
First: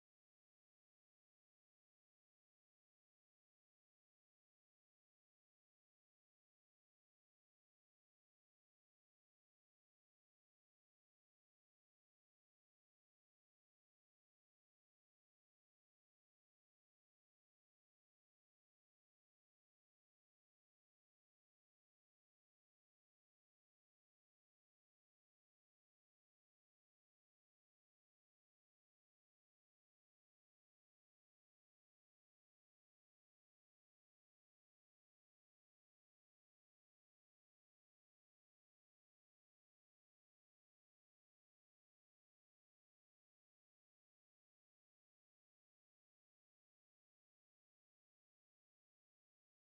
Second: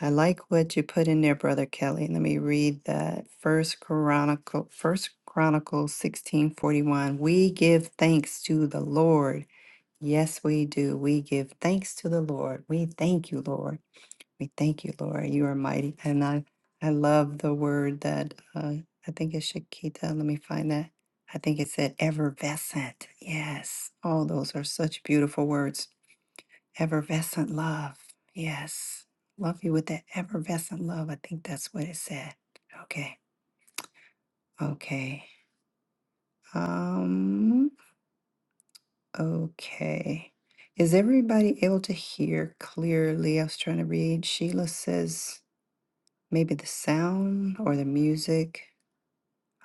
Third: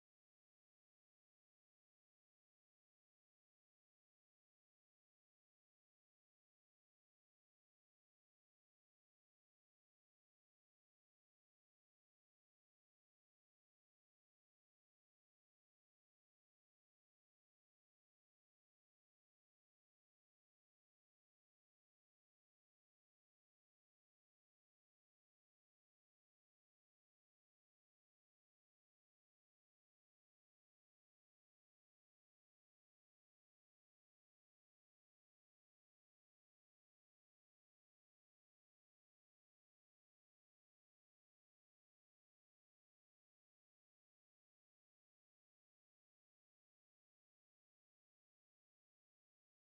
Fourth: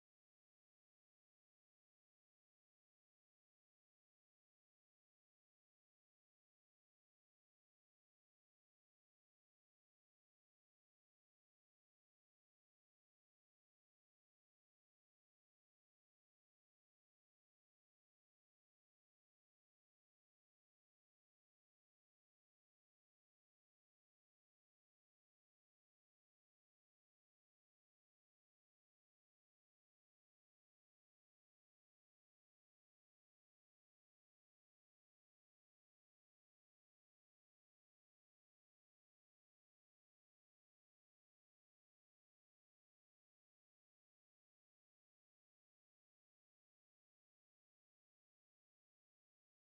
I like what you put in there, Brother Kelly. Let me read that. First Chronicle, First Chronicles sixteen forty one. We give thanks to the Lord. Yes, we do. We give thanks to the Lord. We thank you, Lord. We thank you, Lord. You are mighty, and I I love the word that uh, I think it's Shakita. Let me find that. I think it said effervescent. Yes. Oh, those are such beautiful words Effervescent love. Yes. Love you with that effervescent love. I think that's what it said. Okay. Okay. Um, okay. Is everybody able to hear clearly? I was trying to read. Sheila says maybe the sound or the music.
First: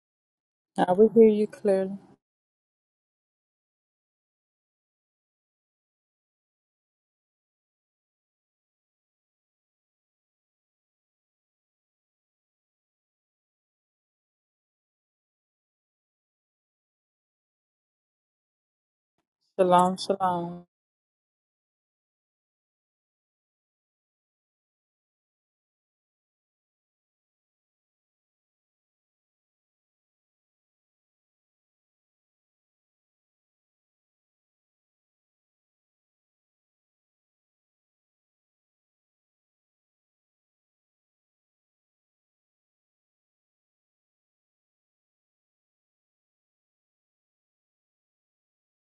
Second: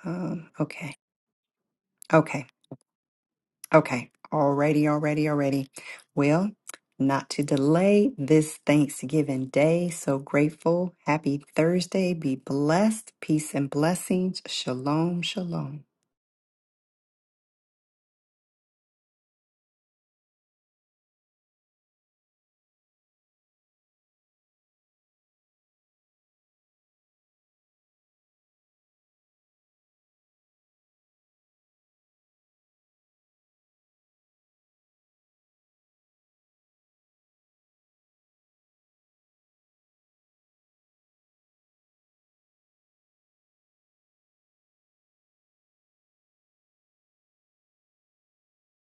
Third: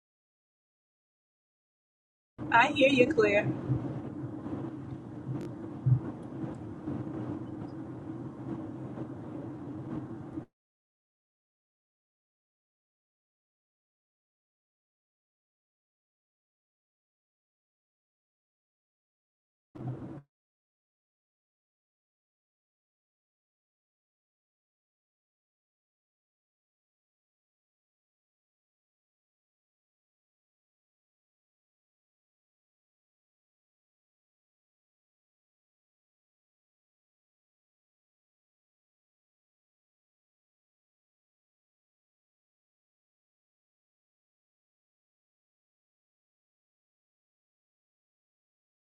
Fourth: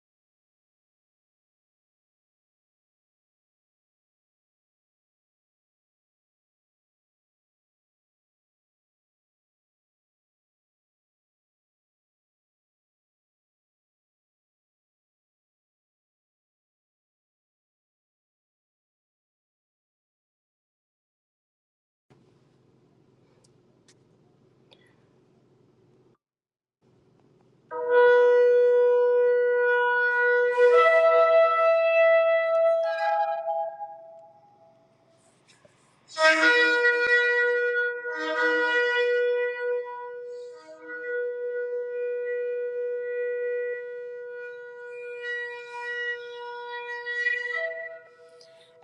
Um,
I
okay.
will hear you clearly.
Okay.
I hear you, Claire.
Okay. already, already, already. Well, not to delay this Thanksgiving day. So grateful. Happy Thursday. Be blessed. Peace and blessings. Shalom, shalom.
Shalom, shalom.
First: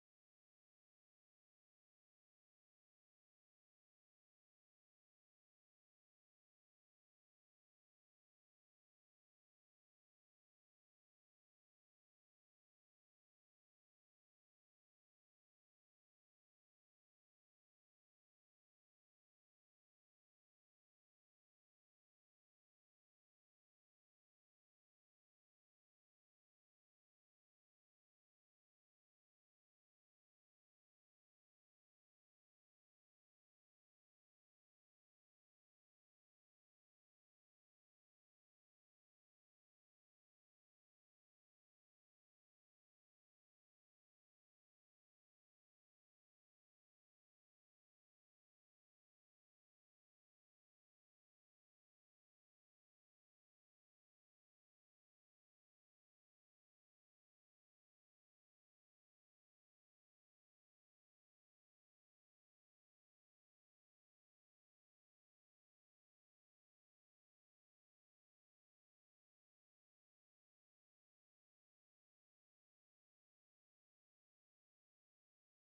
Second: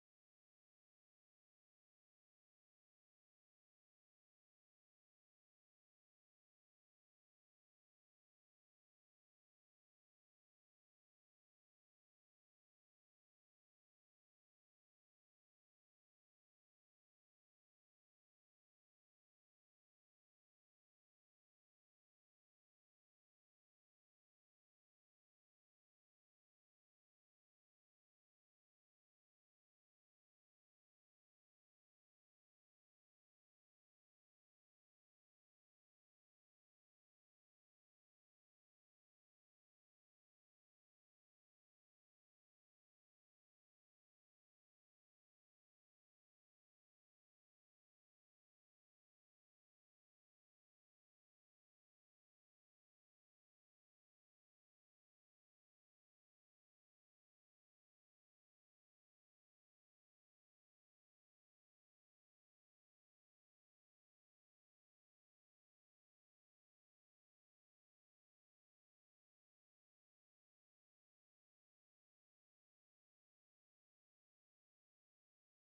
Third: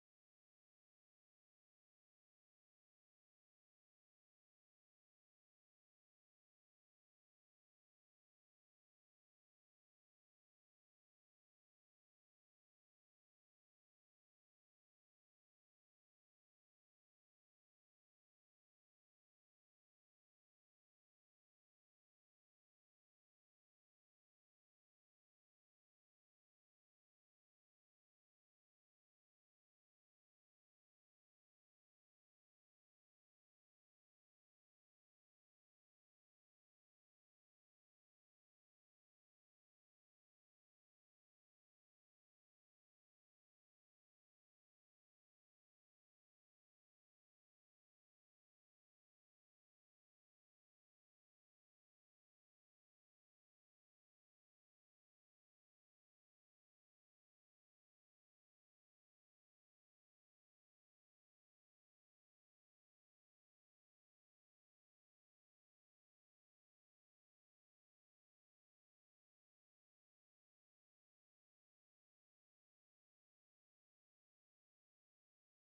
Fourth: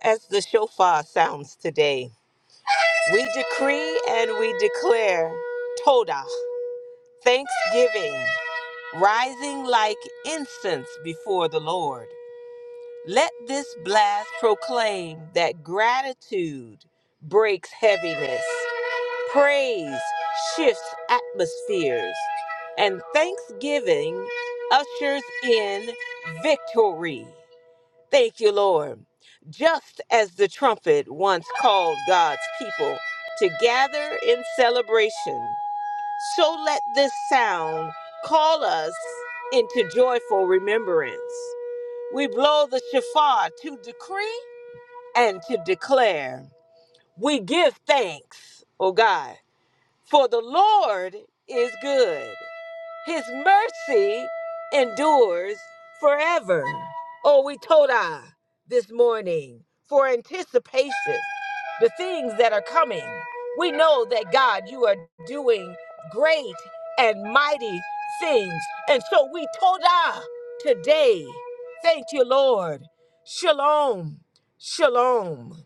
As the shofar sounds today, we decree and we declare Toda, thanksgiving. rising like incense before the Lord. Let this blast proclaim that gratitude breaks heaviness, praise shifts atmospheres, and thanksgiving ushers in victory. Thank you, Lord. Just as the trumpet once called God's people to gather in celebration, so let this sound call us into joyful remembrance. We blow the shofar to decree and to declare. We give thanks, O God, for the Lord is good. His mercy endures forever. Oh, we told I this morning for anticipation, the things that are coming. We know that God, you are doing great and mighty things. And so we told I today. Thank you, Lord. Shalom. Shalom.